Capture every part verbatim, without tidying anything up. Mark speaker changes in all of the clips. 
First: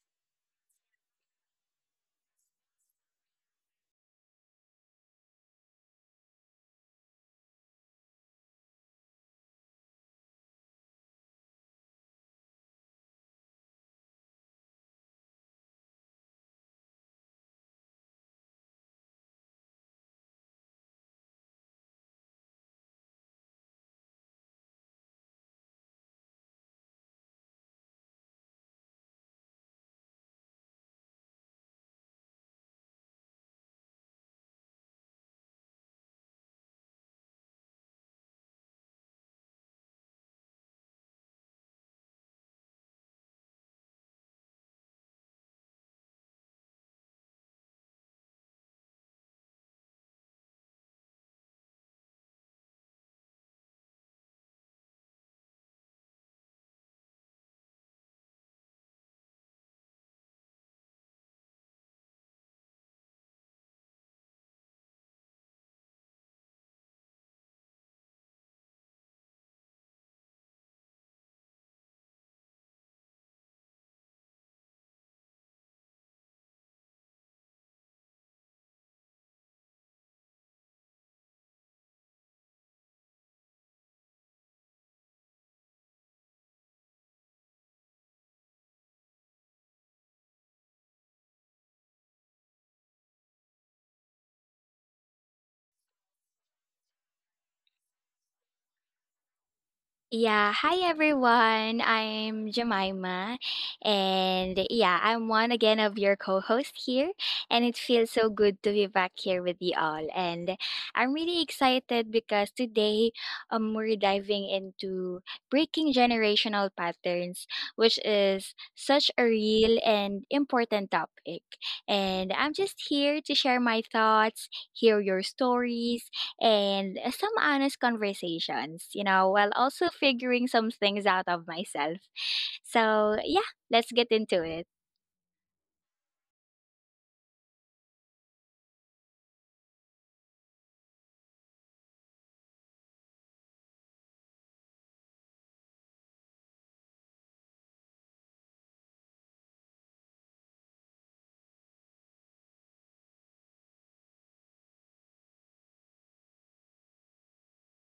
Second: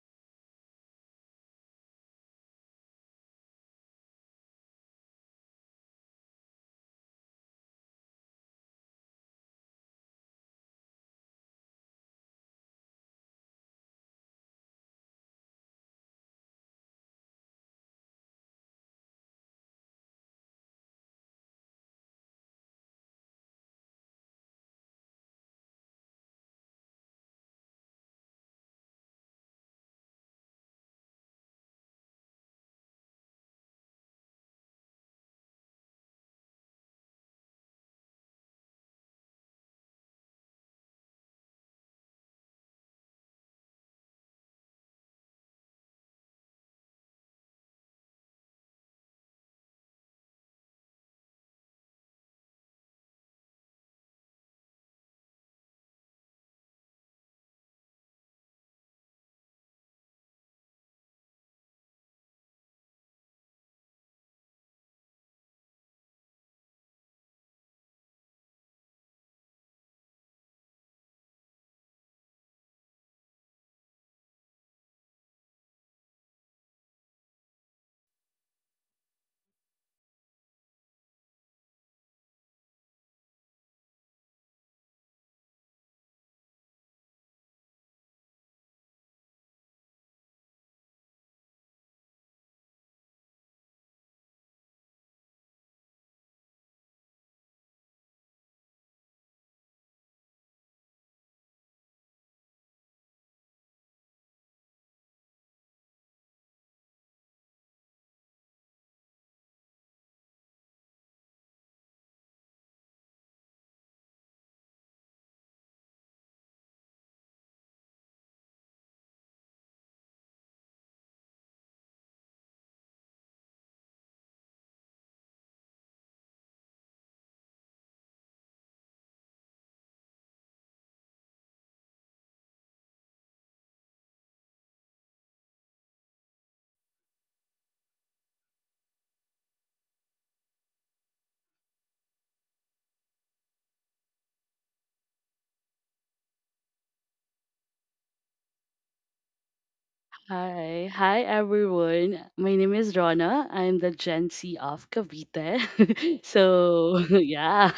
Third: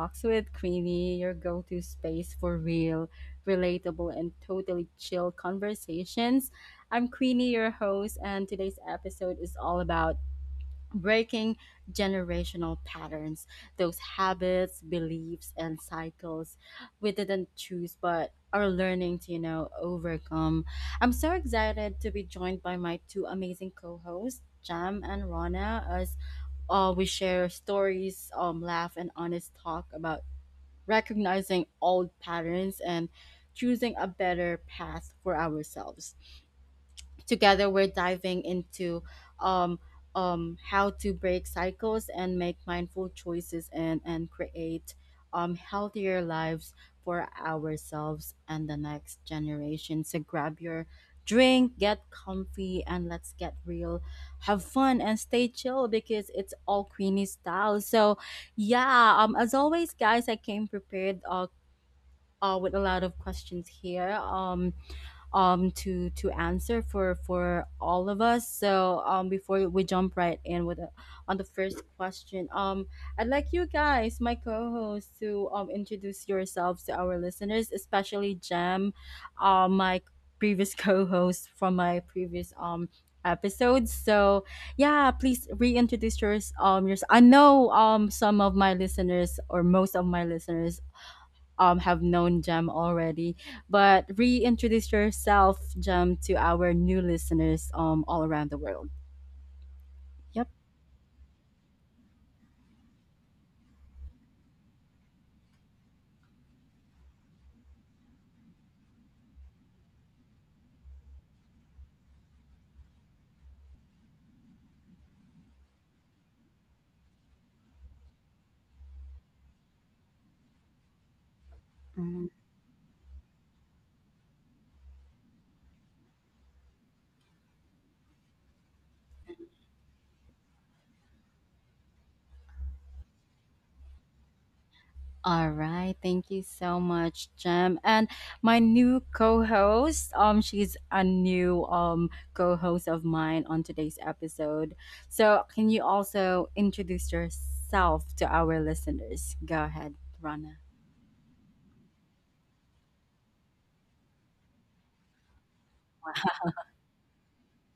Speaker 1: Talks with Queenie, your go to space for real, relatable, and totally chill conversations. I'm Queenie, your host, and today's episode is all about breaking generational patterns, those habits, beliefs, and cycles we didn't choose but are learning to, you know, overcome. I'm so excited to be joined by my two amazing co hosts, Jam and Rana, as uh, we share stories, um, laugh, and honest talk about recognizing old patterns and choosing a better path for ourselves. Together, we're diving into um, um, how to break cycles and make mindful choices and, and create um, healthier lives for ourselves and the next generation. So grab your drink, get comfy, and let's get real. Have fun and stay chill because it's all Queenie style. So, yeah, um, as always, guys, I came prepared uh, uh, with a lot of questions here. Um, um to to answer for for all of us, so um before we jump right in with the, on the first question, um I'd like you guys, my co-hosts, to um introduce yourselves to our listeners, especially Jam, um my previous co-host from my previous um episodes. So, yeah, please reintroduce yours um yours. I know um some of my listeners, or most of my listeners, um have known Jem already, but reintroduce yourself, Jem, to our new listeners um all around the world. Yep.
Speaker 2: Yeah, hi everyone. I'm Jemima, and yeah, I'm one again of your co-host here, and it feels so good to be back here with you all. And I'm really excited because today um we're diving into breaking generational patterns, which is such a real and important topic. And I'm just here to share my thoughts, hear your stories, and some honest conversations, you know, while also figuring some things out of myself. So, yeah, let's get into it.
Speaker 1: All right. Thank you so much, Jem. And my new co-host, um, she's a new um co-host of mine on today's episode. So can you also introduce yourself to our listeners? Go ahead, Rana.
Speaker 3: Hi, hi everyone. My name is Rona. I'm the Gen Z of Cavite. So yeah.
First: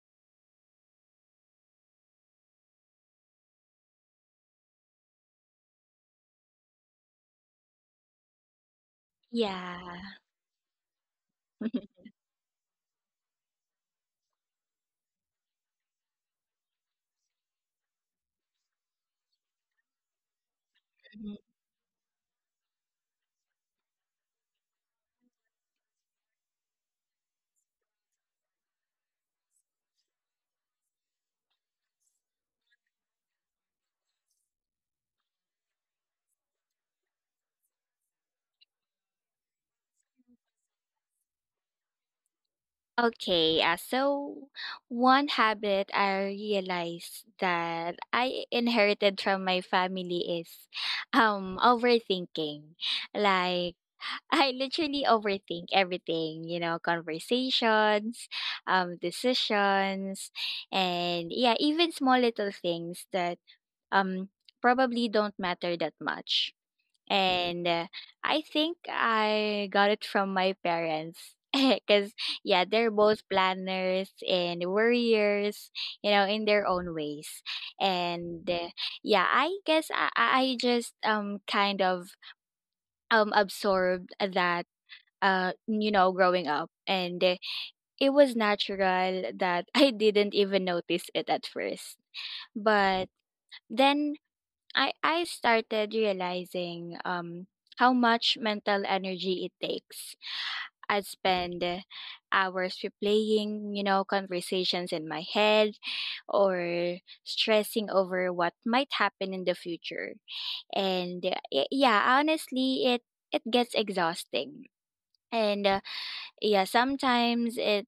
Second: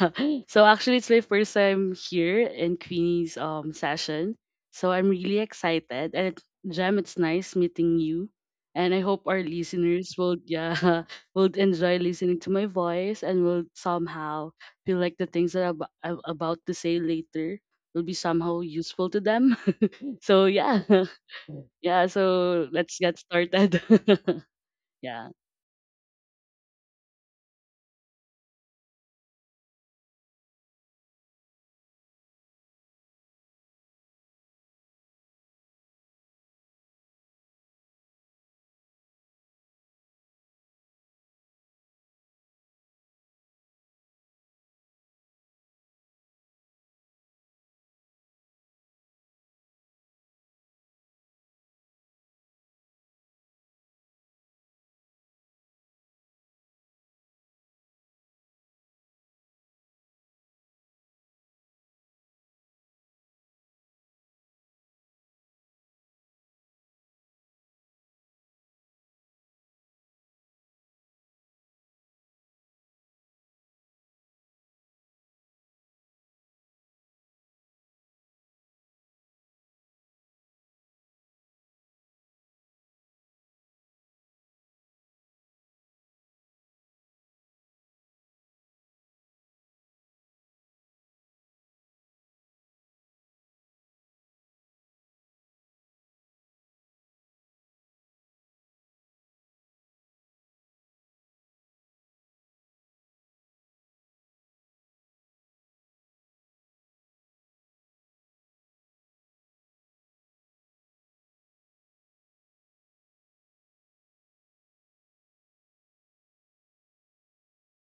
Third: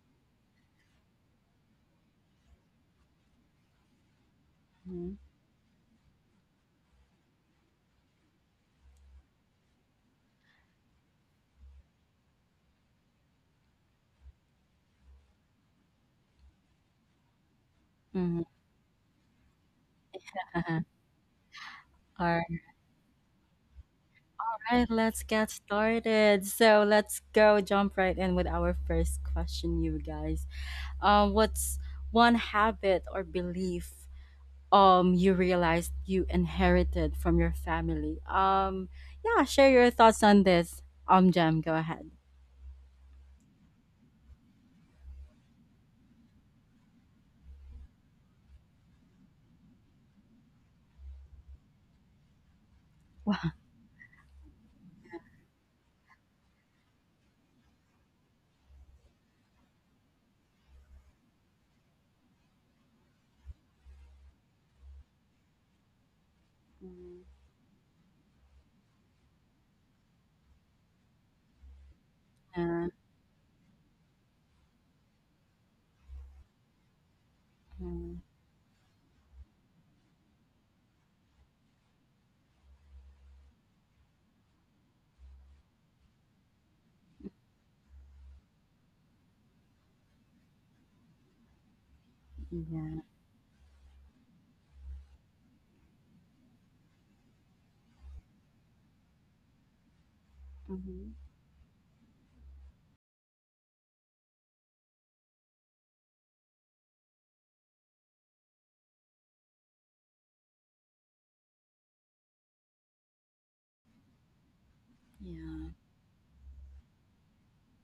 Speaker 3: So actually it's my first time here in Queenie's um session. So I'm
Speaker 1: Mhm.
Speaker 3: really excited. And it, Jem, it's nice meeting you. And I hope our
Speaker 2: Yeah.
Speaker 3: listeners will yeah will enjoy listening to my voice and will somehow feel like the things that I'm, ab- I'm about to say later will be
Speaker 1: Mhm.
Speaker 3: somehow useful to them. So yeah.
Speaker 1: Uh-huh.
Speaker 3: Yeah,
Speaker 1: All
Speaker 3: so let's get started.
Speaker 1: right, let's
Speaker 3: Yeah,
Speaker 1: get started. So let's go jump right in with our first question, you guys. Um, what's one habit or belief um you realized you inherited from your family? Um, yeah, share your thoughts on this. Um, Jam, go ahead.
Speaker 2: Okay, uh, so one habit I realized that I inherited from my family is um overthinking.
Speaker 1: Mm.
Speaker 2: Like I literally overthink everything, you know, conversations, um, decisions, and yeah, even small little things that um probably don't matter that much and uh, I think I got it from my parents because yeah,
Speaker 1: Yeah,
Speaker 2: they're both planners and worriers, you know, in their own ways. And uh, yeah, I guess I, I I just um kind of um absorbed that uh you know growing up, and uh, it was natural that I didn't even notice it at first, but then I I started realizing um how much mental energy it takes. I spend hours replaying, you know, conversations in my head or stressing over what might happen in the future. And uh, y- yeah, honestly, it it gets exhausting. And uh, yeah, sometimes it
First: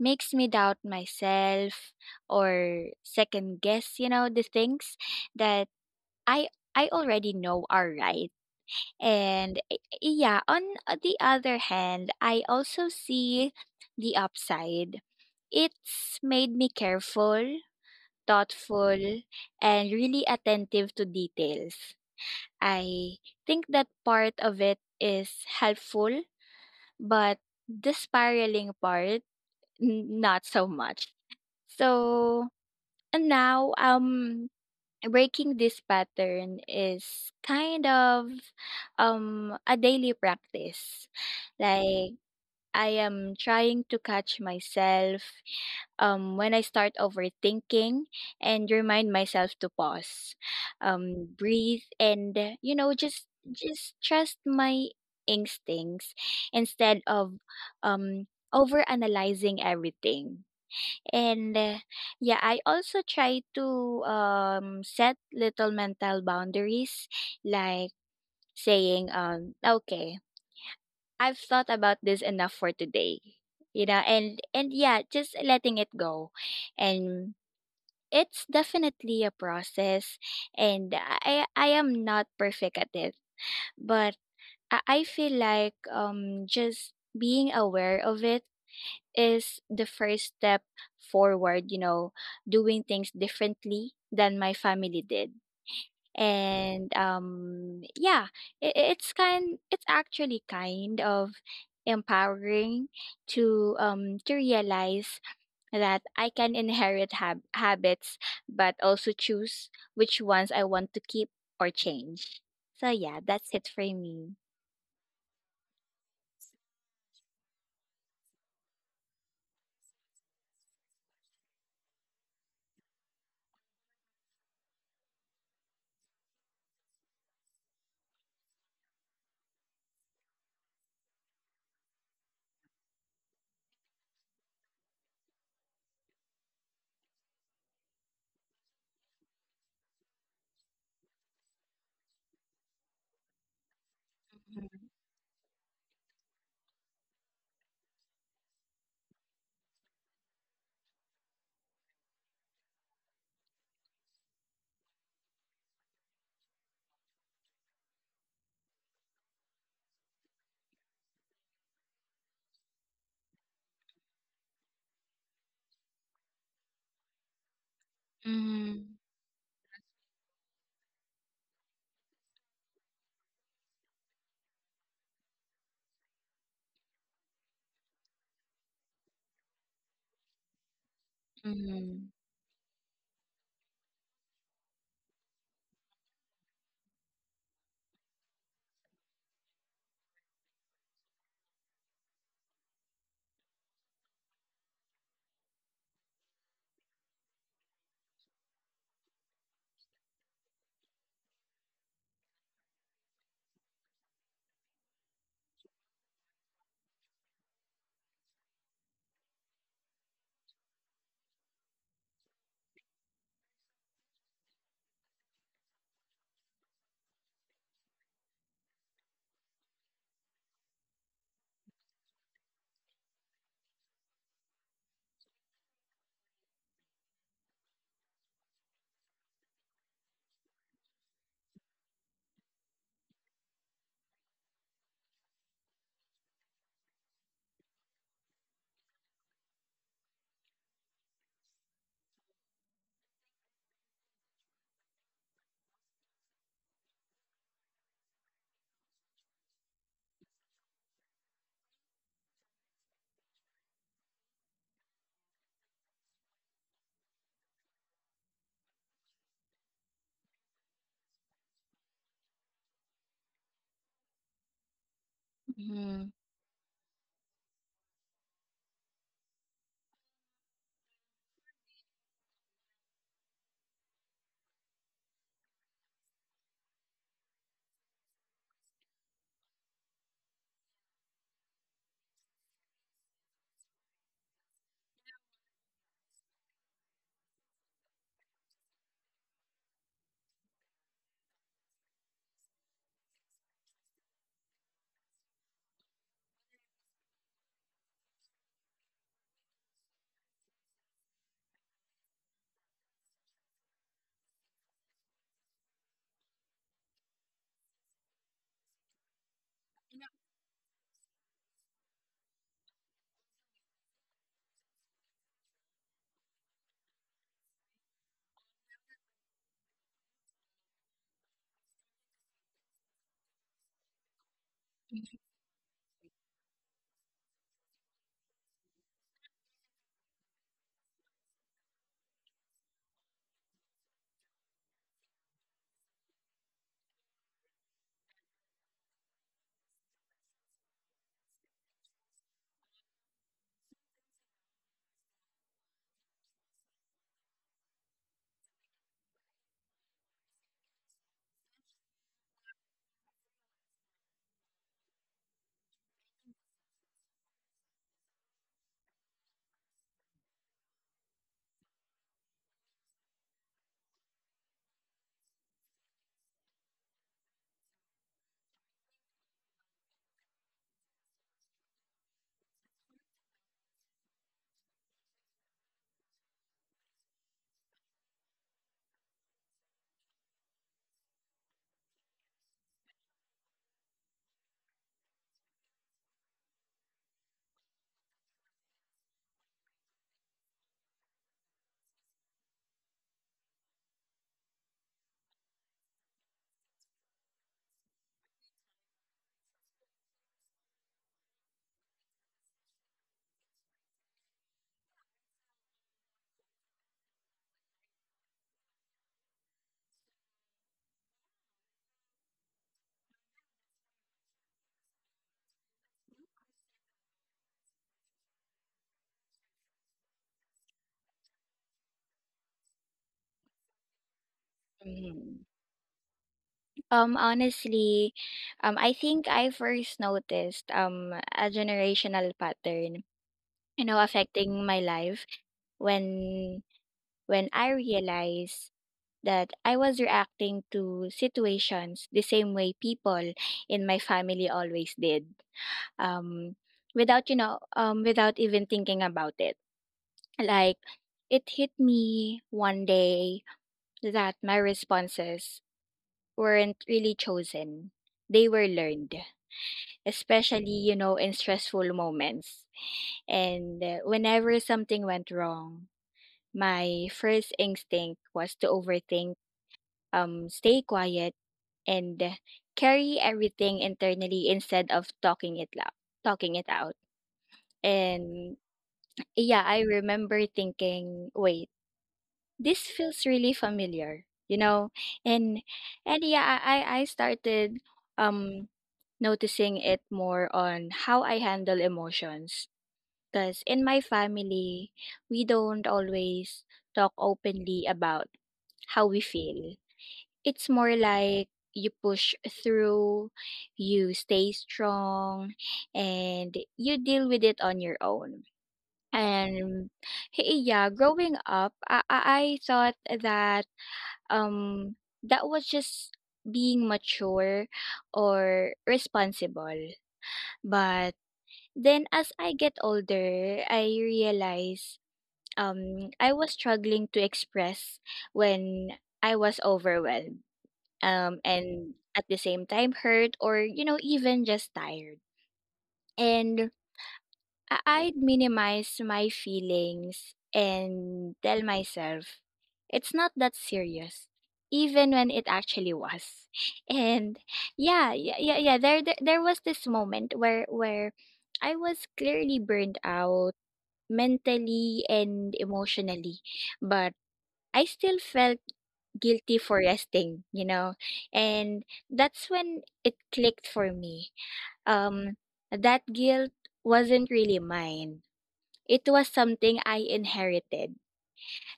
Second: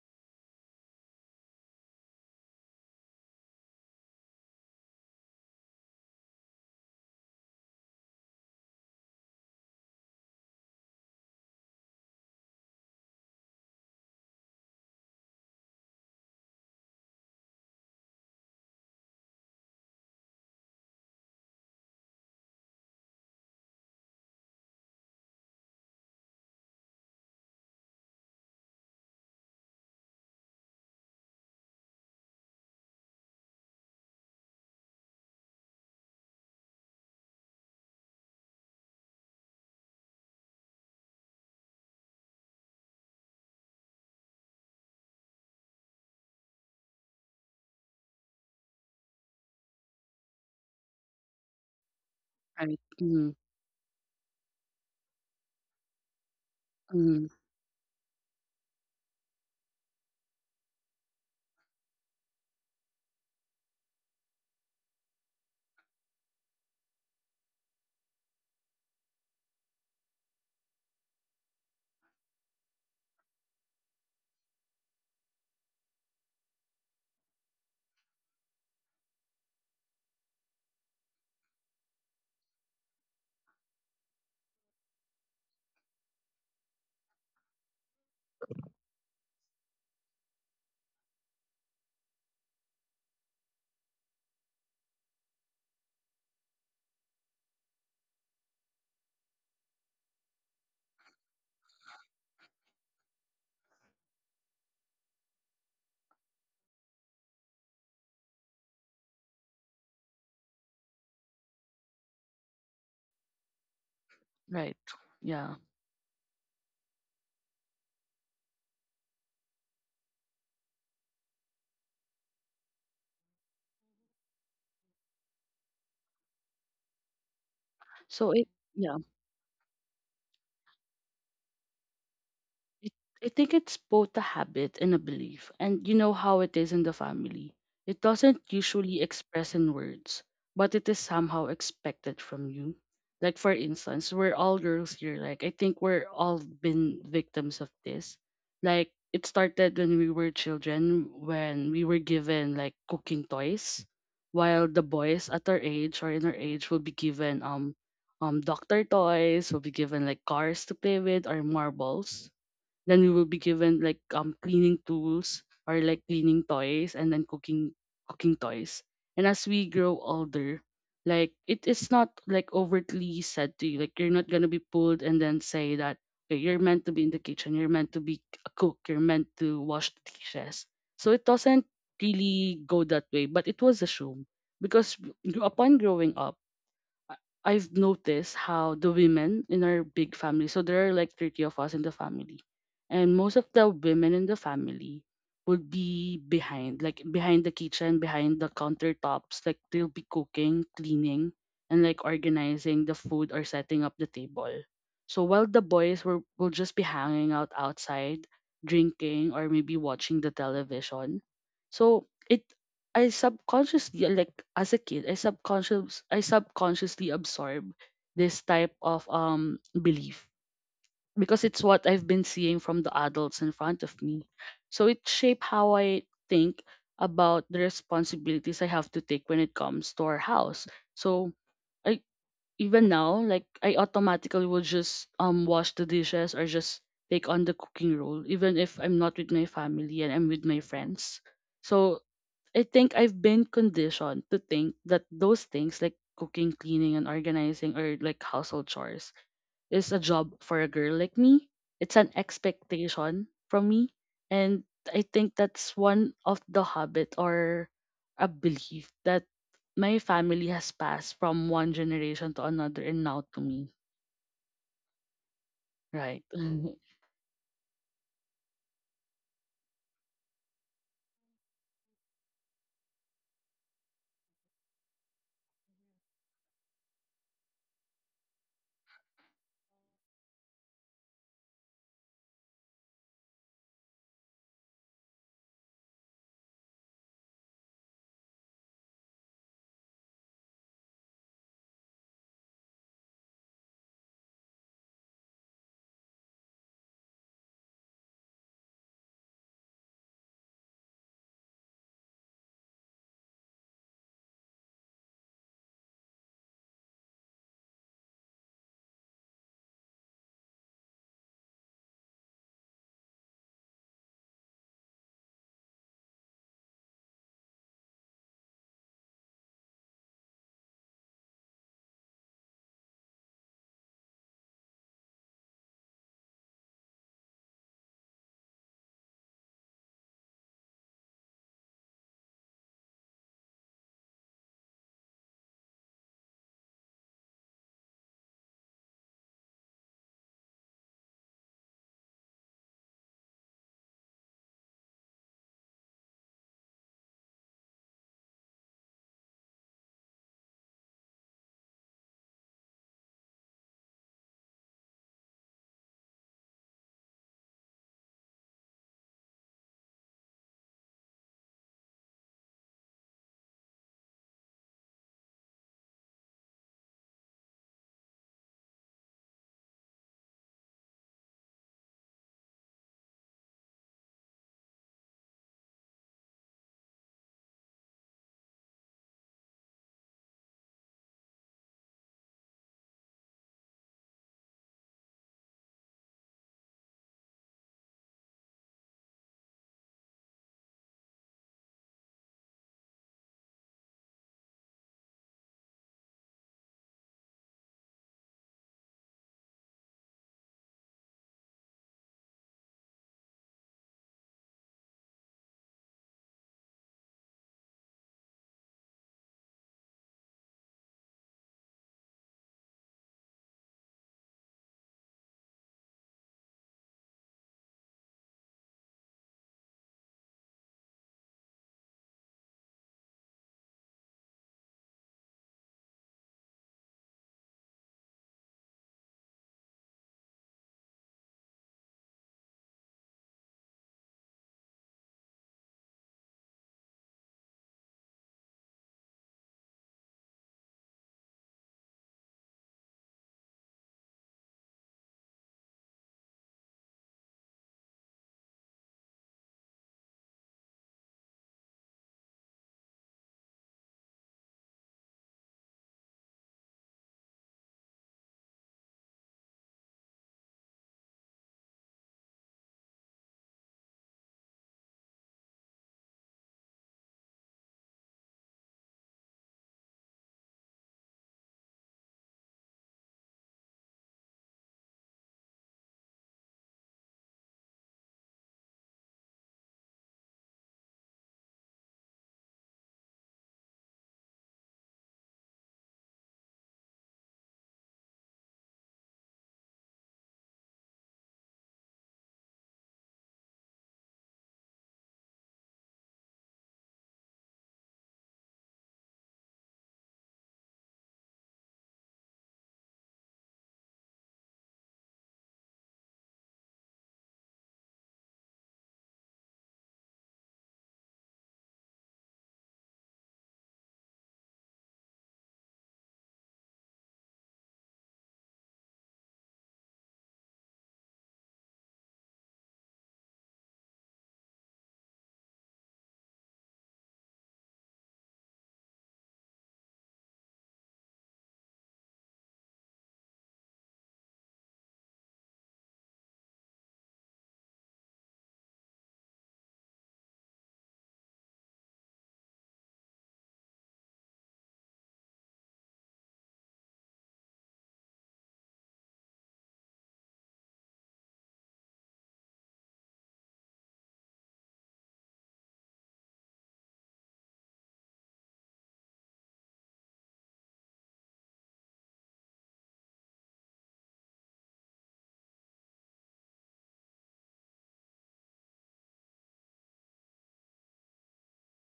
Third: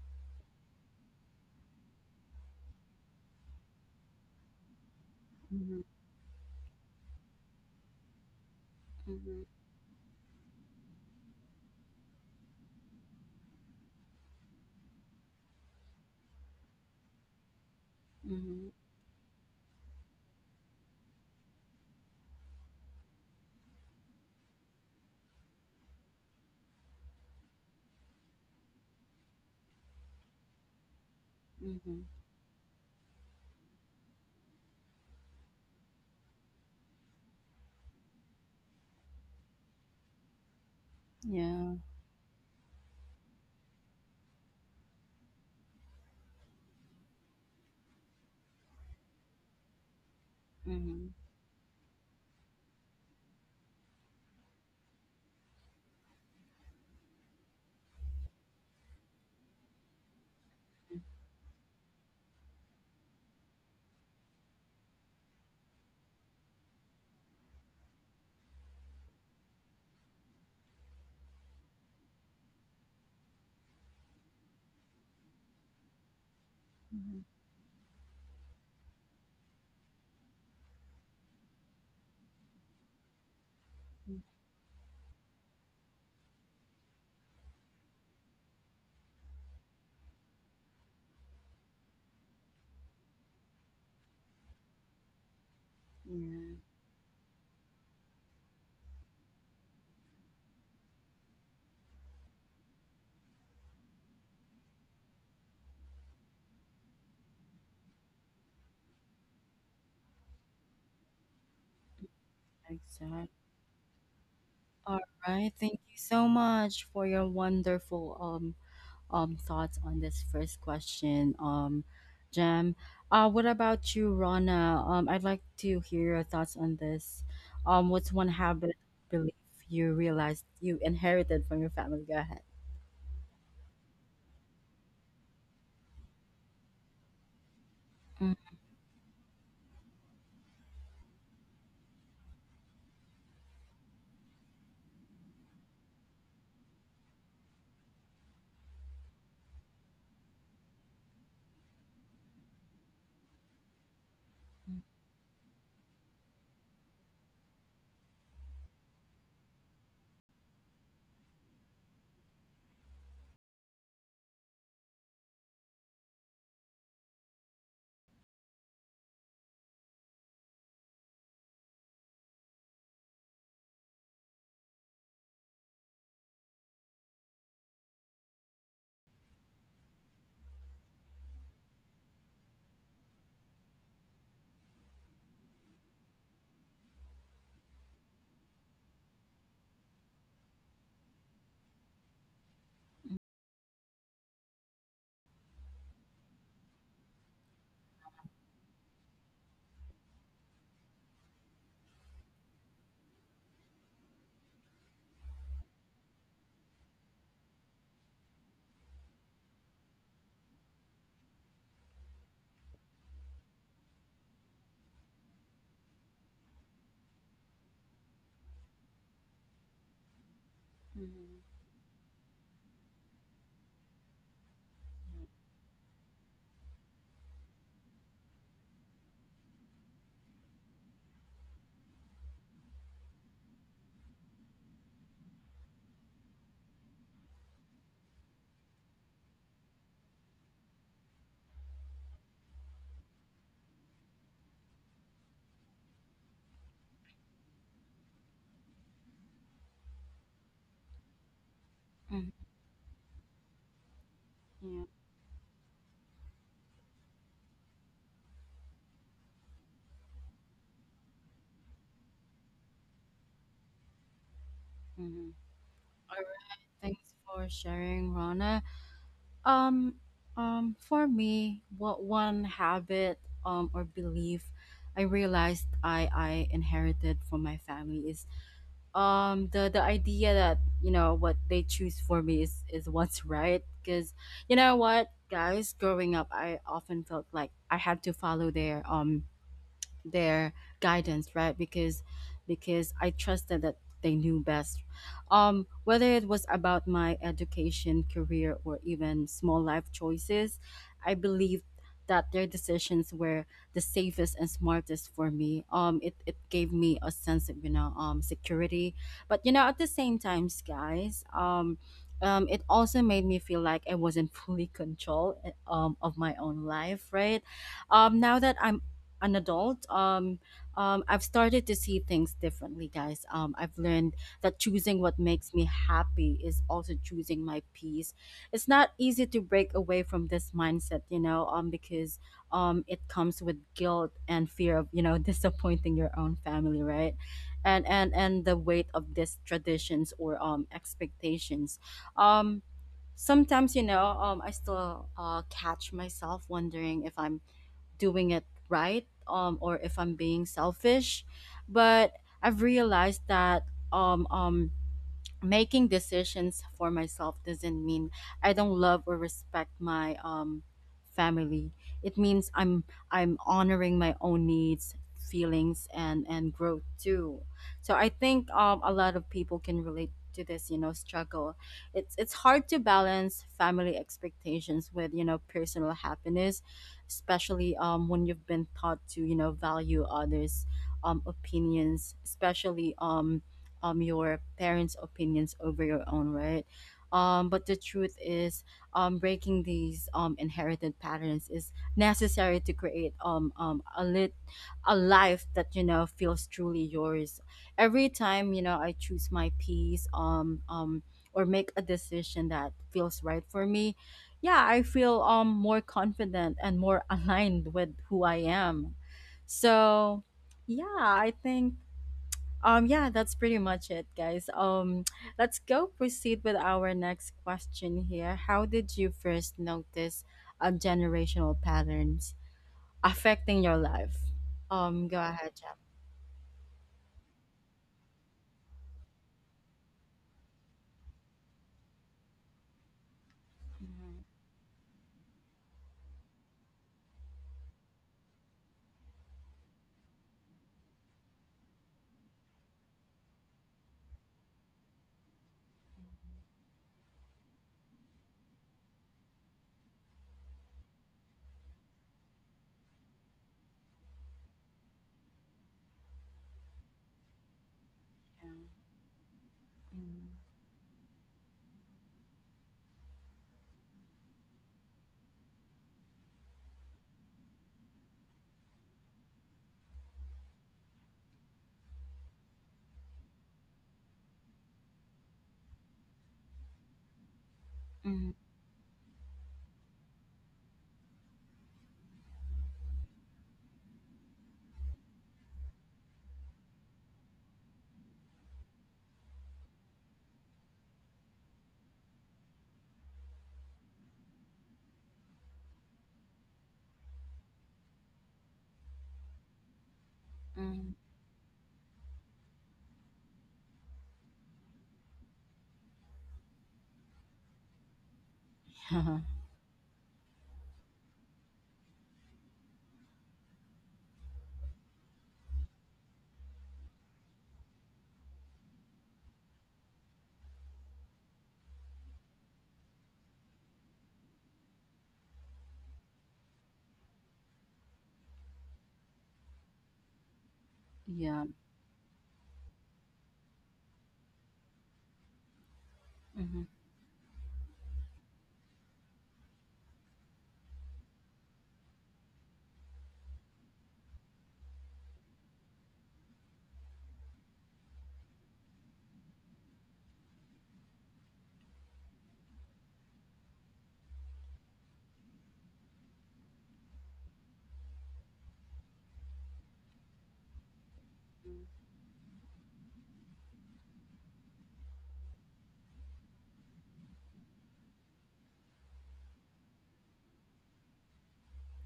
Speaker 2: makes me doubt myself or second guess, you know, the things
Speaker 1: yeah, yeah.
Speaker 2: that
Speaker 1: Mm-hmm. Yeah.
Speaker 2: I I already know are right
Speaker 1: Mm-hmm. Mm-hmm.
Speaker 2: and eh, eh, yeah, on uh, the other hand, I also see the upside. It's made me careful,
Speaker 1: Mm-hmm.
Speaker 2: thoughtful, and really attentive to details. I think that part of it is helpful, but the spiraling part, n- not so much.
Speaker 1: Mm-hmm.
Speaker 2: So, and now, um, breaking this pattern is kind of um a daily practice
Speaker 1: Yeah.
Speaker 2: like I am trying to catch myself um when I start overthinking and remind myself to pause,
Speaker 1: Mm-hmm.
Speaker 2: um breathe, and uh,
Speaker 3: right.
Speaker 2: you know just just trust my instincts instead
Speaker 3: Mm-hmm.
Speaker 2: of um overanalyzing everything. And uh, yeah, I also try to um, set little mental boundaries, like saying, um, okay, I've thought about this enough for today, you know, and, and yeah, just letting it go.
Speaker 1: Mm-hmm.
Speaker 2: And it's definitely a process, and I, I am not perfect at it, but I I feel like um, just being aware of it is the first step forward, you know, doing things differently than my family did.
Speaker 1: Yeah,
Speaker 2: And um yeah, it, it's kind it's actually kind of empowering to um to realize that I can inherit hab- habits but also choose which ones I want to keep or change. So yeah,
Speaker 1: exactly.
Speaker 2: that's it for me.
Speaker 3: Right.
Speaker 1: All right.
Speaker 3: Yeah.
Speaker 1: Thank you so much for your wonderful um um thoughts on this first question. Um Jam. Uh what about you, Rana? Um I'd like to hear your thoughts on this. Um what's one
Speaker 3: So it
Speaker 1: habit or
Speaker 3: yeah.
Speaker 1: belief you realized you inherited from your family? Go ahead.
Speaker 3: it, I think it's both a habit and a belief, and you know how it is in the family. It doesn't usually express in words, but it is somehow expected from you. Like for instance, we're all girls here. Like I think we're all been victims of this. Like it started when we were children, when we were given like cooking toys, while the boys at our age or in our age will be given um um doctor toys, will be given like cars to play with or marbles, then we will be given like um cleaning tools or like cleaning toys, and then cooking cooking toys.
Speaker 2: Mm-hmm.
Speaker 3: And as we grow older, like it is not like overtly said to you. Like you're not gonna be pulled and then say that okay, you're meant to be in the kitchen, you're meant to be a cook, you're meant to wash the dishes. So it doesn't
Speaker 2: Mm-hmm.
Speaker 3: really go that way, but it was assumed because gr- upon growing up I- I've noticed how the women in our big family, so there are like thirty of us in the family, and most of the women in the family would be behind, like behind the kitchen, behind the countertops, like they'll be cooking, cleaning, and like organizing the food or setting up the table. So while the boys were will just be hanging out outside, drinking or maybe watching the television. So it I subconsciously, yeah, like as a kid, I subconscious I subconsciously absorb this type of um belief because it's what I've been seeing from the adults in front of me. So it shaped how I think about the responsibilities I have to take when it comes to our house. So I even now, like I automatically will just um wash the dishes or just take on the cooking role even if I'm not with my family and I'm with my friends. So I think I've been conditioned to think that those things like cooking, cleaning, and organizing or like household chores is a job for a girl like me. It's an
Speaker 1: Mm-hmm.
Speaker 3: expectation from me. And
Speaker 1: Yeah.
Speaker 3: I think that's one of the habit or a belief that my family has passed from one generation to another and now to me.
Speaker 1: Mm-hmm. All
Speaker 3: Right.
Speaker 1: right. Thanks for sharing, Rana. Um, um, for me, what one habit um or belief I realized I I inherited from my family is um the the idea that you know what they choose for me is is what's right. Because, you know what, guys, growing up, I often felt like I had to follow their um their guidance, right? Because because I trusted that they knew best, um whether it was about my education, career, or even small life choices, I believed that their decisions were the safest and smartest for me. um it, it gave me a sense of you know um security, but you know at the same time, guys, um um, it also made me feel like I wasn't fully control, eh, um, of my own life, right? Um, now that I'm an adult, um, um, I've started to see things differently, guys. Um, I've learned that choosing what makes me happy is also choosing my peace. It's not easy to break away from this mindset, you know, um, because um, it comes with guilt and fear of, you know, disappointing your own family, right? And and and the weight of these traditions or um expectations. Um, sometimes you know um, I still uh, catch myself wondering if I'm doing it right, um, or if I'm being selfish. But I've realized that um, um, making decisions for myself doesn't mean I don't love or respect my um family. It means I'm I'm honoring my own needs, feelings, and and growth too. So I think um a lot of people can relate to this, you know, struggle. It's it's hard to balance family expectations with, you know, personal happiness, especially um when you've been taught to, you know, value others um opinions, especially um um your parents' opinions over your own, right? Um, but the truth is, um, breaking these um inherited patterns is necessary to create um um a lit a life that, you know, feels truly yours. Every time you know I choose my peace, um um or make a decision that feels right for me, yeah, I feel um more confident and more aligned with who I am. So, yeah, I think um, yeah, that's pretty much it, guys. Um, let's go proceed with our next question here. How did you first notice um, generational patterns affecting your life? Um, go
Speaker 2: Mm-hmm.
Speaker 1: ahead, Jack.
Speaker 2: Um, honestly, um, I think I first noticed um a generational pattern, you know, affecting my life when when I realized that I was reacting to situations the same way people in my family always did. Um, Without, you know, um, without even thinking about it. Like it hit me one day that my responses weren't really chosen. They were learned, especially, you know, in stressful moments. And uh, whenever something went wrong, my first instinct was to overthink, um, stay quiet, and uh, carry everything internally instead of talking it loud, talking it out.
Speaker 1: Mm.
Speaker 2: And yeah, I remember thinking, wait, this feels really familiar, you know? And and yeah, I I I started um noticing it more on how I handle emotions. Because in my family, we don't always talk openly about how we feel. It's
Speaker 1: Mm.
Speaker 2: more like you push through, you stay strong, and you deal with it on your own.
Speaker 1: Mm.
Speaker 2: And hey, yeah, growing up, I, I I thought that um that was just being mature or responsible. But then as I get older, I realize um, I was struggling to express when I was overwhelmed, um,
Speaker 1: Yeah.
Speaker 2: and at the same time hurt or, you know, even just tired.
Speaker 1: Mhm.
Speaker 2: And I- I'd minimize my feelings and tell myself it's not that serious, even when it actually was. And yeah, yeah, yeah, yeah. There, there, there was this moment where where I was clearly burned out mentally and emotionally, but I still felt guilty for resting, you know, and that's when it clicked for me. Um, that guilt wasn't really mine, it was something I inherited.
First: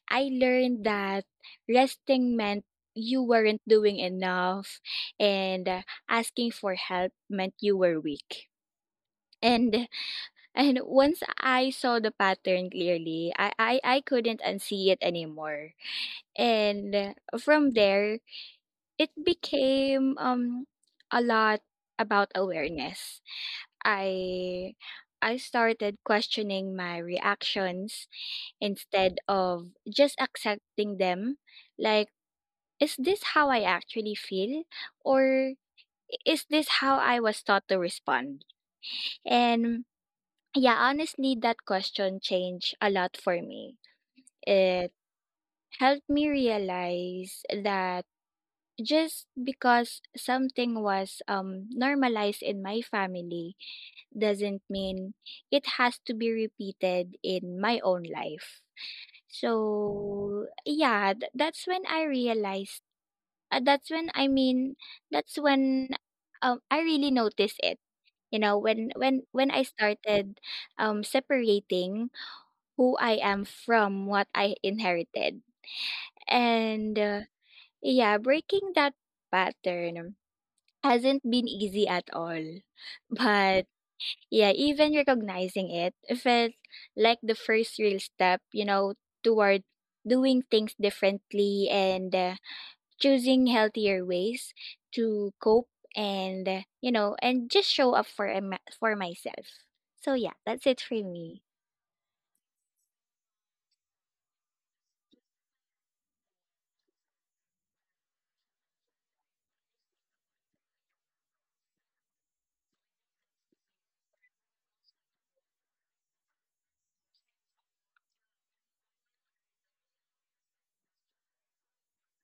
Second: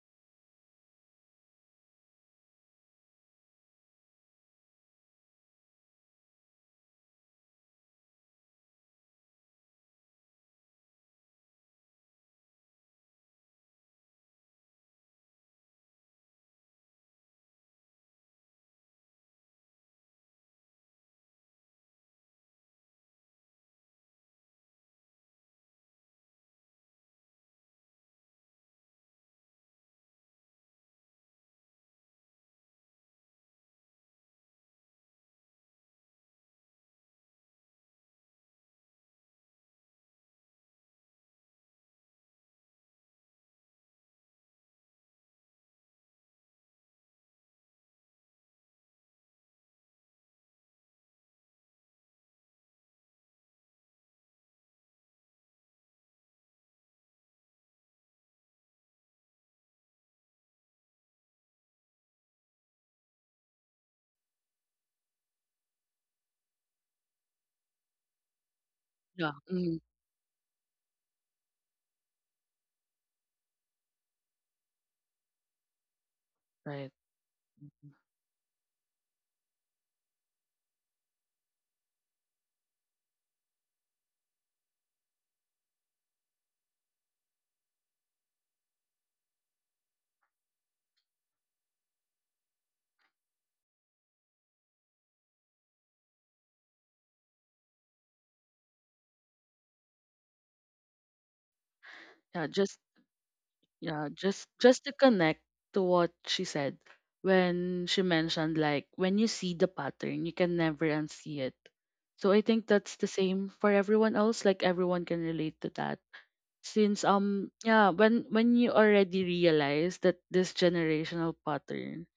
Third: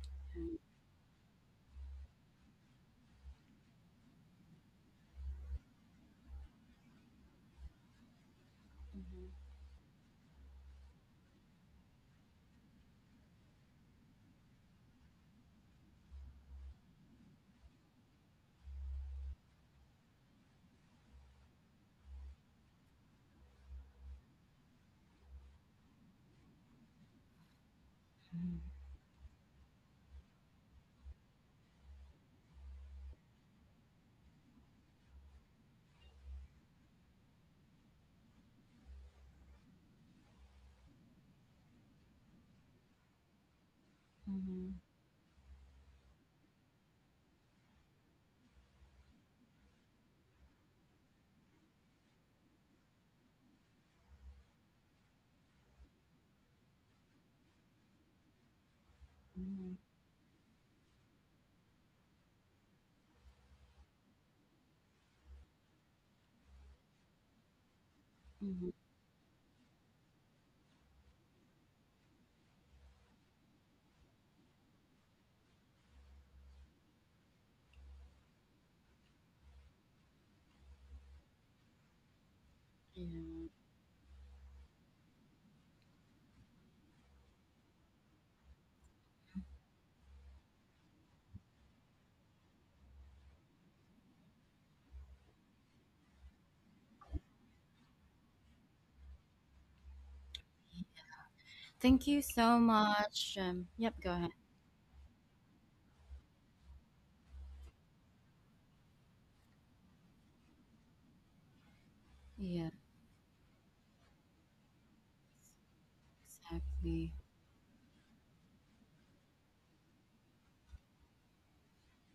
Speaker 2: I
Speaker 1: Mhm.
Speaker 2: learned that resting meant you weren't doing enough, and uh, asking for help meant you were weak.
Speaker 1: Mhm.
Speaker 2: And and once I saw the pattern clearly, I, I, I couldn't unsee it anymore. And uh, from there, it became um a lot about awareness. I I started questioning my reactions instead of just accepting them. Like, is this how I actually feel? Or is this how I was taught to respond? And yeah, honestly, that question changed a lot for me.
Speaker 1: Mhm.
Speaker 2: It helped me realize that just because something was um, normalized in my family doesn't mean it has to be repeated in my own life.
Speaker 1: Mhm.
Speaker 2: So, yeah, th- that's when I realized, uh, that's when I mean, that's when um, I really noticed it. You know,
Speaker 1: Mhm.
Speaker 2: when when
Speaker 3: Yeah.
Speaker 2: when I
Speaker 3: Mhm.
Speaker 2: started um, separating who I am from what I inherited,
Speaker 3: Right.
Speaker 2: and uh, yeah, breaking that pattern hasn't been easy at all.
Speaker 1: Mhm.
Speaker 2: But yeah, even recognizing it felt like the first real step, you know, toward doing things differently and uh, choosing healthier ways to cope and uh, you know and just show up for em- for myself. So yeah, that's it for me.
Speaker 1: Yeah. Thank you
Speaker 3: Yeah.
Speaker 1: so
Speaker 3: Just
Speaker 1: much. Um, yep,
Speaker 3: Yeah,
Speaker 1: go ahead.
Speaker 3: just just to connect to what she said when she mentioned like when you see the pattern, you can never unsee it. So I think
Speaker 1: Yeah,
Speaker 3: that's the same for everyone else. Like everyone can relate to that. Since
Speaker 1: exactly.
Speaker 3: um yeah, when when you already realize that this generational pattern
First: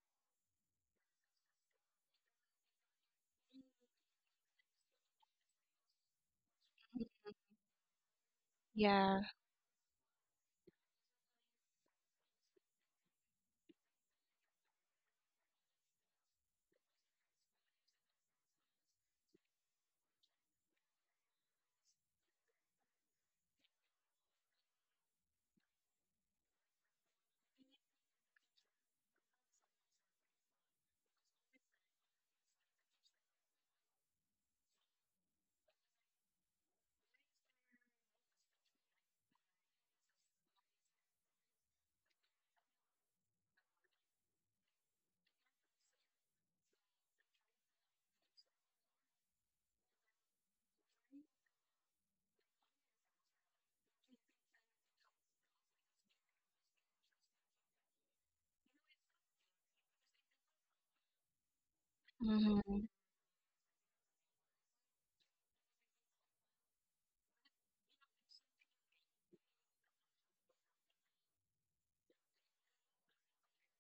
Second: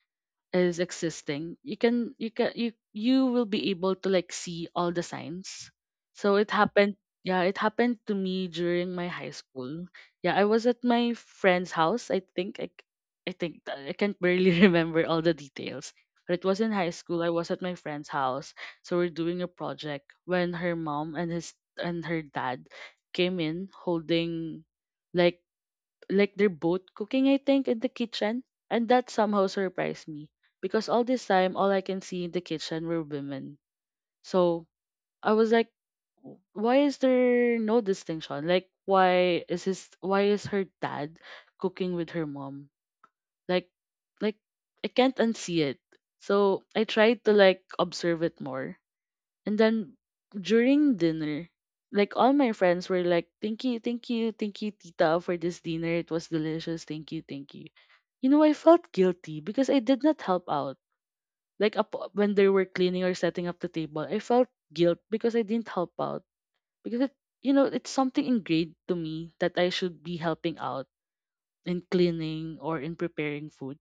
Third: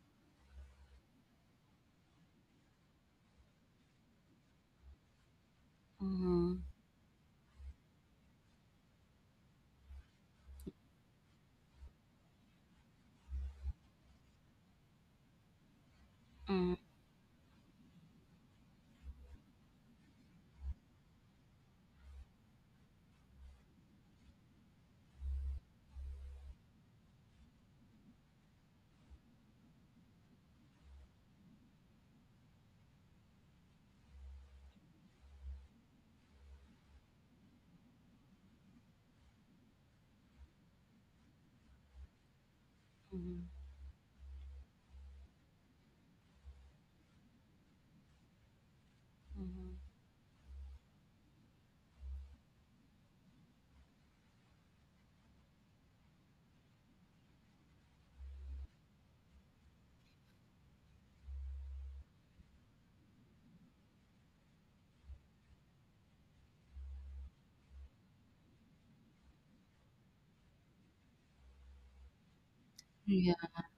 Speaker 3: is existing, you can you can you you will be able to like see all the signs. So it
Speaker 1: Mm-hmm.
Speaker 3: happened, yeah, it happened to me during my
Speaker 2: Yeah.
Speaker 3: high school. Yeah, I was at my friend's house. i think i, c- I think that- I can't barely remember all the details, but it was in high school. I was at my friend's house, so we're doing a project when her mom and his and her dad came in holding like like they're both cooking, I think, in the kitchen. And that somehow surprised me because all this time, all I can see in the kitchen were women. So I was like, "W- Why is there no distinction? Like, why is his, why is her dad cooking with her mom?
Speaker 1: Mm-hmm.
Speaker 3: Like, like I can't unsee it." So I tried to like observe it more, and
Speaker 1: Mm-hmm.
Speaker 3: then during dinner, like all my friends were like, "Thank you, thank you, thank you, Tita, for this dinner. It was delicious. Thank you, thank you." You know, I felt guilty because I did not help out. Like up when they were
Speaker 2: Mhm.
Speaker 3: cleaning or setting up the table, I felt guilt because I didn't help out because it, you know, it's something ingrained to me that I should be helping out in cleaning or in
Speaker 1: Yeah,
Speaker 3: preparing food.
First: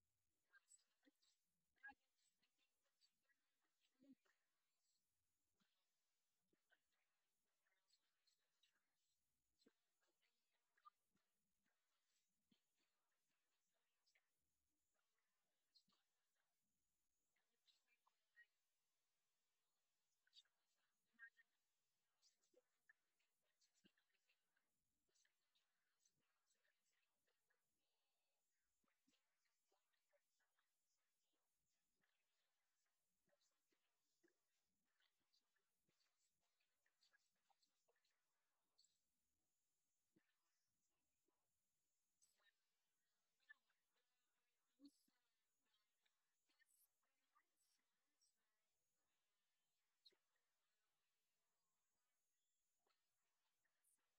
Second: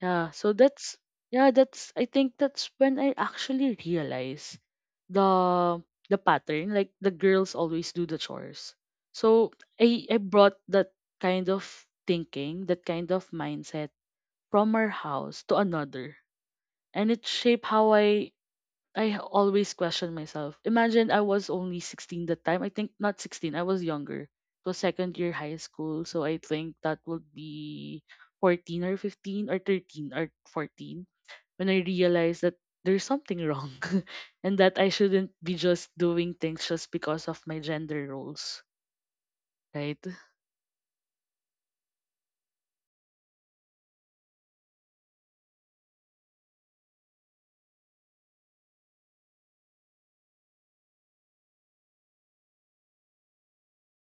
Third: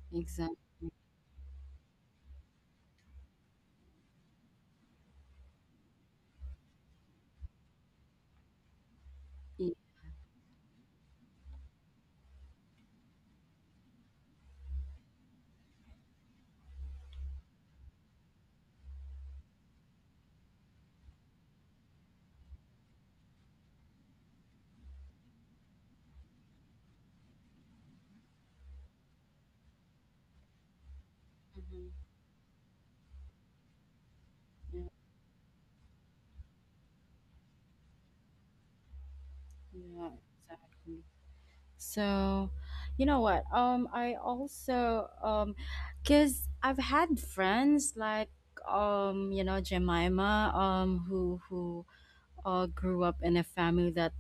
Speaker 3: Yeah, so
Speaker 1: exactly.
Speaker 3: that's yeah, that's I think that's when I actually realize the the pattern. Like the girls always do the chores. So
Speaker 1: Yeah.
Speaker 3: I I brought that kind of thinking, that kind of mindset from our house to another. And it shaped how I I always question myself. Imagine I was only sixteen that time. I think not sixteen, I was younger. It was second year high school, so I think that would be fourteen or fifteen or thirteen or fourteen when I
Speaker 1: Mhm.
Speaker 3: realized that there's something wrong and that
Speaker 1: Yeah,
Speaker 3: I shouldn't be just doing things just because of my gender roles, right?
Speaker 1: yeah, exactly. So, you know what? Um, I also, um, cause I've had friends like, um, you know, Jemima, um, who who uh grew up in a family that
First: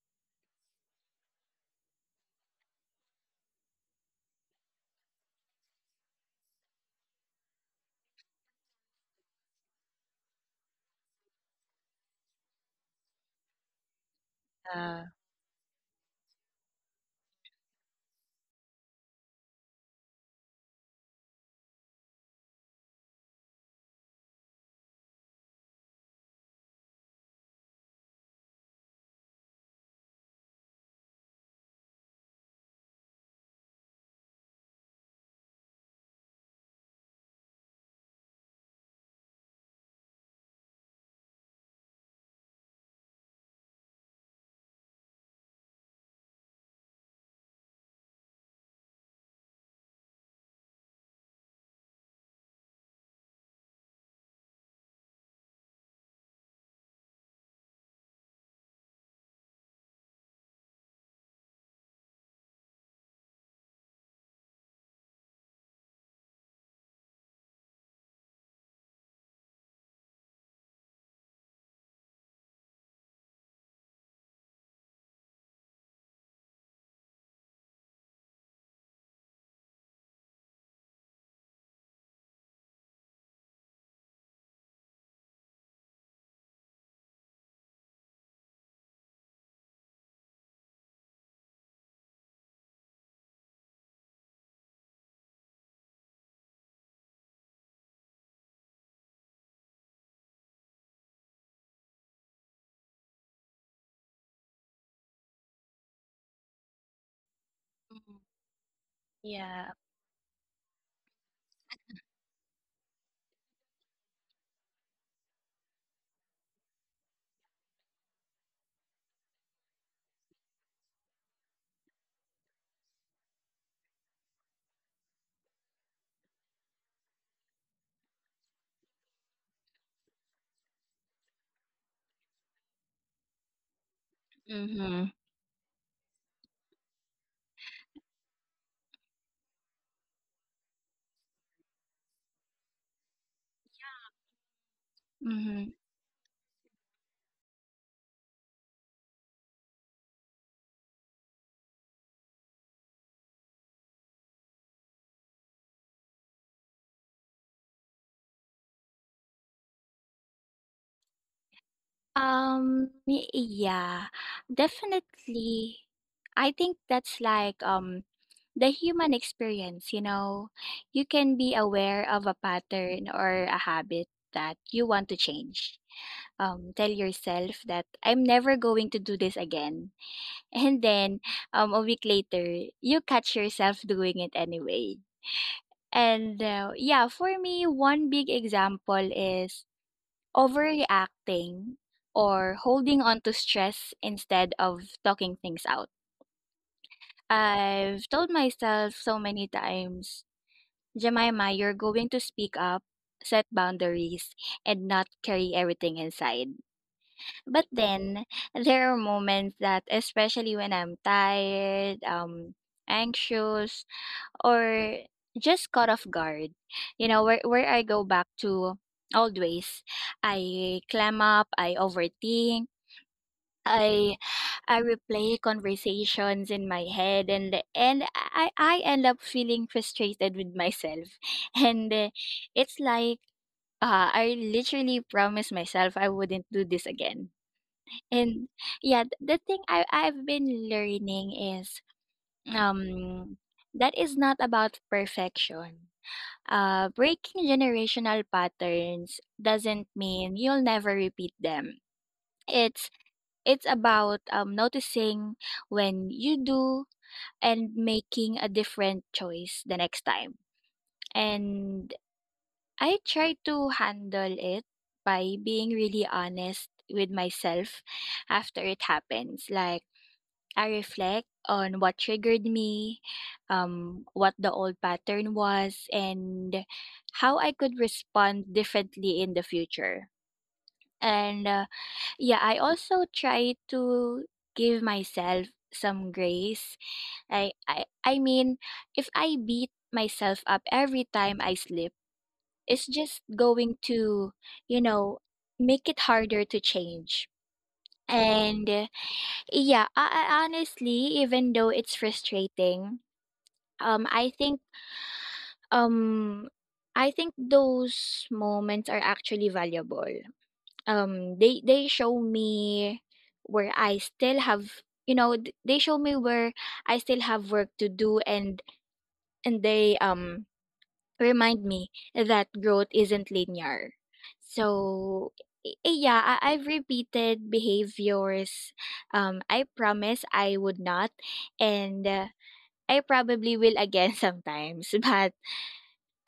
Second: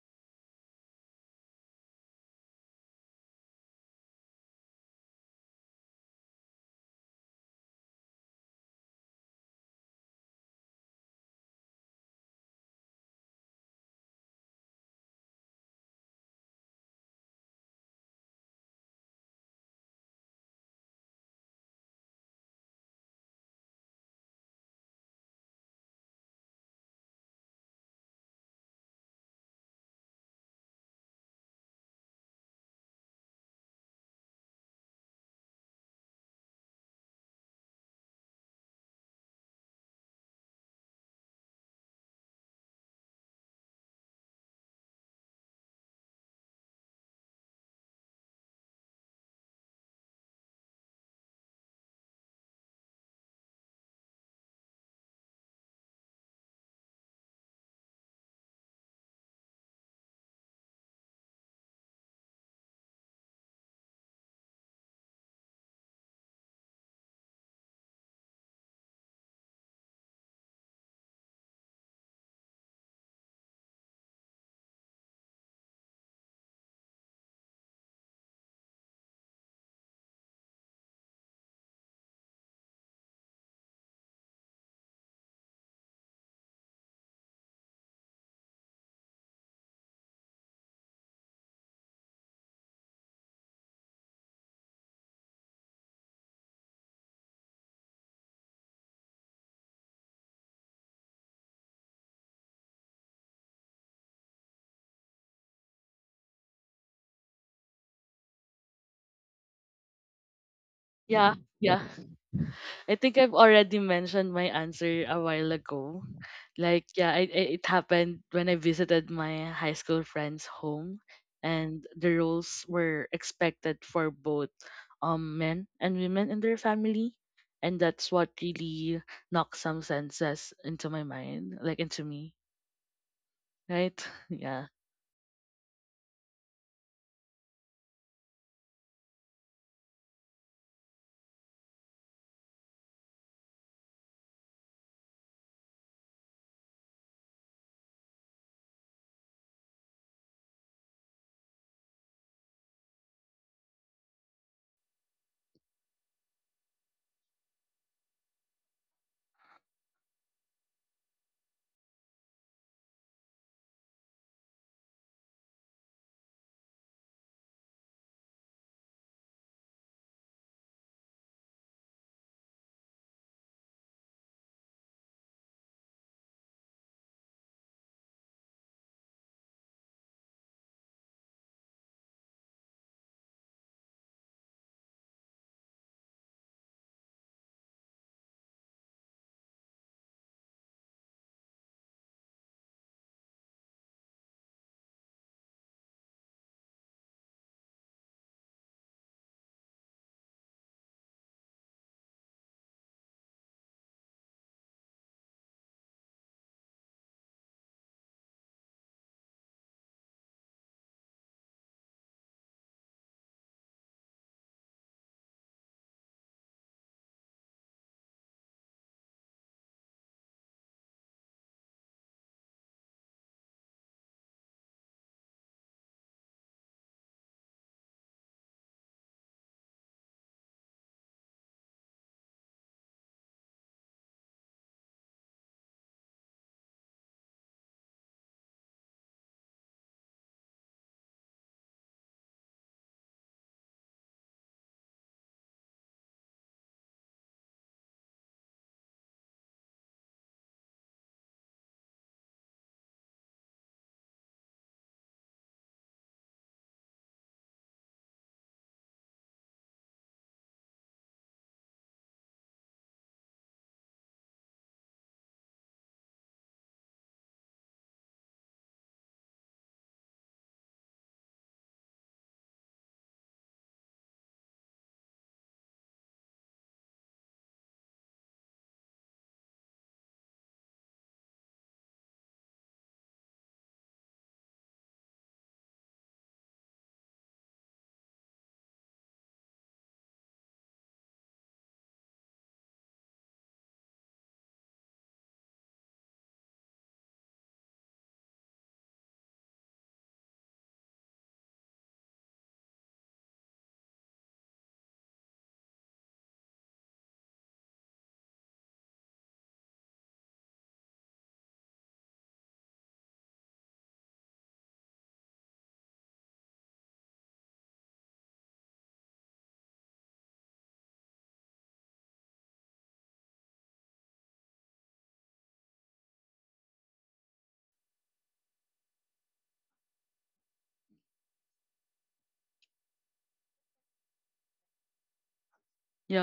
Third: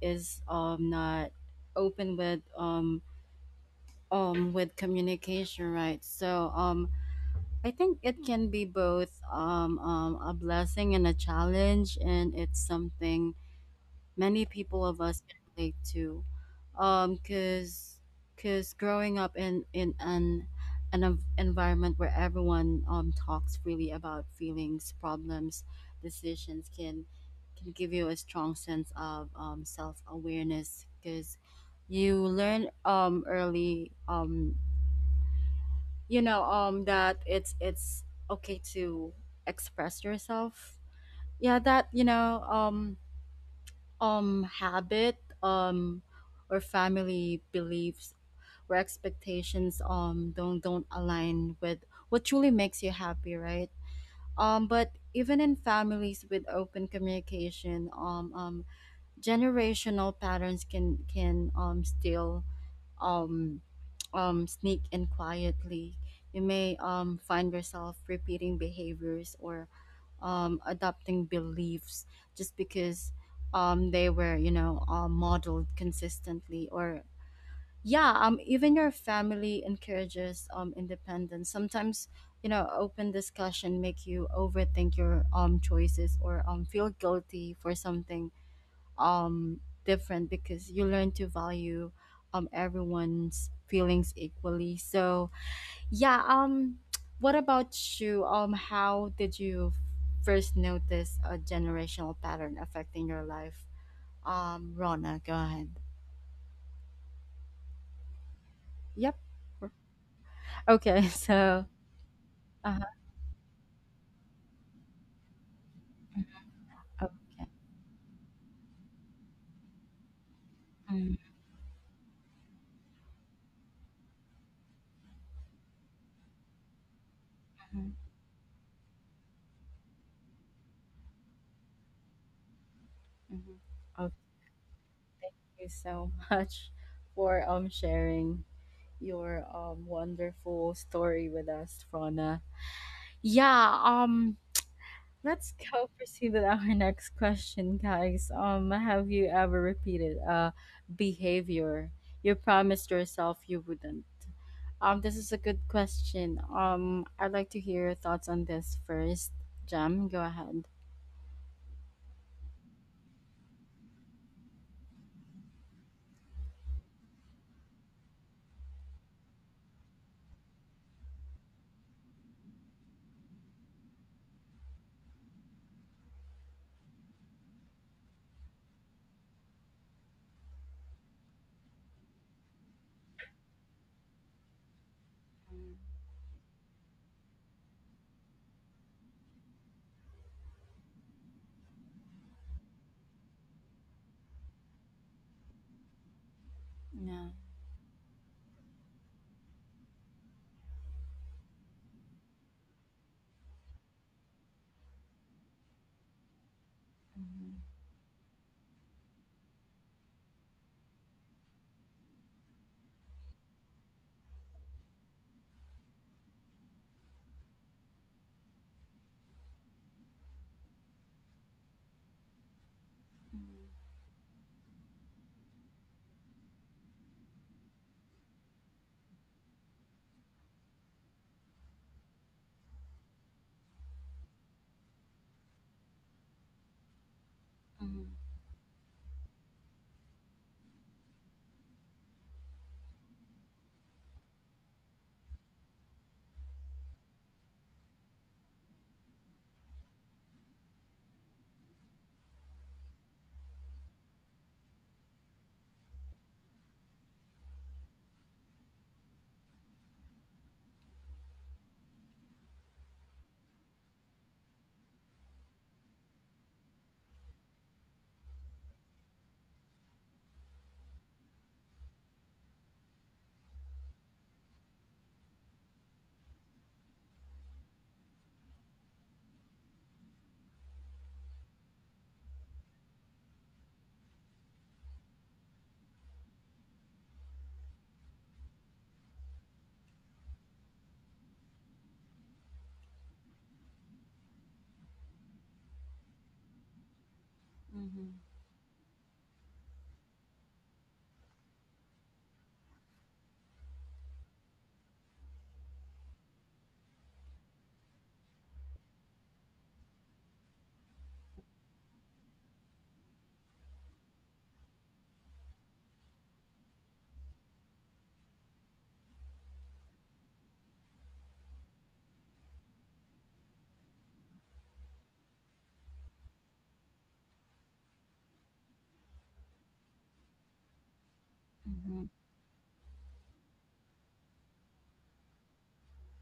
Speaker 1: is um not open with um um with communication, right? So um, I think it can be both um um a blessing and a challenge, and it's something many people of
Speaker 2: Yeah.
Speaker 1: us can relate to um because because growing up in in an an env- environment where everyone um talks freely about feelings, problems, decisions can can give you a strong sense of um, self-awareness because you learn um early um you know um that it's it's okay to express yourself, yeah, that you know um um habit, um or family beliefs, or expectations um don't don't align with what truly makes you happy, right. um but even in families with open communication, um um generational patterns can can um still um um sneak in quietly. You may um find yourself repeating behaviors or um, adopting beliefs just because um, they were, you know, uh, modeled consistently. Or, yeah, um, even your family encourages um, independence. Sometimes, you know, open discussion make you overthink your um, choices or um, feel guilty for something um, different because you learn to value um, everyone's feelings equally. So, yeah, um what about you? Um how did you first notice a generational pattern affecting your life? Um Rona, go ahead. Yep.
Speaker 2: Yeah.
Speaker 1: Okay,
Speaker 3: Yeah,
Speaker 1: so
Speaker 3: yeah.
Speaker 1: uh
Speaker 3: I think I've already mentioned my answer a while ago. Like,
Speaker 1: okay.
Speaker 3: yeah, it, it it happened when I visited my high school friend's home,
Speaker 1: Mm-hmm.
Speaker 3: and the roles were expected for both um, men and women in their family. And that's what really knocked some senses into my mind, like into me,
Speaker 1: Mm-hmm.
Speaker 3: right?
Speaker 1: Okay,
Speaker 2: Yeah.
Speaker 3: Yeah.
Speaker 2: Mhm.
Speaker 1: thank you so much for um sharing your um wonderful story with us, Rona. Yeah, um let's
Speaker 2: Mhm.
Speaker 1: go proceed with our next question, guys. Um, have you ever repeated a behavior you promised yourself you wouldn't? Um, this is a good question. Um, I'd like to hear your thoughts on this first. Jam, go ahead.
Speaker 2: Um, y- yeah, definitely. I think that's like um the human experience, you know. You can be aware of a pattern or a habit that you want to change. Um, tell yourself that I'm never going to do this again. And then um a week later, you catch yourself doing it anyway. And uh, yeah, for me, one big example is overreacting or holding on to stress instead of talking things out.
Speaker 1: Yeah.
Speaker 2: I've told myself so many times, Jemima, you're going to speak up, set boundaries, and not carry everything inside.
Speaker 1: Mhm.
Speaker 2: But then there are moments that, especially when I'm tired, um, anxious, or just caught off guard, you know, where, where I go back to old ways. I clam up, I overthink I I replay conversations in my head and and I I end up feeling frustrated with myself. And uh, it's like uh, I literally promised myself I wouldn't do this again.
Speaker 1: Mhm.
Speaker 2: And yeah, th- the thing I I've been learning is um that is not about perfection. Uh, breaking generational patterns doesn't mean you'll never repeat them. It's it's about um, noticing when you do and making a different choice the next time. And I try to handle it by being really honest with myself after it happens. Like, I reflect on what triggered me, um, what the old pattern was, and how I could respond differently in the future. And uh, yeah, I also try to give myself some grace. I I I mean, if I beat myself up every time I slip, it's just going to, you know, make it harder to change.
Speaker 1: Mhm.
Speaker 2: And uh, yeah, I, I honestly, even though it's frustrating, um I think um I think those moments are actually valuable. Um, they they show me where I still have, you know, th- they show me where I still have work to do and and they um remind me that growth isn't linear. So i- i- yeah, I, I've repeated behaviors. Um, I promise I would not, and
Speaker 1: Mhm.
Speaker 2: uh, I probably will again sometimes. But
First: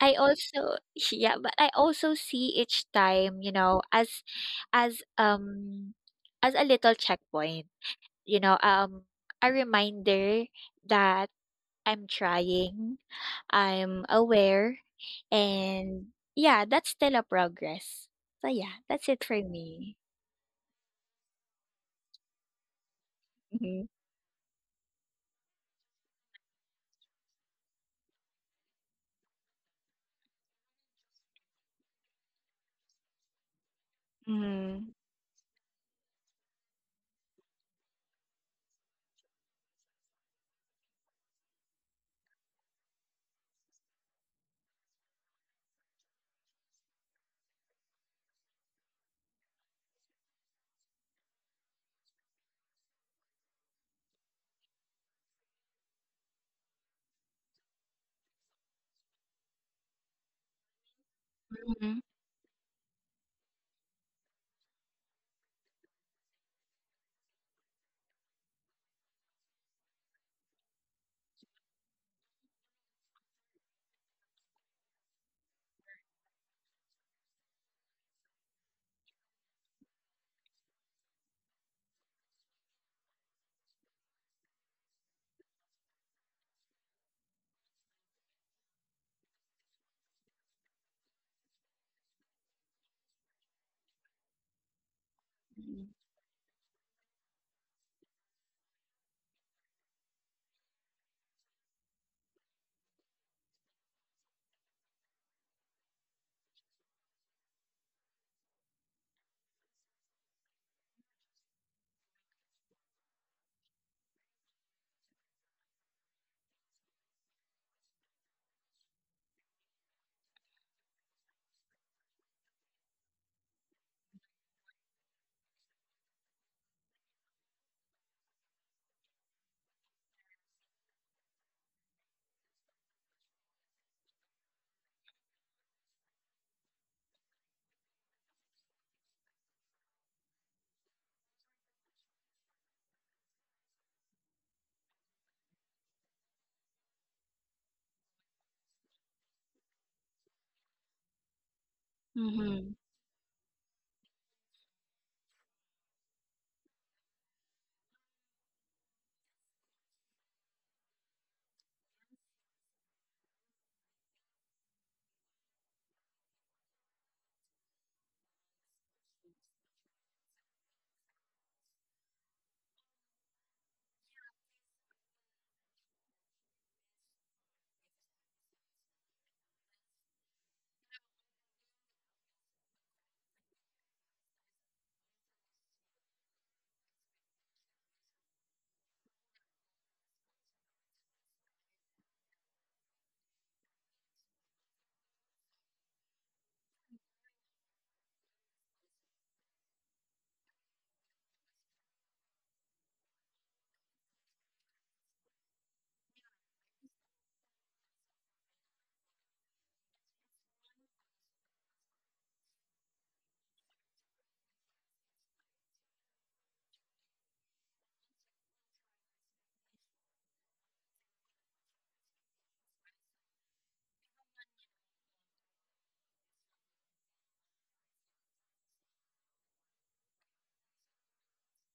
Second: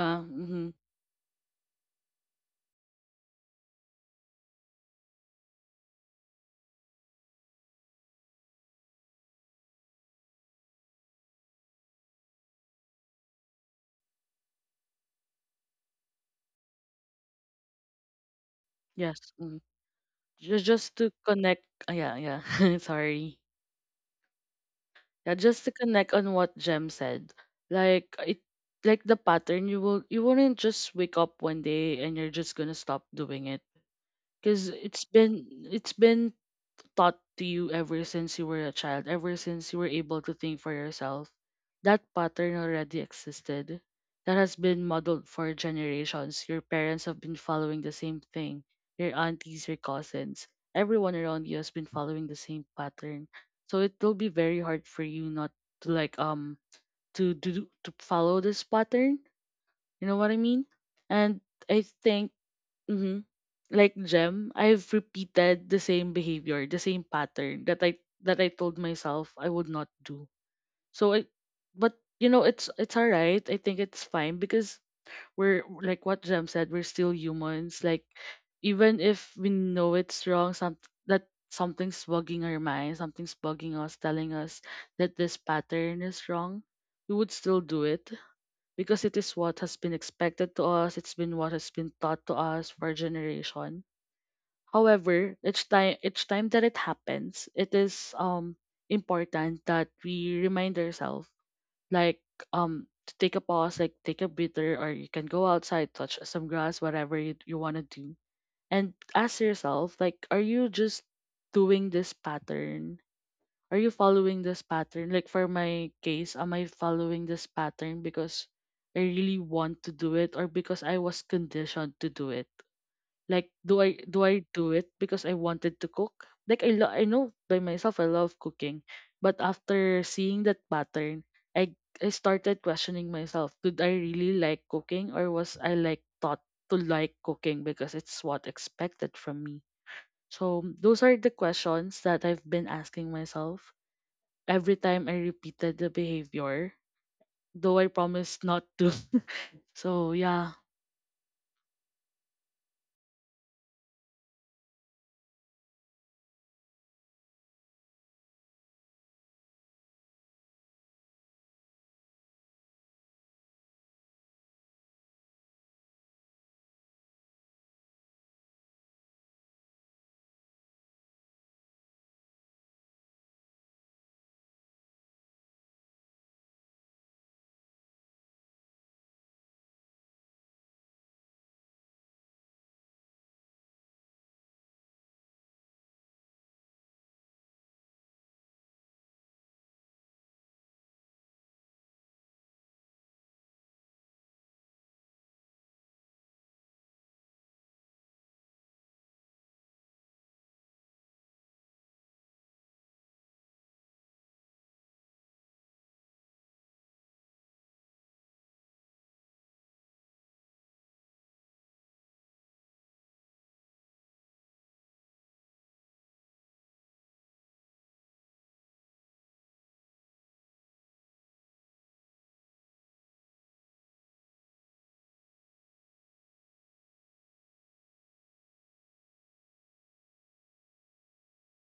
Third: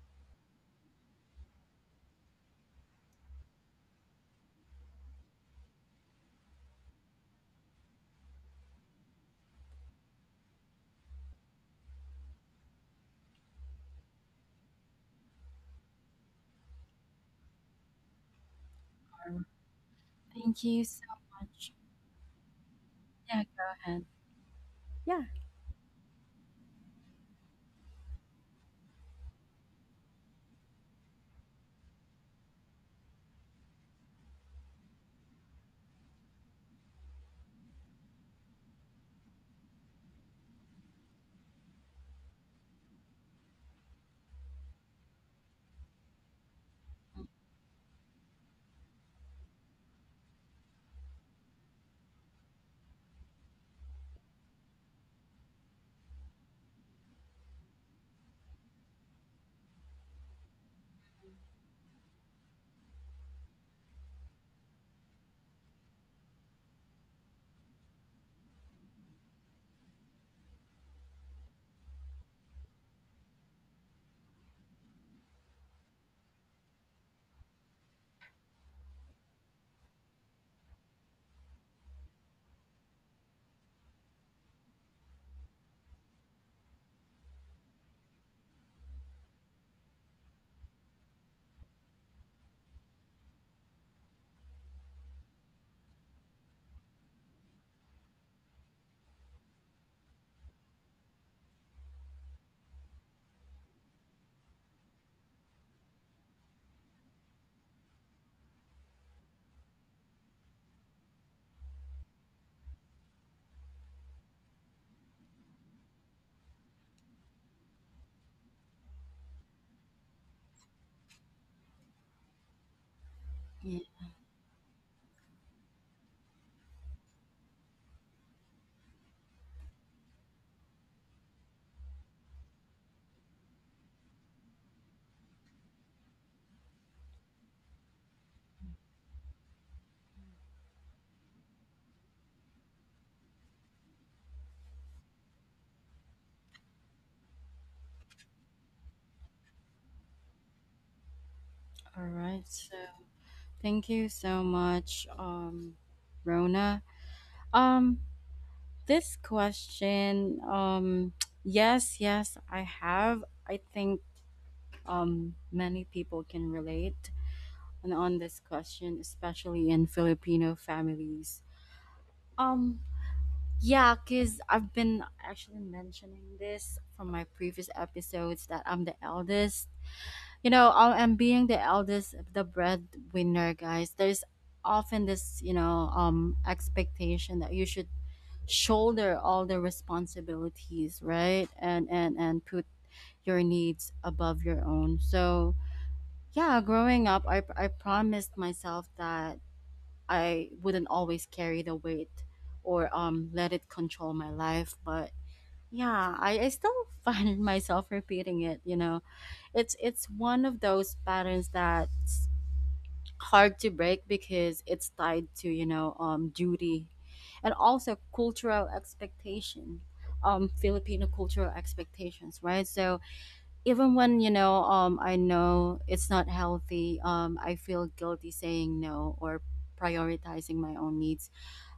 Speaker 2: I
Speaker 3: Mhm.
Speaker 2: also yeah, but I also see each time, you know, as as um as a little checkpoint, you know, um a reminder that I'm trying, I'm aware, and yeah, that's still a progress. So yeah, that's
Speaker 3: Yes.
Speaker 2: it for
Speaker 1: Mhm.
Speaker 3: Mhm.
Speaker 2: me.
Speaker 3: Ju-
Speaker 1: Thank you
Speaker 3: Just
Speaker 1: so
Speaker 3: to connect.
Speaker 1: much.
Speaker 3: Ah, Yeah. Yeah. Sorry.
Speaker 1: Yeah, go
Speaker 2: Mhm.
Speaker 1: ahead. Yeah.
Speaker 3: Yeah, just to connect on what Jem said. Like it. Like the pattern. You will. You wouldn't just wake up one day and you're just gonna stop doing it. Cause
Speaker 2: Mm-hmm.
Speaker 3: it's been. It's been taught to you ever since you were a child, ever since you were able to think for yourself, that pattern already existed. That has been modeled for generations. Your parents have been following the same thing. Your aunties, your cousins, everyone around you has been following the same pattern. So it will be very hard for you not to like um to do to follow this pattern. You know what I mean? And I
Speaker 2: Mhm.
Speaker 3: think, mm-hmm, like Gem, I've repeated the same behavior, the same pattern that I that I told myself I would not do. So I, but you know, it's it's alright. I think it's fine because we're like what Gem said, we're still humans. Like even if we know it's wrong, some that something's bugging our mind, something's bugging us, telling us that this pattern is wrong, we would still do it because it is what has been expected to us, it's been what has been taught to us for a generation. However, each time each time that it happens, it is um important that we remind ourselves like um to take a pause, like take a breather, or you can go outside, touch some grass, whatever you, you wanna do. And ask yourself, like, are you just doing this pattern are you following this pattern? Like for my case, am I following this pattern because I really want to do it or because I was conditioned to do it? Like
Speaker 1: Yeah.
Speaker 3: do I do I do it because I wanted to cook? Like I lo- I know by myself I love cooking, but after seeing that pattern, I I started questioning myself. Did I really like cooking or was I like taught to like cooking because it's what expected from me? So those are the questions that I've been asking myself every time I repeated the behavior, though I promised not to. So yeah,
Speaker 1: All right.
Speaker 2: Mm-hmm.
Speaker 1: So, thank you so much, um, Rona. Um, This question, um, yes, yes, I have. I think um, many people can relate on, on this question, especially in Filipino families. Um, yeah, because I've been actually mentioning this from my previous episodes that I'm the eldest. You know, I am being the eldest, the breadwinner, guys. There's often this, you know, um, expectation that you should shoulder all the responsibilities, right? And and and put your needs above your own. So, yeah, growing up, I I promised myself that I wouldn't always carry the weight or um let it control my life, but yeah, I, I still find myself repeating it, you know. It's it's one of those patterns that hard to break because it's tied to, you know, um, duty and also cultural expectation, um Filipino cultural expectations, right? So even when, you know, um I know it's not healthy, um I feel guilty saying no or prioritizing my own needs.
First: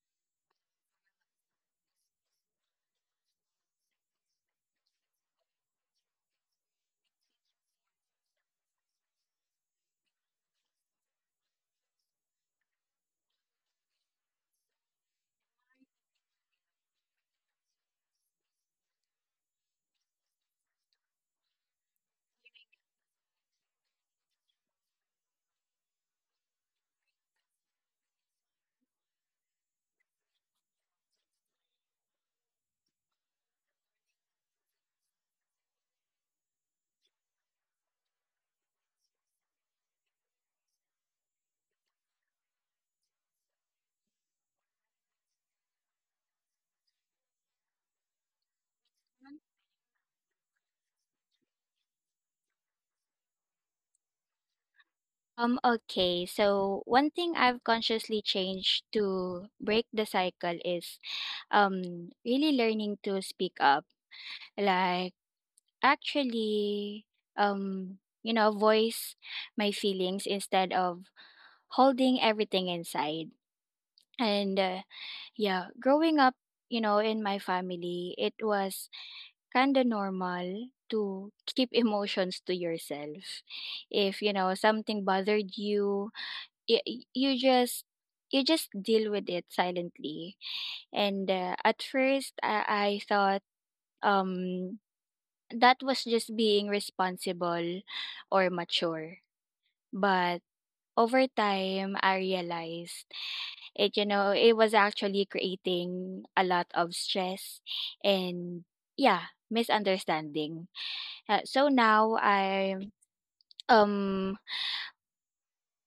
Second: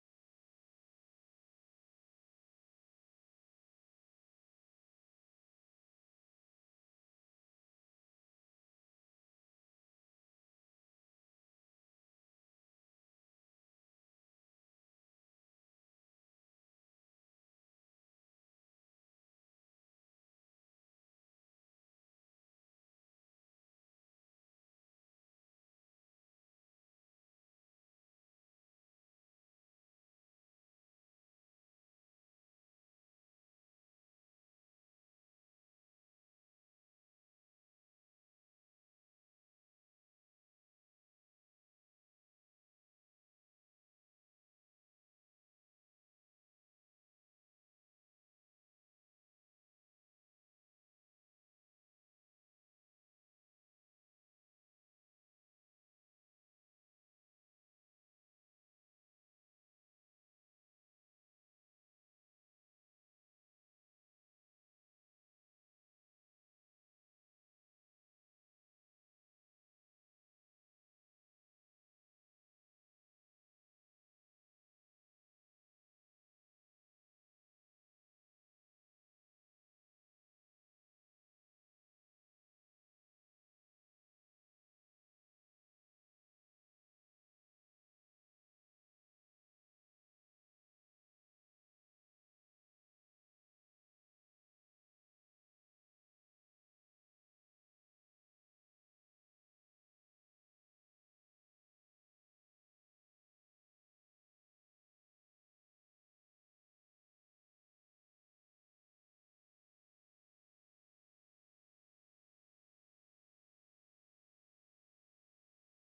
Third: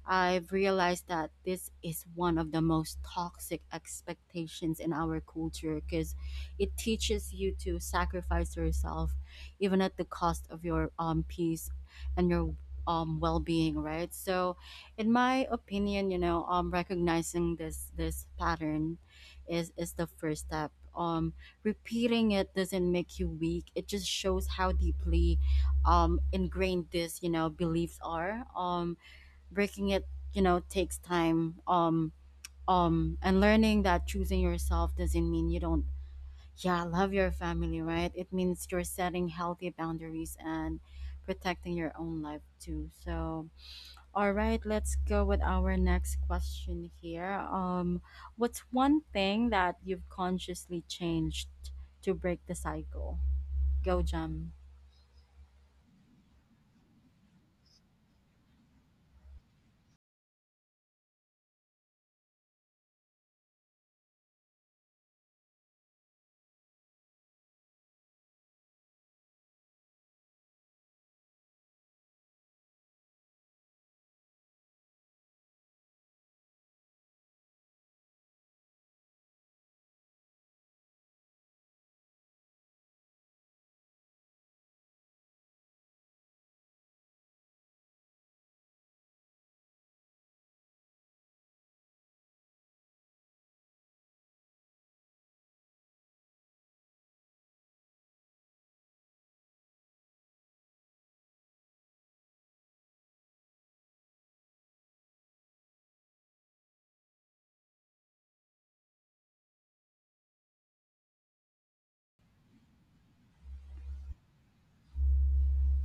Speaker 1: I've realized that this is one of the most toxic expectations in our culture because it teaches you to sacrifice yourself, even at the cost of your um, peace and your um, well-being. Right. So, in my opinion, you know, um, recognizing this this pattern is is the first step. Um, repeating it doesn't make you weak. It just shows how deeply um, ingrained this, you know, beliefs are. Um, breaking it, you know, takes time, um um and learning that choosing yourself doesn't mean you don't, yeah, love your family, right. It means you're setting healthy boundaries and protecting your own life too. So, all right, let's go with our next question here. um what's one thing that you've consciously changed to break the cycle? Go, Jam.
Speaker 2: Um, okay, so one thing I've consciously changed to break the cycle is um really learning to speak up, like actually um you know voice my feelings instead of holding everything inside. And uh, yeah, growing up, you know, in my family it was kind of normal to keep emotions to yourself. If you know something bothered you, y- y- you just you just deal with it silently. And uh, at first, I-, I thought um that was just being responsible or mature, but over time I realized, it you know, it was actually creating a lot of stress and yeah misunderstanding. Uh, so now i um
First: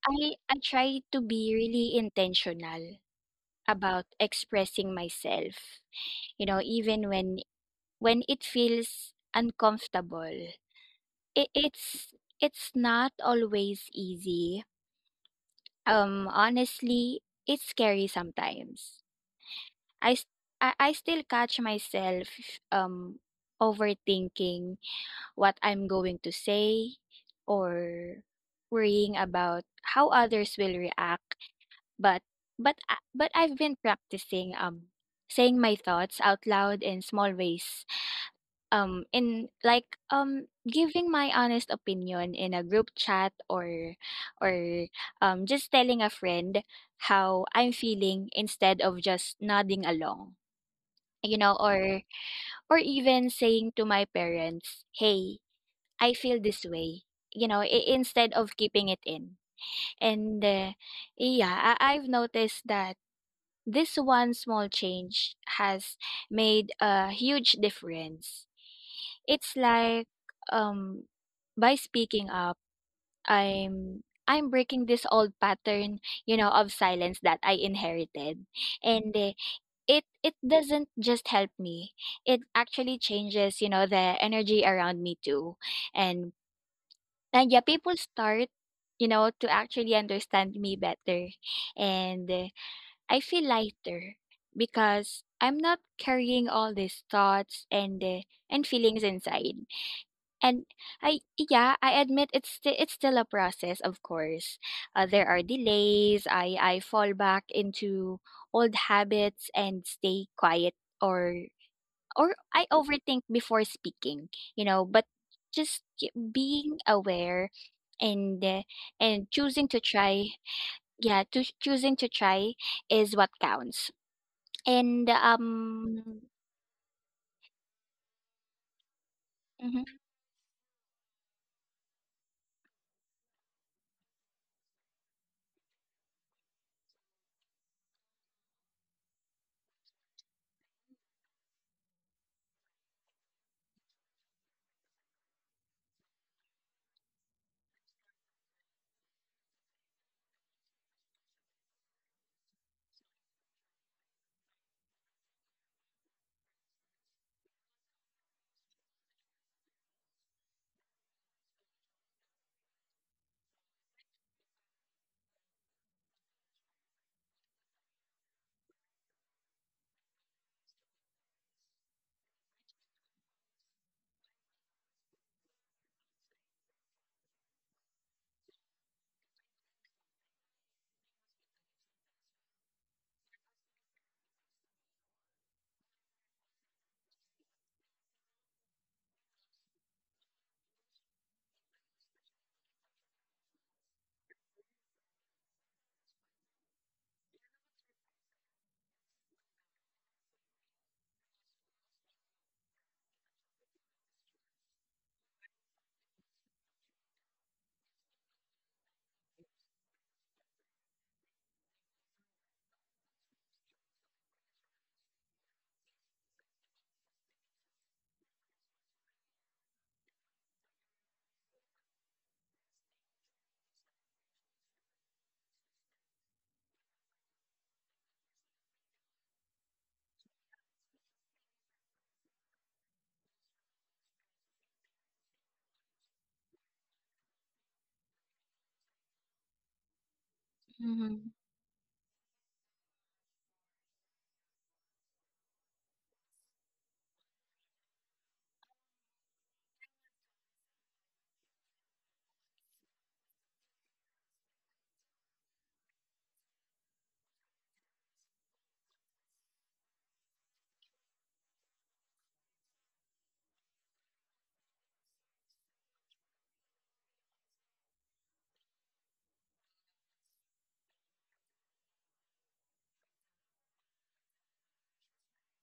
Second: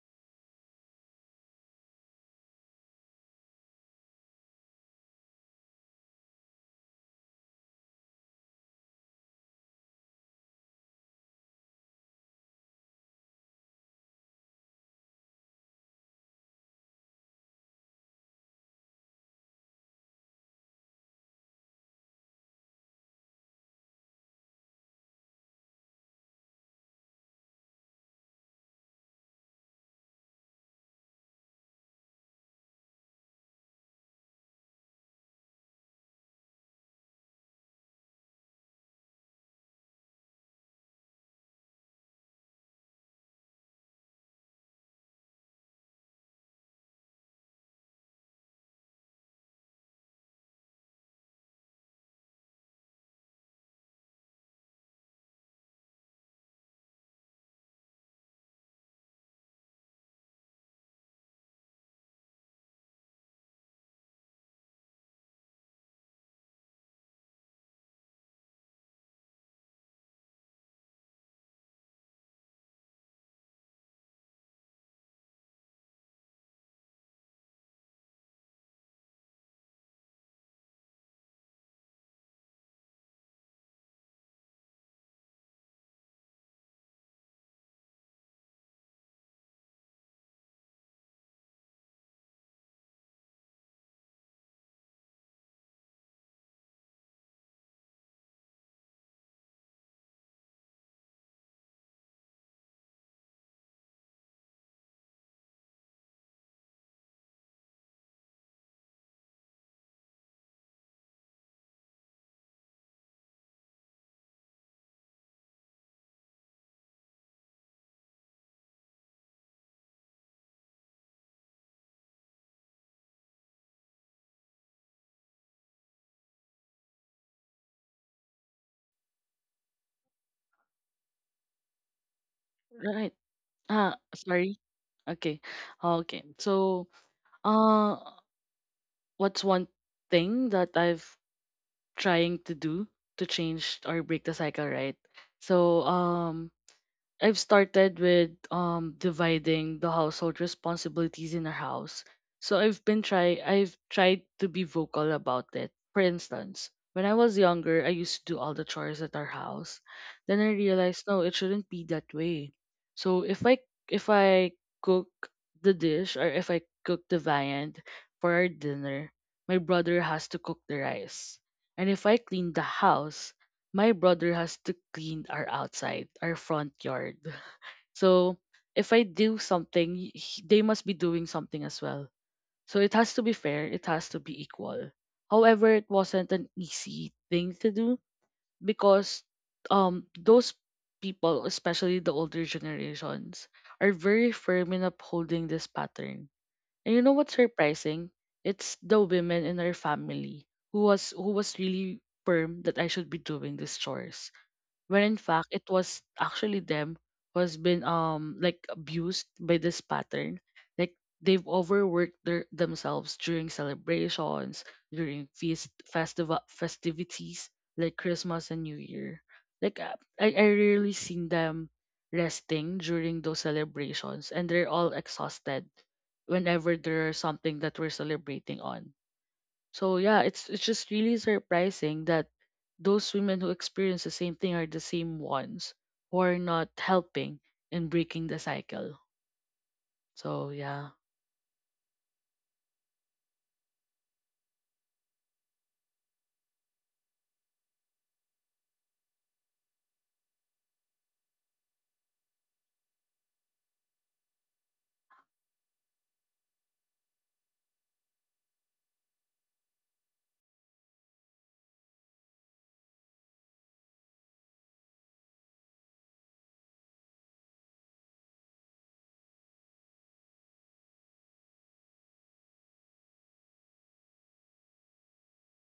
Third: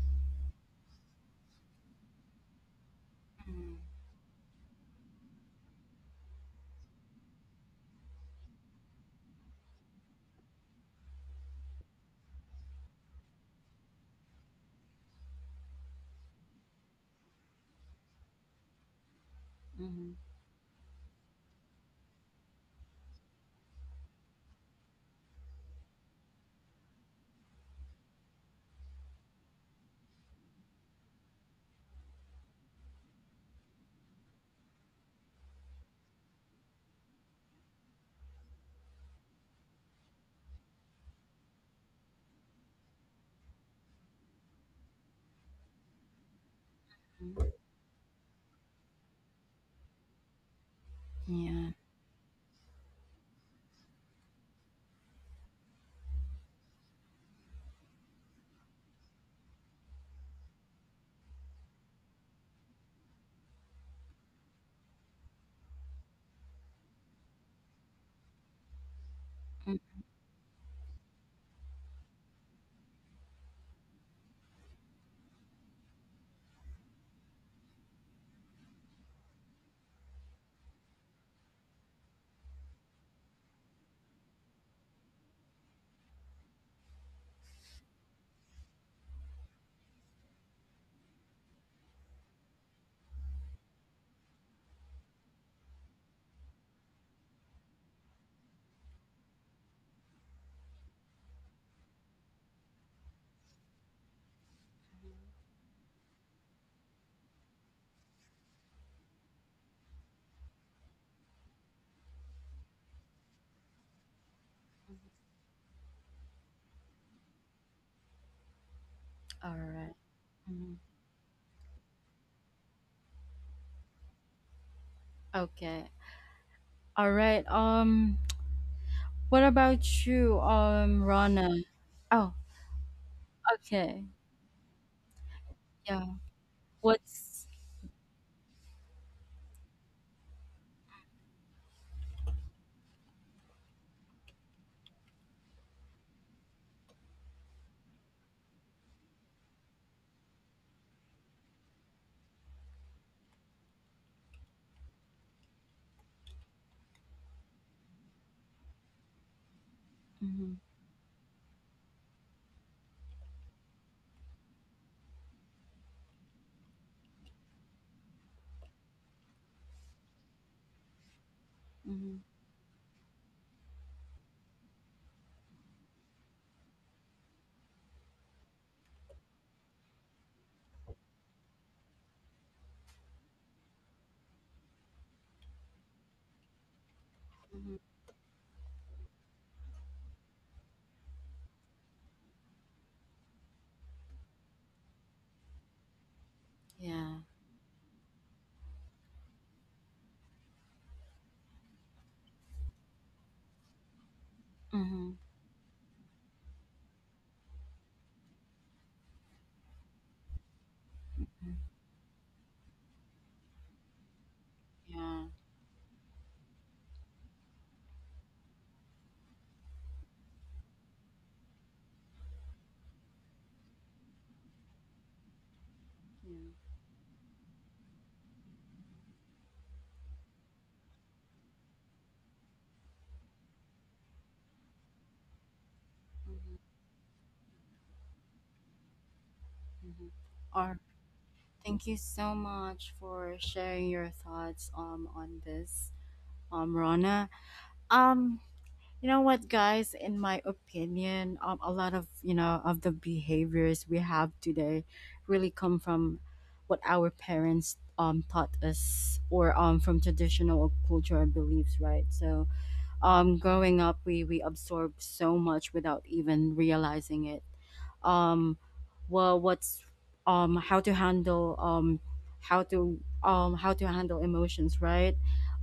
Speaker 2: i I try to be really intentional about expressing myself, you know, even when when it feels uncomfortable. It it's it's not always easy. Um, honestly, it's scary sometimes. I
Speaker 1: Hmm.
Speaker 2: s- I, I still catch myself um overthinking what I'm going to say or worrying about how others will react. But but I- but I've been practicing um saying my thoughts out loud in small ways, um in like um giving my honest opinion in a group chat, or or um just telling a friend how I'm feeling instead of just nodding along, you know,
Speaker 1: Yeah.
Speaker 2: or or even saying to my parents, "Hey, I feel this way," you know, i- instead of keeping it in. And uh, Yeah, I- I've noticed that this one small change has made a huge difference. It's
Speaker 1: Mm.
Speaker 2: like, um by speaking up, I'm I'm breaking this old pattern, you know, of silence that I inherited. And eh, it it doesn't just help me. It actually changes, you know, the energy around me too. And and yeah, people start, you know, to actually understand me better. And eh, I feel lighter because I'm not carrying all these thoughts and eh, and feelings inside. And I yeah, I admit it's still it's still a process, of course. Uh, there are delays. I I fall back into old habits and stay quiet, or or I overthink before speaking, you know, but just y- being aware and uh, and
Speaker 1: All
Speaker 2: choosing to
Speaker 1: right.
Speaker 2: try,
Speaker 1: Mhm.
Speaker 2: yeah, to choosing to try is what counts. And
Speaker 1: Okay.
Speaker 2: um
Speaker 1: All right. Um what
Speaker 2: Mhm,
Speaker 1: about you, um, Rana? Oh,
Speaker 3: right. Ah,
Speaker 1: okay.
Speaker 3: sorry. Okay.
Speaker 1: Yeah.
Speaker 3: Okay. So,
Speaker 1: What's?
Speaker 3: uh, what's one thing that I've trying to do to change or break the cycle, right? So, um, I've started with um dividing the household responsibilities in our house. So I've been try I've tried to be vocal about it. For instance, when I was younger, I used to do all the chores at our house. Then I
Speaker 1: Mm-hmm.
Speaker 3: realized no, it shouldn't be that way. So if I if I cook the dish or if I cook the viand for our dinner, my brother has to cook the rice. And if I
Speaker 1: Mm-hmm.
Speaker 3: clean the house, my brother has to clean our outside, our front yard. So if I do something, he- he- they must be doing something as well. So it has to be fair, it has to be equal. However, it wasn't an easy thing to
Speaker 1: Mm-hmm.
Speaker 3: do because um those people, especially the older generations, are very firm in upholding this pattern. And you know
Speaker 1: Yeah.
Speaker 3: what's surprising? It's the women in our family who was who was really firm that I should be doing these chores when
Speaker 1: Mm-hmm.
Speaker 3: in fact it was actually them who has been um like abused by this pattern, like they've
Speaker 1: Mm-hmm.
Speaker 3: overworked their themselves during celebrations,
Speaker 1: Yeah. Yeah.
Speaker 3: during feast festival festivities like Christmas and New Year. Like uh, i i rarely seen them resting during those celebrations, and they're all exhausted
Speaker 1: Mm-hmm.
Speaker 3: whenever there's something that we're celebrating on. So yeah, it's it's just really surprising that those women who experience the same thing are the same ones who are
Speaker 1: Mm-hmm.
Speaker 3: not helping in breaking the cycle. So
Speaker 1: Or
Speaker 3: yeah.
Speaker 2: mhm,
Speaker 1: thank you so much for sharing your thoughts um on this, um, Rana. Um, You know what, guys? In my opinion, um, a lot of you know of the behaviors we have today really come from what our parents um taught us, or um from traditional culture and beliefs, right? So, um, growing up, we we absorb so much without even realizing it. Um, well, what's um, How to handle um, how to um, how to handle emotions, right?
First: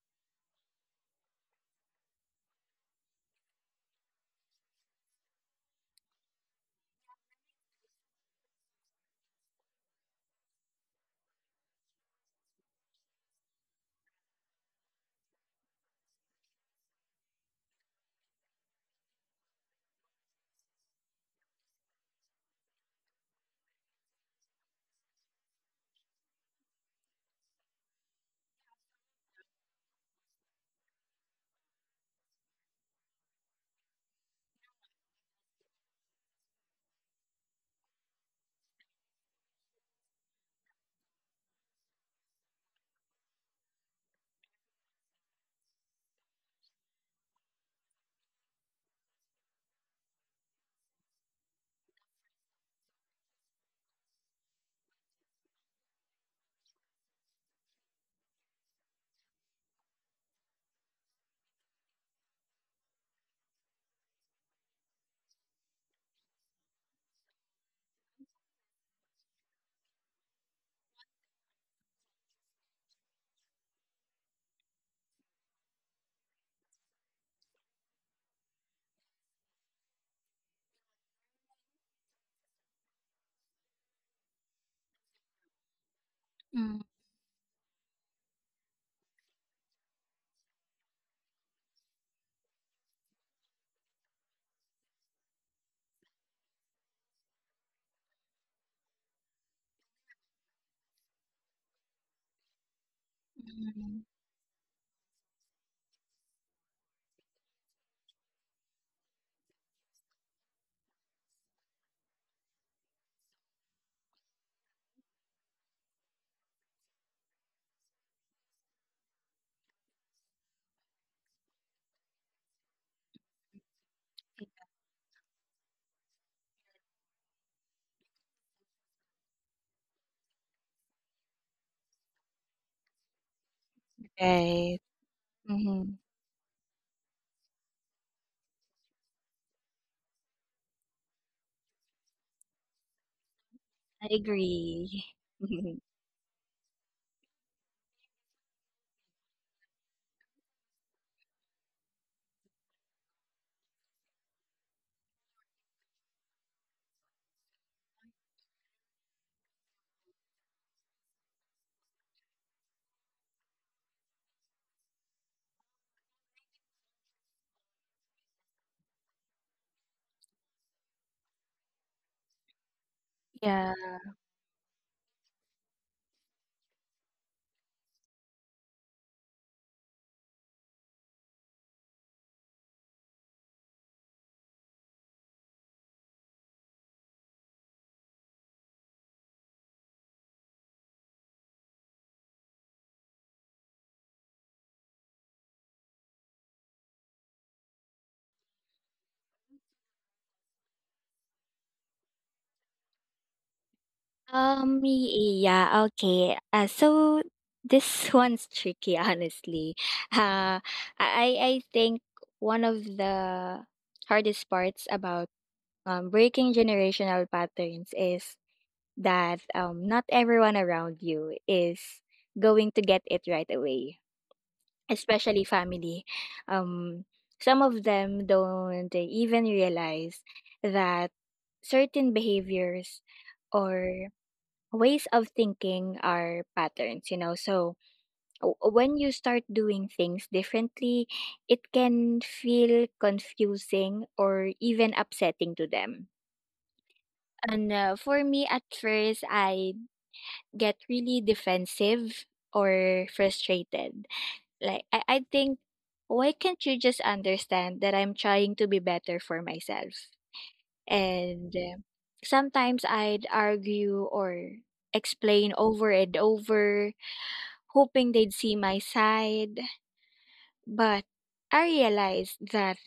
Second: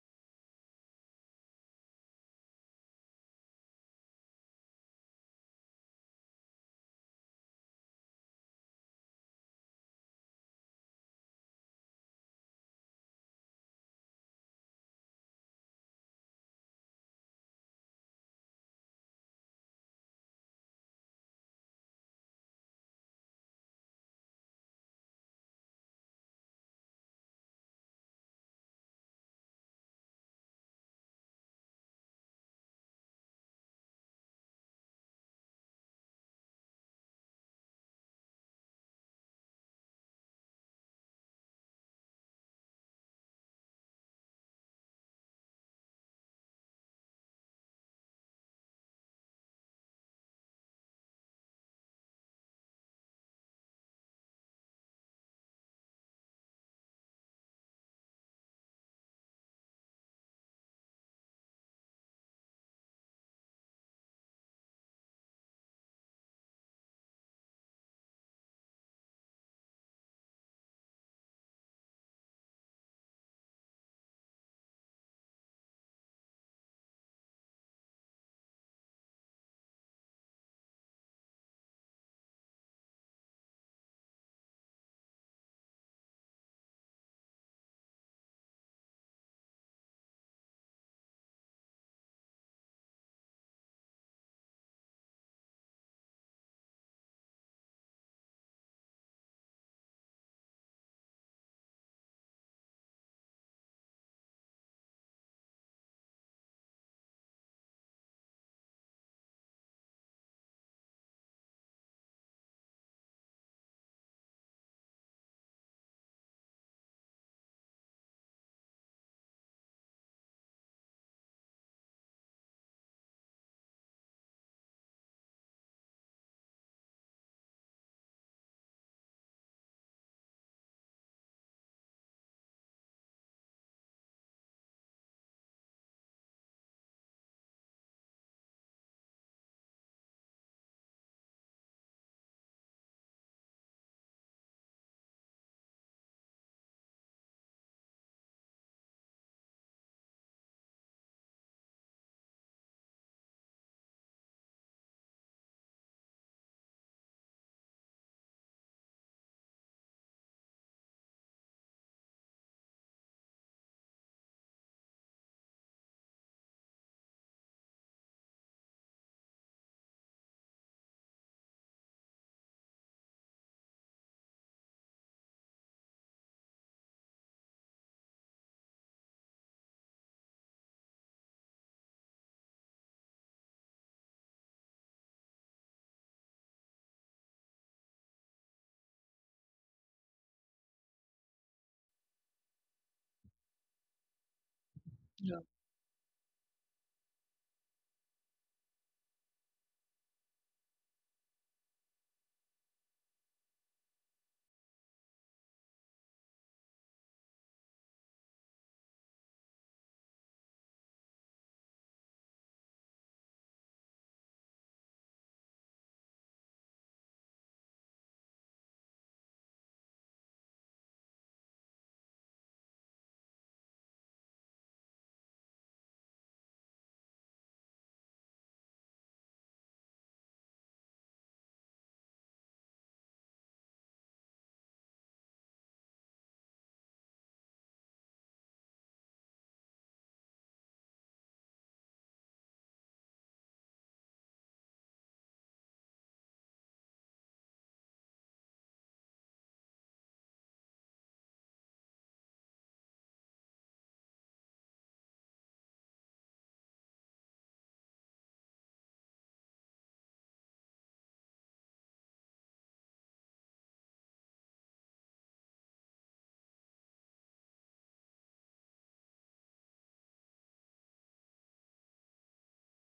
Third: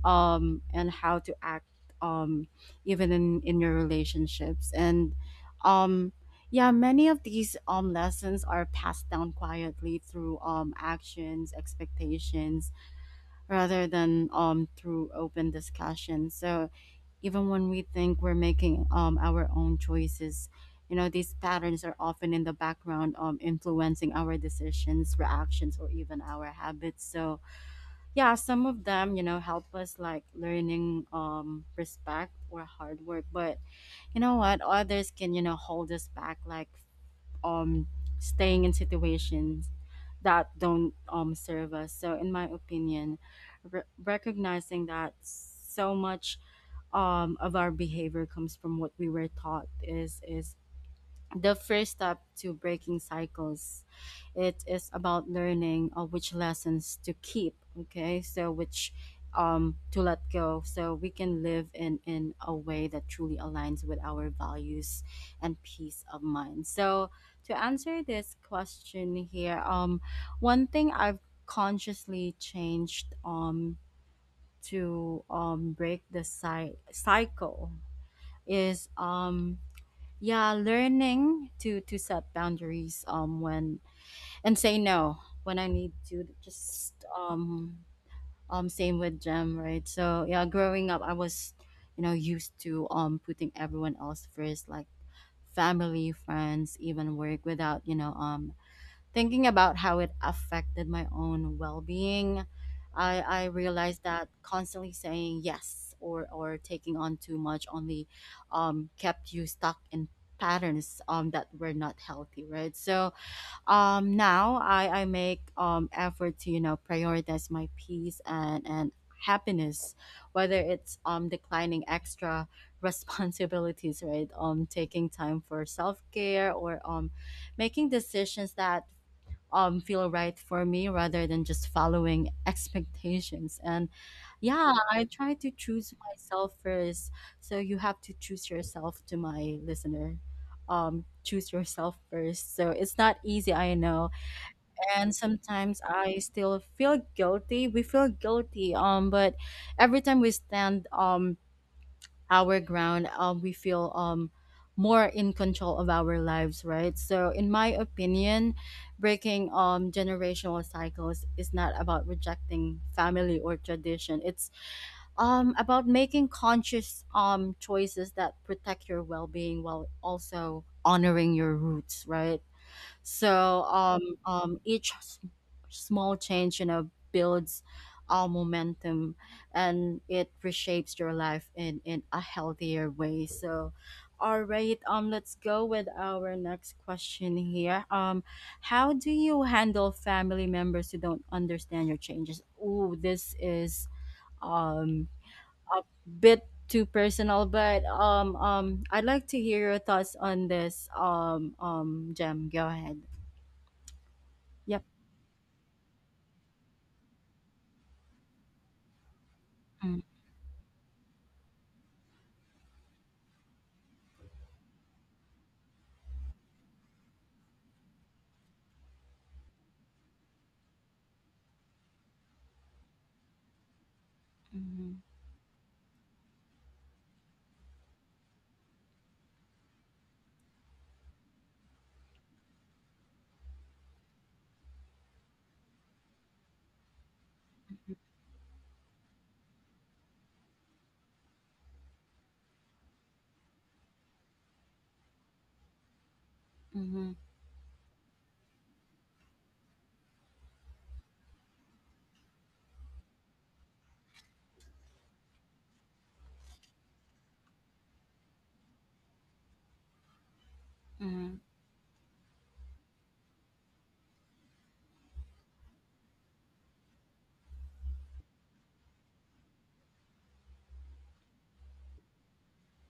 Speaker 1: Um, and how to act um, even in in your relationships and um, yeah, many of these um lessons are passed down quietly through um actions, expectations, rather than um through open discussion. So even when we think we're making um, our own choices. You know, these patterns are often in the background, um, influencing our decisions, reactions, or even our habits. So, yeah, some of them, you know, help us like learning um, respect or hard work. But you know what? Others can, you know, hold us back, like um staying in situations that don't um serve us. So in my opinion, re- recognizing that so much um of our behavior comes from what we were taught is is the first step to breaking cycles. It is about learning uh, which lessons to keep. Okay, so which um to let go, so we can live in in a way that truly aligns with our values and peace of mind. So to answer this question here, um one thing I've consciously changed um to um break the cy- cycle is um yeah, learning to to set boundaries um when, and say no when I need to,
Speaker 2: mhm,
Speaker 1: just um um same with Gem, right? So yeah, growing up, I was, you know, used to um putting everyone else first, like family, friends, even work, without you know um thinking about how it affected my own well being. I, I
Speaker 2: mhm.
Speaker 1: realized that constantly saying yes or, or taking on too much only um, kept you stuck in patterns um, that were not healthy, right? So um, now I, I make um, effort to, you know, prioritize my peace and, and happiness, whether it's um, declining extra responsibilities, right? Um, taking time for self care or um, making decisions that um feel right for me rather than just following expectations, and yeah,
Speaker 2: Right.
Speaker 1: I try to choose myself first. So you have to choose yourself. To my listener, um choose yourself first. So it's not easy, I
Speaker 2: I
Speaker 1: know.
Speaker 2: agree.
Speaker 1: And sometimes I still feel guilty, we feel guilty, um but every time we stand um our ground, um, we feel um more in control of our lives, right? So, in my opinion, breaking um generational cycles is not about rejecting family or tradition. It's um about making conscious um choices that protect your well-being while also honoring your roots, right? So
Speaker 2: Yeah.
Speaker 1: um, um, each s- small change, you know, builds our momentum, and it reshapes your life in, in a healthier way. So, all right, um, let's go with our next question here. Um, how do you handle family members who don't understand your changes? Ooh, this is um
Speaker 3: Yeah.
Speaker 1: a bit too personal, but um um I'd like to hear your thoughts on this. Um um Jem, go ahead. Yep.
Speaker 2: Um, y- yeah, okay. Uh, so this one's tricky, honestly.
Speaker 1: Mm,
Speaker 2: Uh, I I think one of the hardest parts about um, breaking generational patterns is that, um, not everyone around you is going to get it right away.
Speaker 1: mhm,
Speaker 2: Especially family. Um, some of them don't eh, even realize that certain behaviors or ways of thinking are patterns, you know. So w- when you start doing things differently, it can feel confusing or even upsetting to them.
Speaker 1: mhm,
Speaker 2: And uh, For me, at first, I get really defensive or frustrated. Like, I, I think, why can't you just understand that I'm trying to be better for myself?
Speaker 1: mhm,
Speaker 2: And uh, Sometimes I'd argue or explain over and over, hoping they'd see my side. But I realized that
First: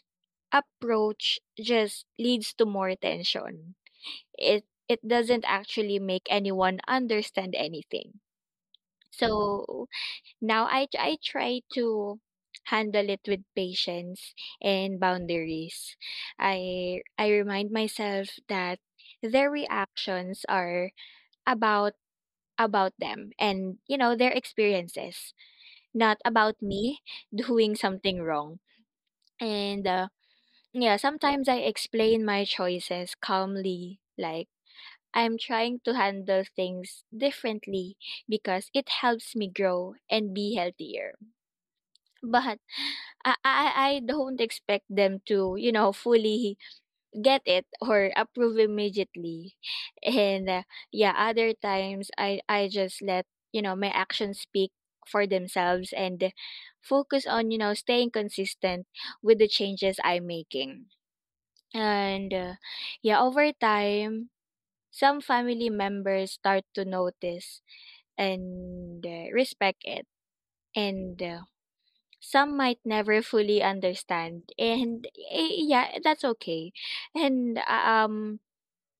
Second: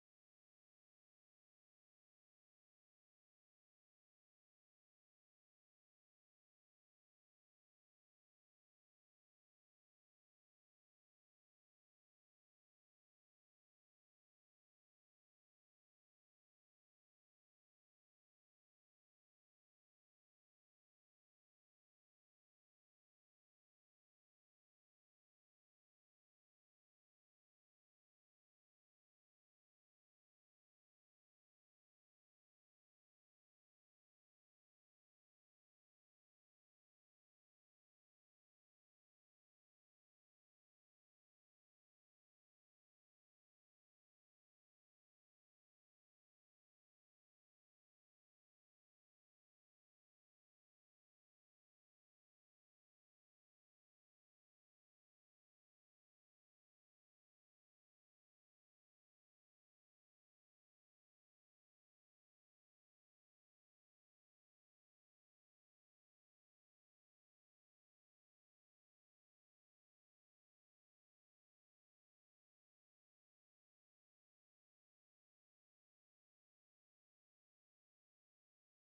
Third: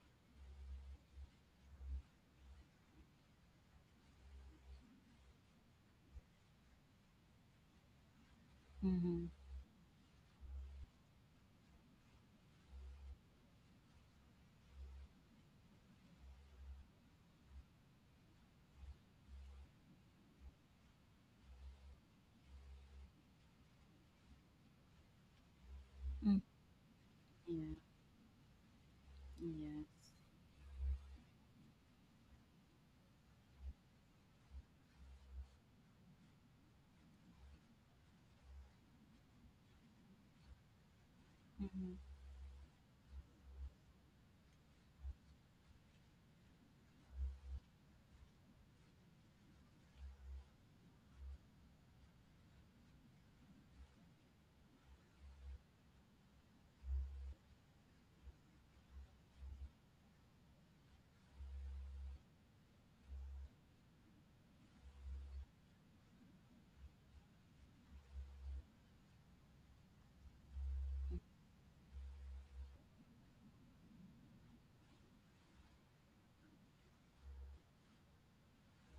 Speaker 2: approach just leads to more tension. It it doesn't actually make anyone understand anything. So now I I try to handle it with patience and boundaries. I I remind myself that their reactions are about about them and, you know, their experiences, not
Speaker 1: mhm,
Speaker 2: about me doing
Speaker 1: mm,
Speaker 2: something wrong.
Speaker 1: yeah,
Speaker 2: And uh,
Speaker 1: yes.
Speaker 2: Yeah, sometimes I explain my choices calmly, like, I'm trying to handle things differently because it helps me grow and be healthier.
Speaker 1: Mhm,
Speaker 2: But I I I don't expect them to, you know, fully get it or approve immediately. And uh, Yeah, other times I I just let, you know, my actions speak for themselves and focus on, you know, staying consistent with the changes I'm making. And uh, Yeah, over time, some family members start to notice and uh, respect it. And uh, Some might never fully understand, and eh, yeah, that's okay. and uh, um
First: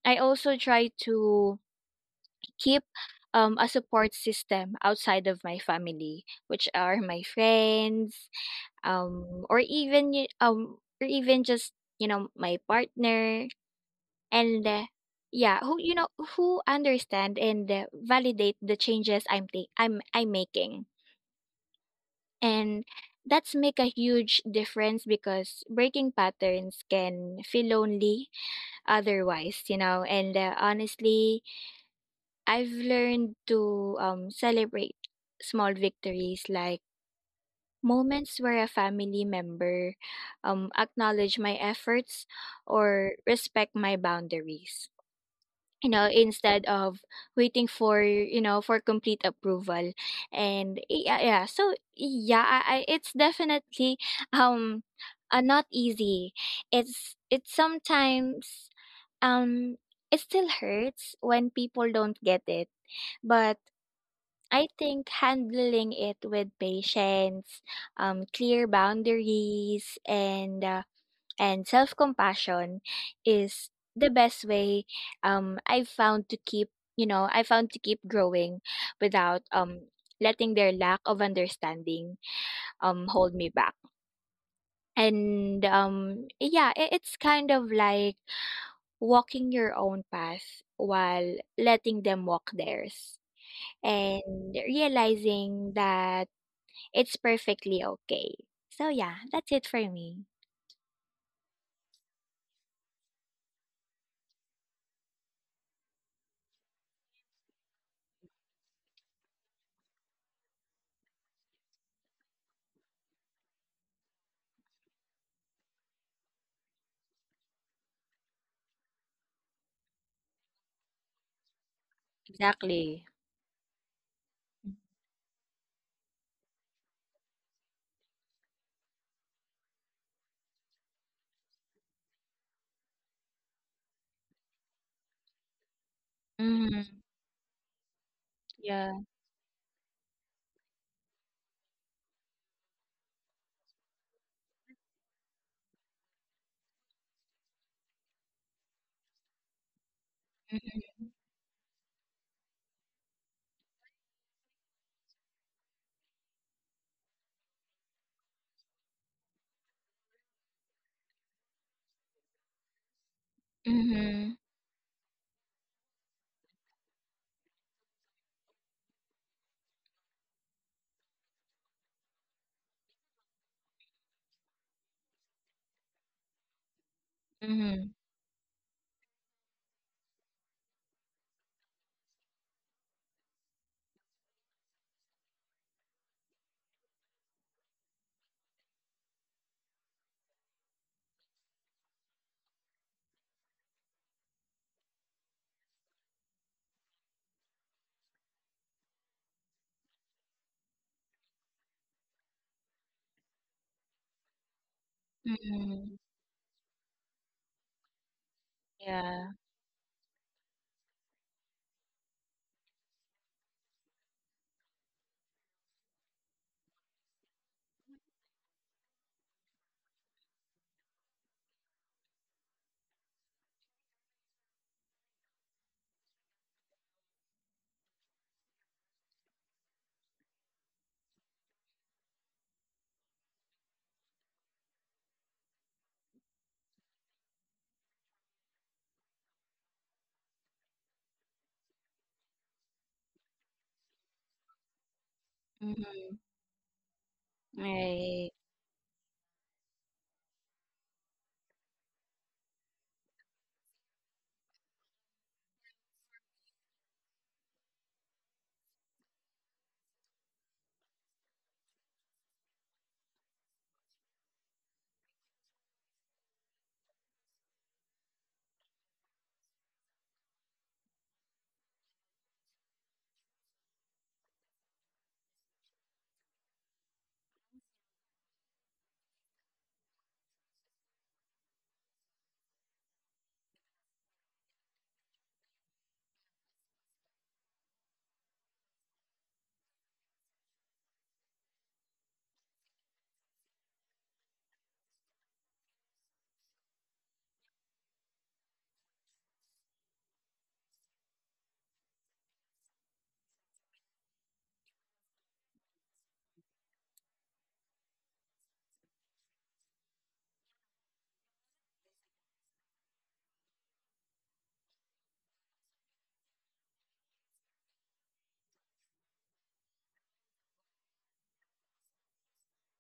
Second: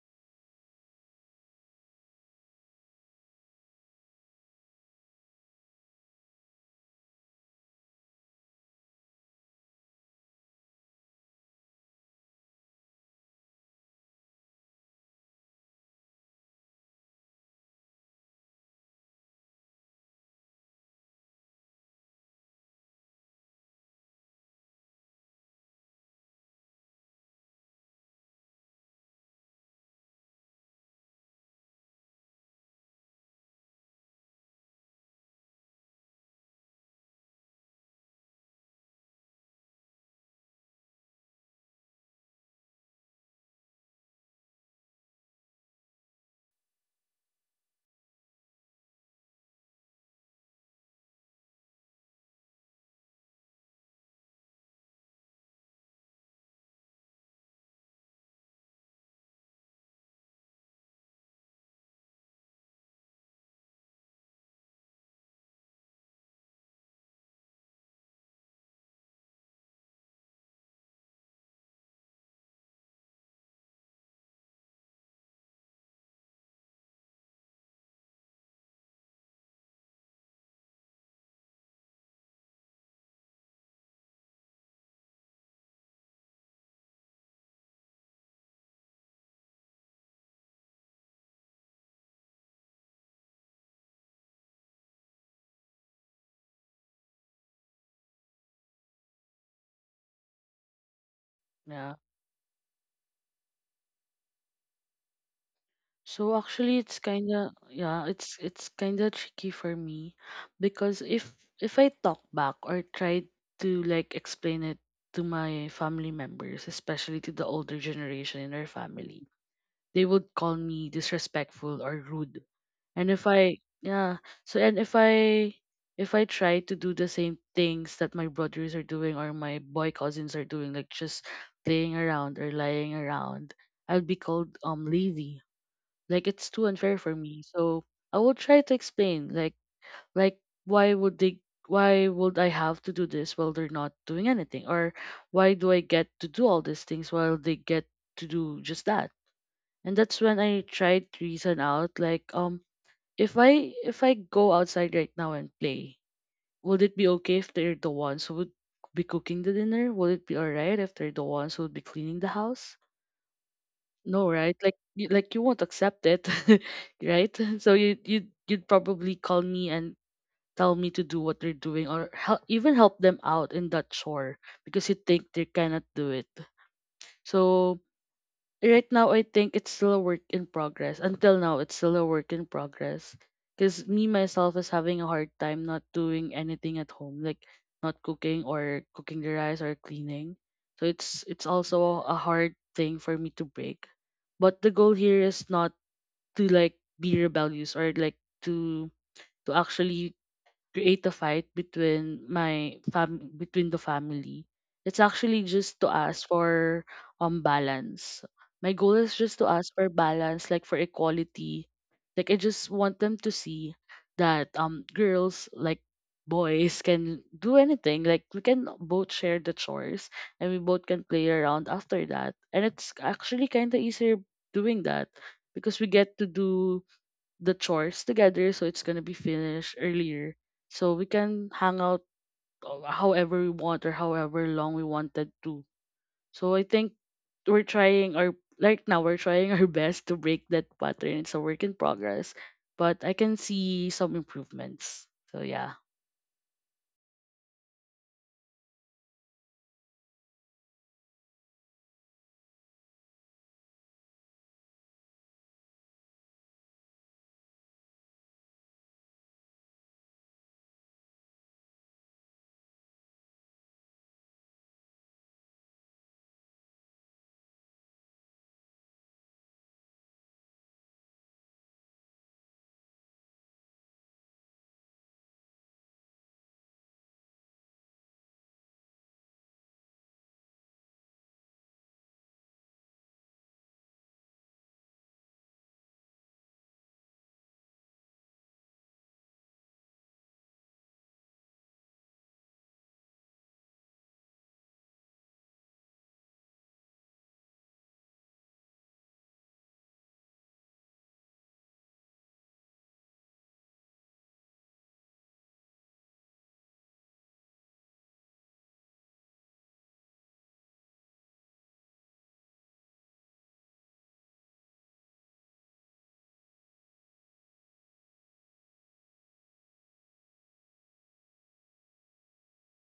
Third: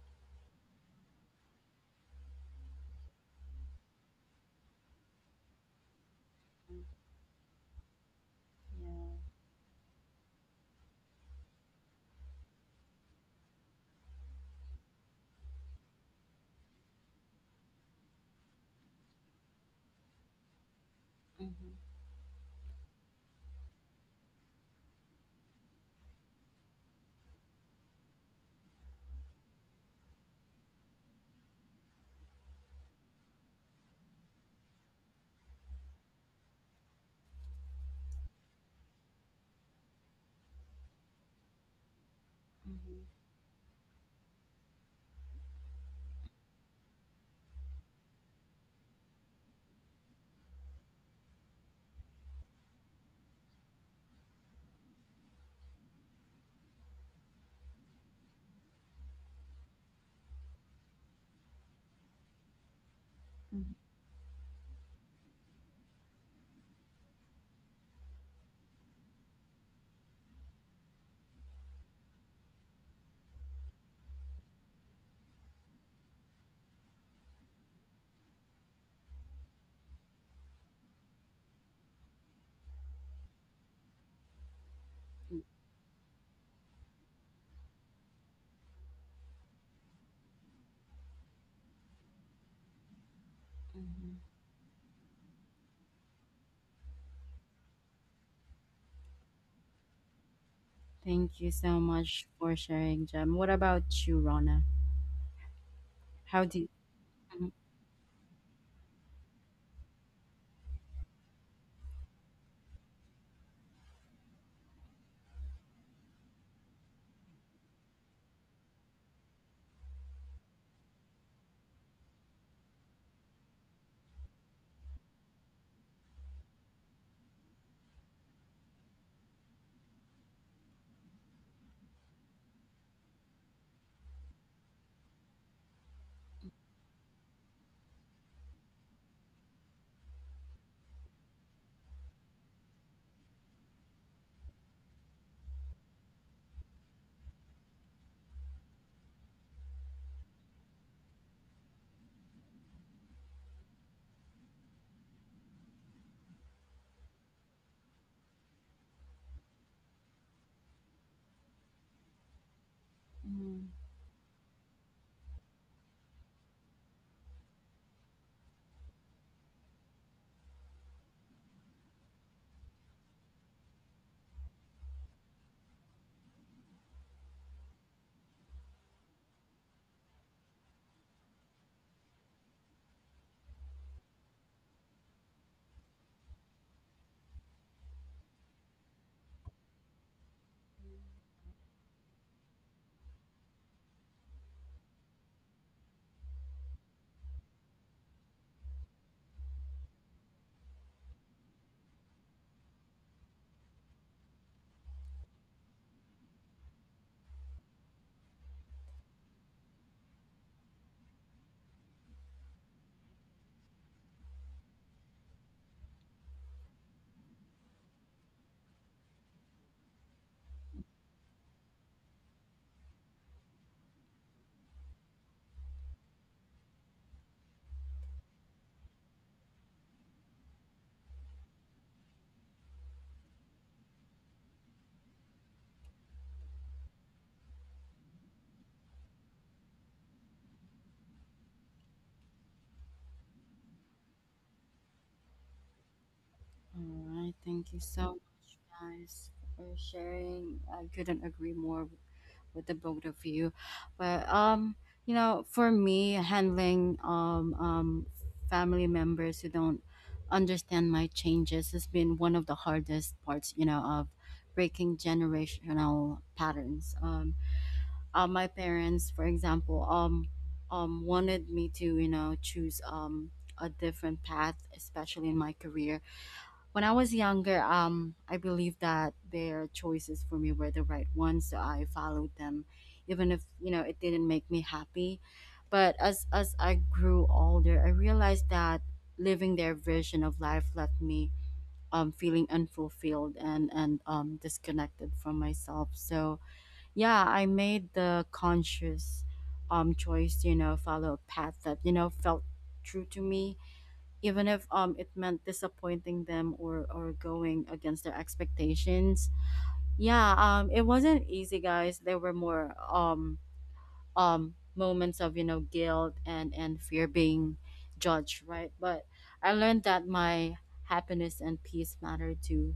Speaker 2: I also try to keep um, a support system outside of my family, which
Speaker 1: mm,
Speaker 2: are my friends,
Speaker 1: yeah,
Speaker 2: um or even y- um or even just, you know, my partner, and uh, yeah, who you know who understand and uh, validate the changes I'm ta- i'm i'm making.
Speaker 1: mhm,
Speaker 2: And that's make a huge difference because breaking patterns can feel lonely otherwise, you know. And uh, Honestly, I've learned to, um, celebrate small victories, like moments where a family member um, acknowledge my efforts
Speaker 1: mhm,
Speaker 2: or respect my boundaries, you know, instead of waiting for, you know, for complete approval. And yeah yeah so yeah I, I, it's definitely, um uh, not easy. it's it's sometimes, um it still hurts when people don't get it, but
Speaker 1: mhm,
Speaker 2: I think handling it with patience, um clear boundaries, and uh, and self-compassion is the best way um I've found to keep, you know I found to keep growing without um letting their lack of understanding um hold me back.
Speaker 1: mm,
Speaker 2: And um Yeah, i- it's kind of like walking your own path while letting them walk theirs,
Speaker 1: mhm.
Speaker 2: and realizing that it's perfectly okay. So yeah, that's it for me.
Speaker 1: Thank you so
Speaker 3: Yeah.
Speaker 1: much for sharing, Jem. What about you, Rona?
Speaker 3: So
Speaker 1: How do you...
Speaker 3: actually it's kinda,
Speaker 1: Mhm,
Speaker 3: yeah, it's it's kinda tricky for me because if if I talk back or try to like explain it to my family members, especially to the older generation in our family, they would call me disrespectful or rude.
Speaker 2: Exactly.
Speaker 3: And if I yeah, so and if I if I try to do the same things that my brothers are doing or my boy cousins are doing, like just playing around or lying around, I'll be called um lazy. Like it's too unfair
Speaker 2: Mm-hmm.
Speaker 3: for me. So I will try to
Speaker 2: Yeah.
Speaker 3: explain, like like why would they, why would I have to do this while they're not doing anything? Or why do I get to do all these things while they get to do just that? And that's when I tried to reason out, like, um if I if I go outside right now and play, would it be okay if they're the ones who would be cooking the dinner? Would it be alright if they're the ones who would be cleaning the house?
Speaker 1: mhm.
Speaker 3: No,
Speaker 2: Mm-hmm.
Speaker 3: right? Like you, like you won't accept it, right? So you you you'd you'd probably call me and tell me to do what they're doing, or help, even help them out in that chore because you think they cannot do it. So
Speaker 2: Mhm,
Speaker 3: right now I think it's still a work in progress. Until now, it's still a work in progress. Because me myself is having a hard time not doing anything at home, like not cooking, or cooking the rice, or cleaning. So it's it's also a hard thing for me to break. But the goal here is not to, like, be rebellious, or like to, to actually create a fight between my fam between the family. It's actually just to
Speaker 2: mhm.
Speaker 3: ask for um balance. My goal is
Speaker 2: Yeah,
Speaker 3: just to ask for balance, like for equality. Like I just want them to see that um girls like boys can do anything. Like we can both share the chores, and we both can play around after that. And it's actually kinda easier doing that because we get to do the chores together so it's gonna be finished earlier so we can hang out, uh, however we want, or however long we wanted to. So I think, we're trying our like, now we're trying our best to break that pattern. It's a work in progress, but I can see some improvements. So yeah,
Speaker 2: mhm,
Speaker 1: All right, thank you so
Speaker 2: right.
Speaker 1: much, guys, for sharing. I couldn't agree more with the both of you. But um, you know, for me, handling um, um family members who don't understand my changes has been one of the hardest parts. You know, of breaking generational patterns. Um, uh, my parents, for example, um, um, wanted me to, you know, choose um a different path, especially in my career. When I was younger, um, I believed that their choices for me were the right ones, so I followed them, even if, you know, it didn't make me happy. But as as I grew older, I realized that living their version of life left me um, feeling unfulfilled and and um, disconnected from myself. So yeah, I made the conscious um, choice to, you know, follow a path that, you know, felt true to me, even if um it meant disappointing them or or going against their expectations. Yeah, um it wasn't easy, guys. There were more um um moments of, you know, guilt and and fear being judged, right? But I learned that my happiness and peace matter too.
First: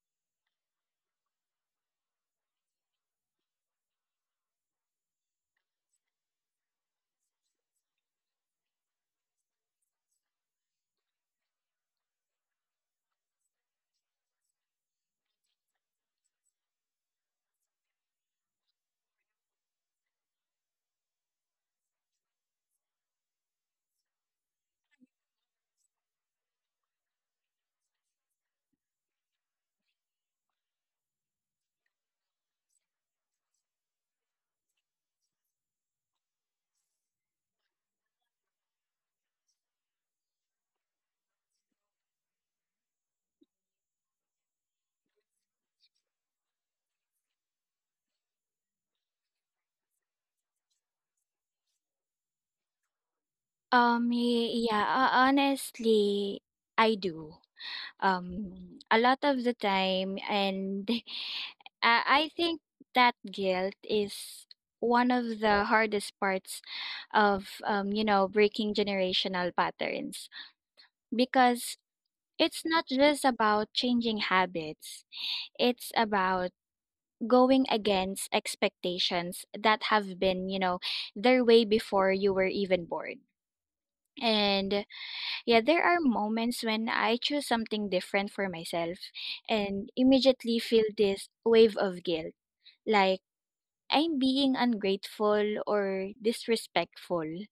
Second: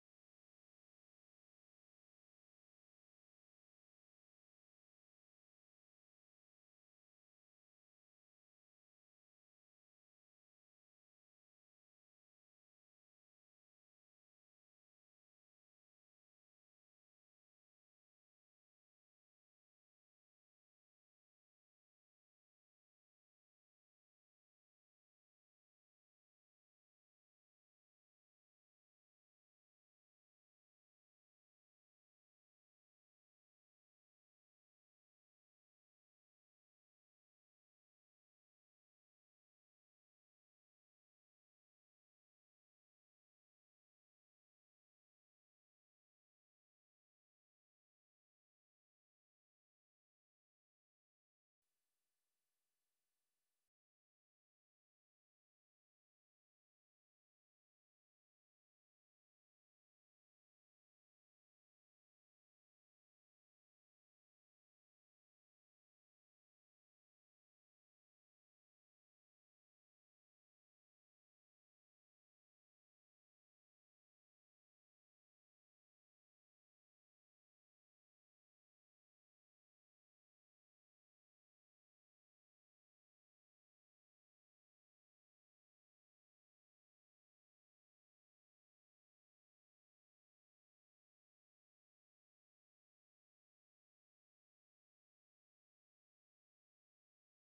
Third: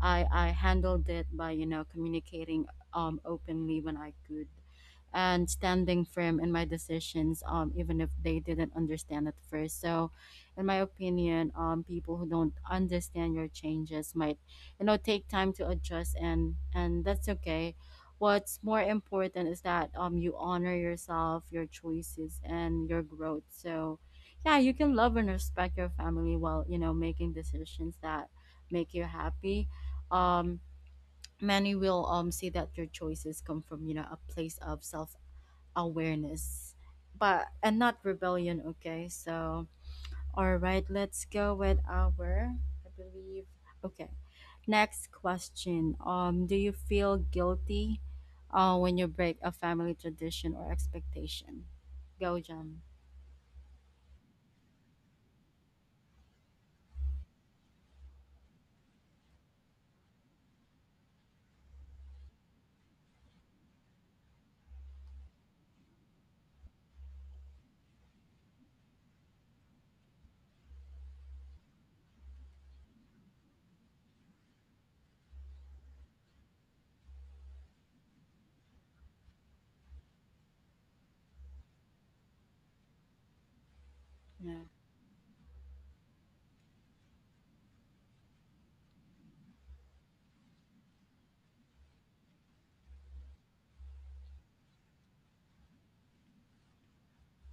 Speaker 1: I i handled it by, you know, communicating um openly when I could, and standing firm in my decisions, um even if they didn't understand at first. So in my opinion, um people who don't understand your changes might, you know, take time to adjust, and and that's okay. What's more important is that um you honor yourself, your choices, and your growth. So yeah, you can love and respect your family while, you know, making decisions that make you happy. um many will um see that your choices come from, you know, a place of self awareness, but and not rebellion. Okay, so all right, let's go with our, I believe. Okay. Next question. Um, do you feel guilty uh, when you break a family tradition or expectation? Go, Jam.
Speaker 2: Um, ye Yeah, ho honestly, I do. Um, a lot of the time, and I I think that guilt is one of the hardest parts of, um, you know, breaking generational patterns, because it's not just about changing habits. It's about going against expectations that have been, you know, their way before you were even born.
Speaker 1: Yeah.
Speaker 2: And yeah, there are moments when I choose something different for myself and immediately feel this wave of guilt. Like, I'm being ungrateful or disrespectful,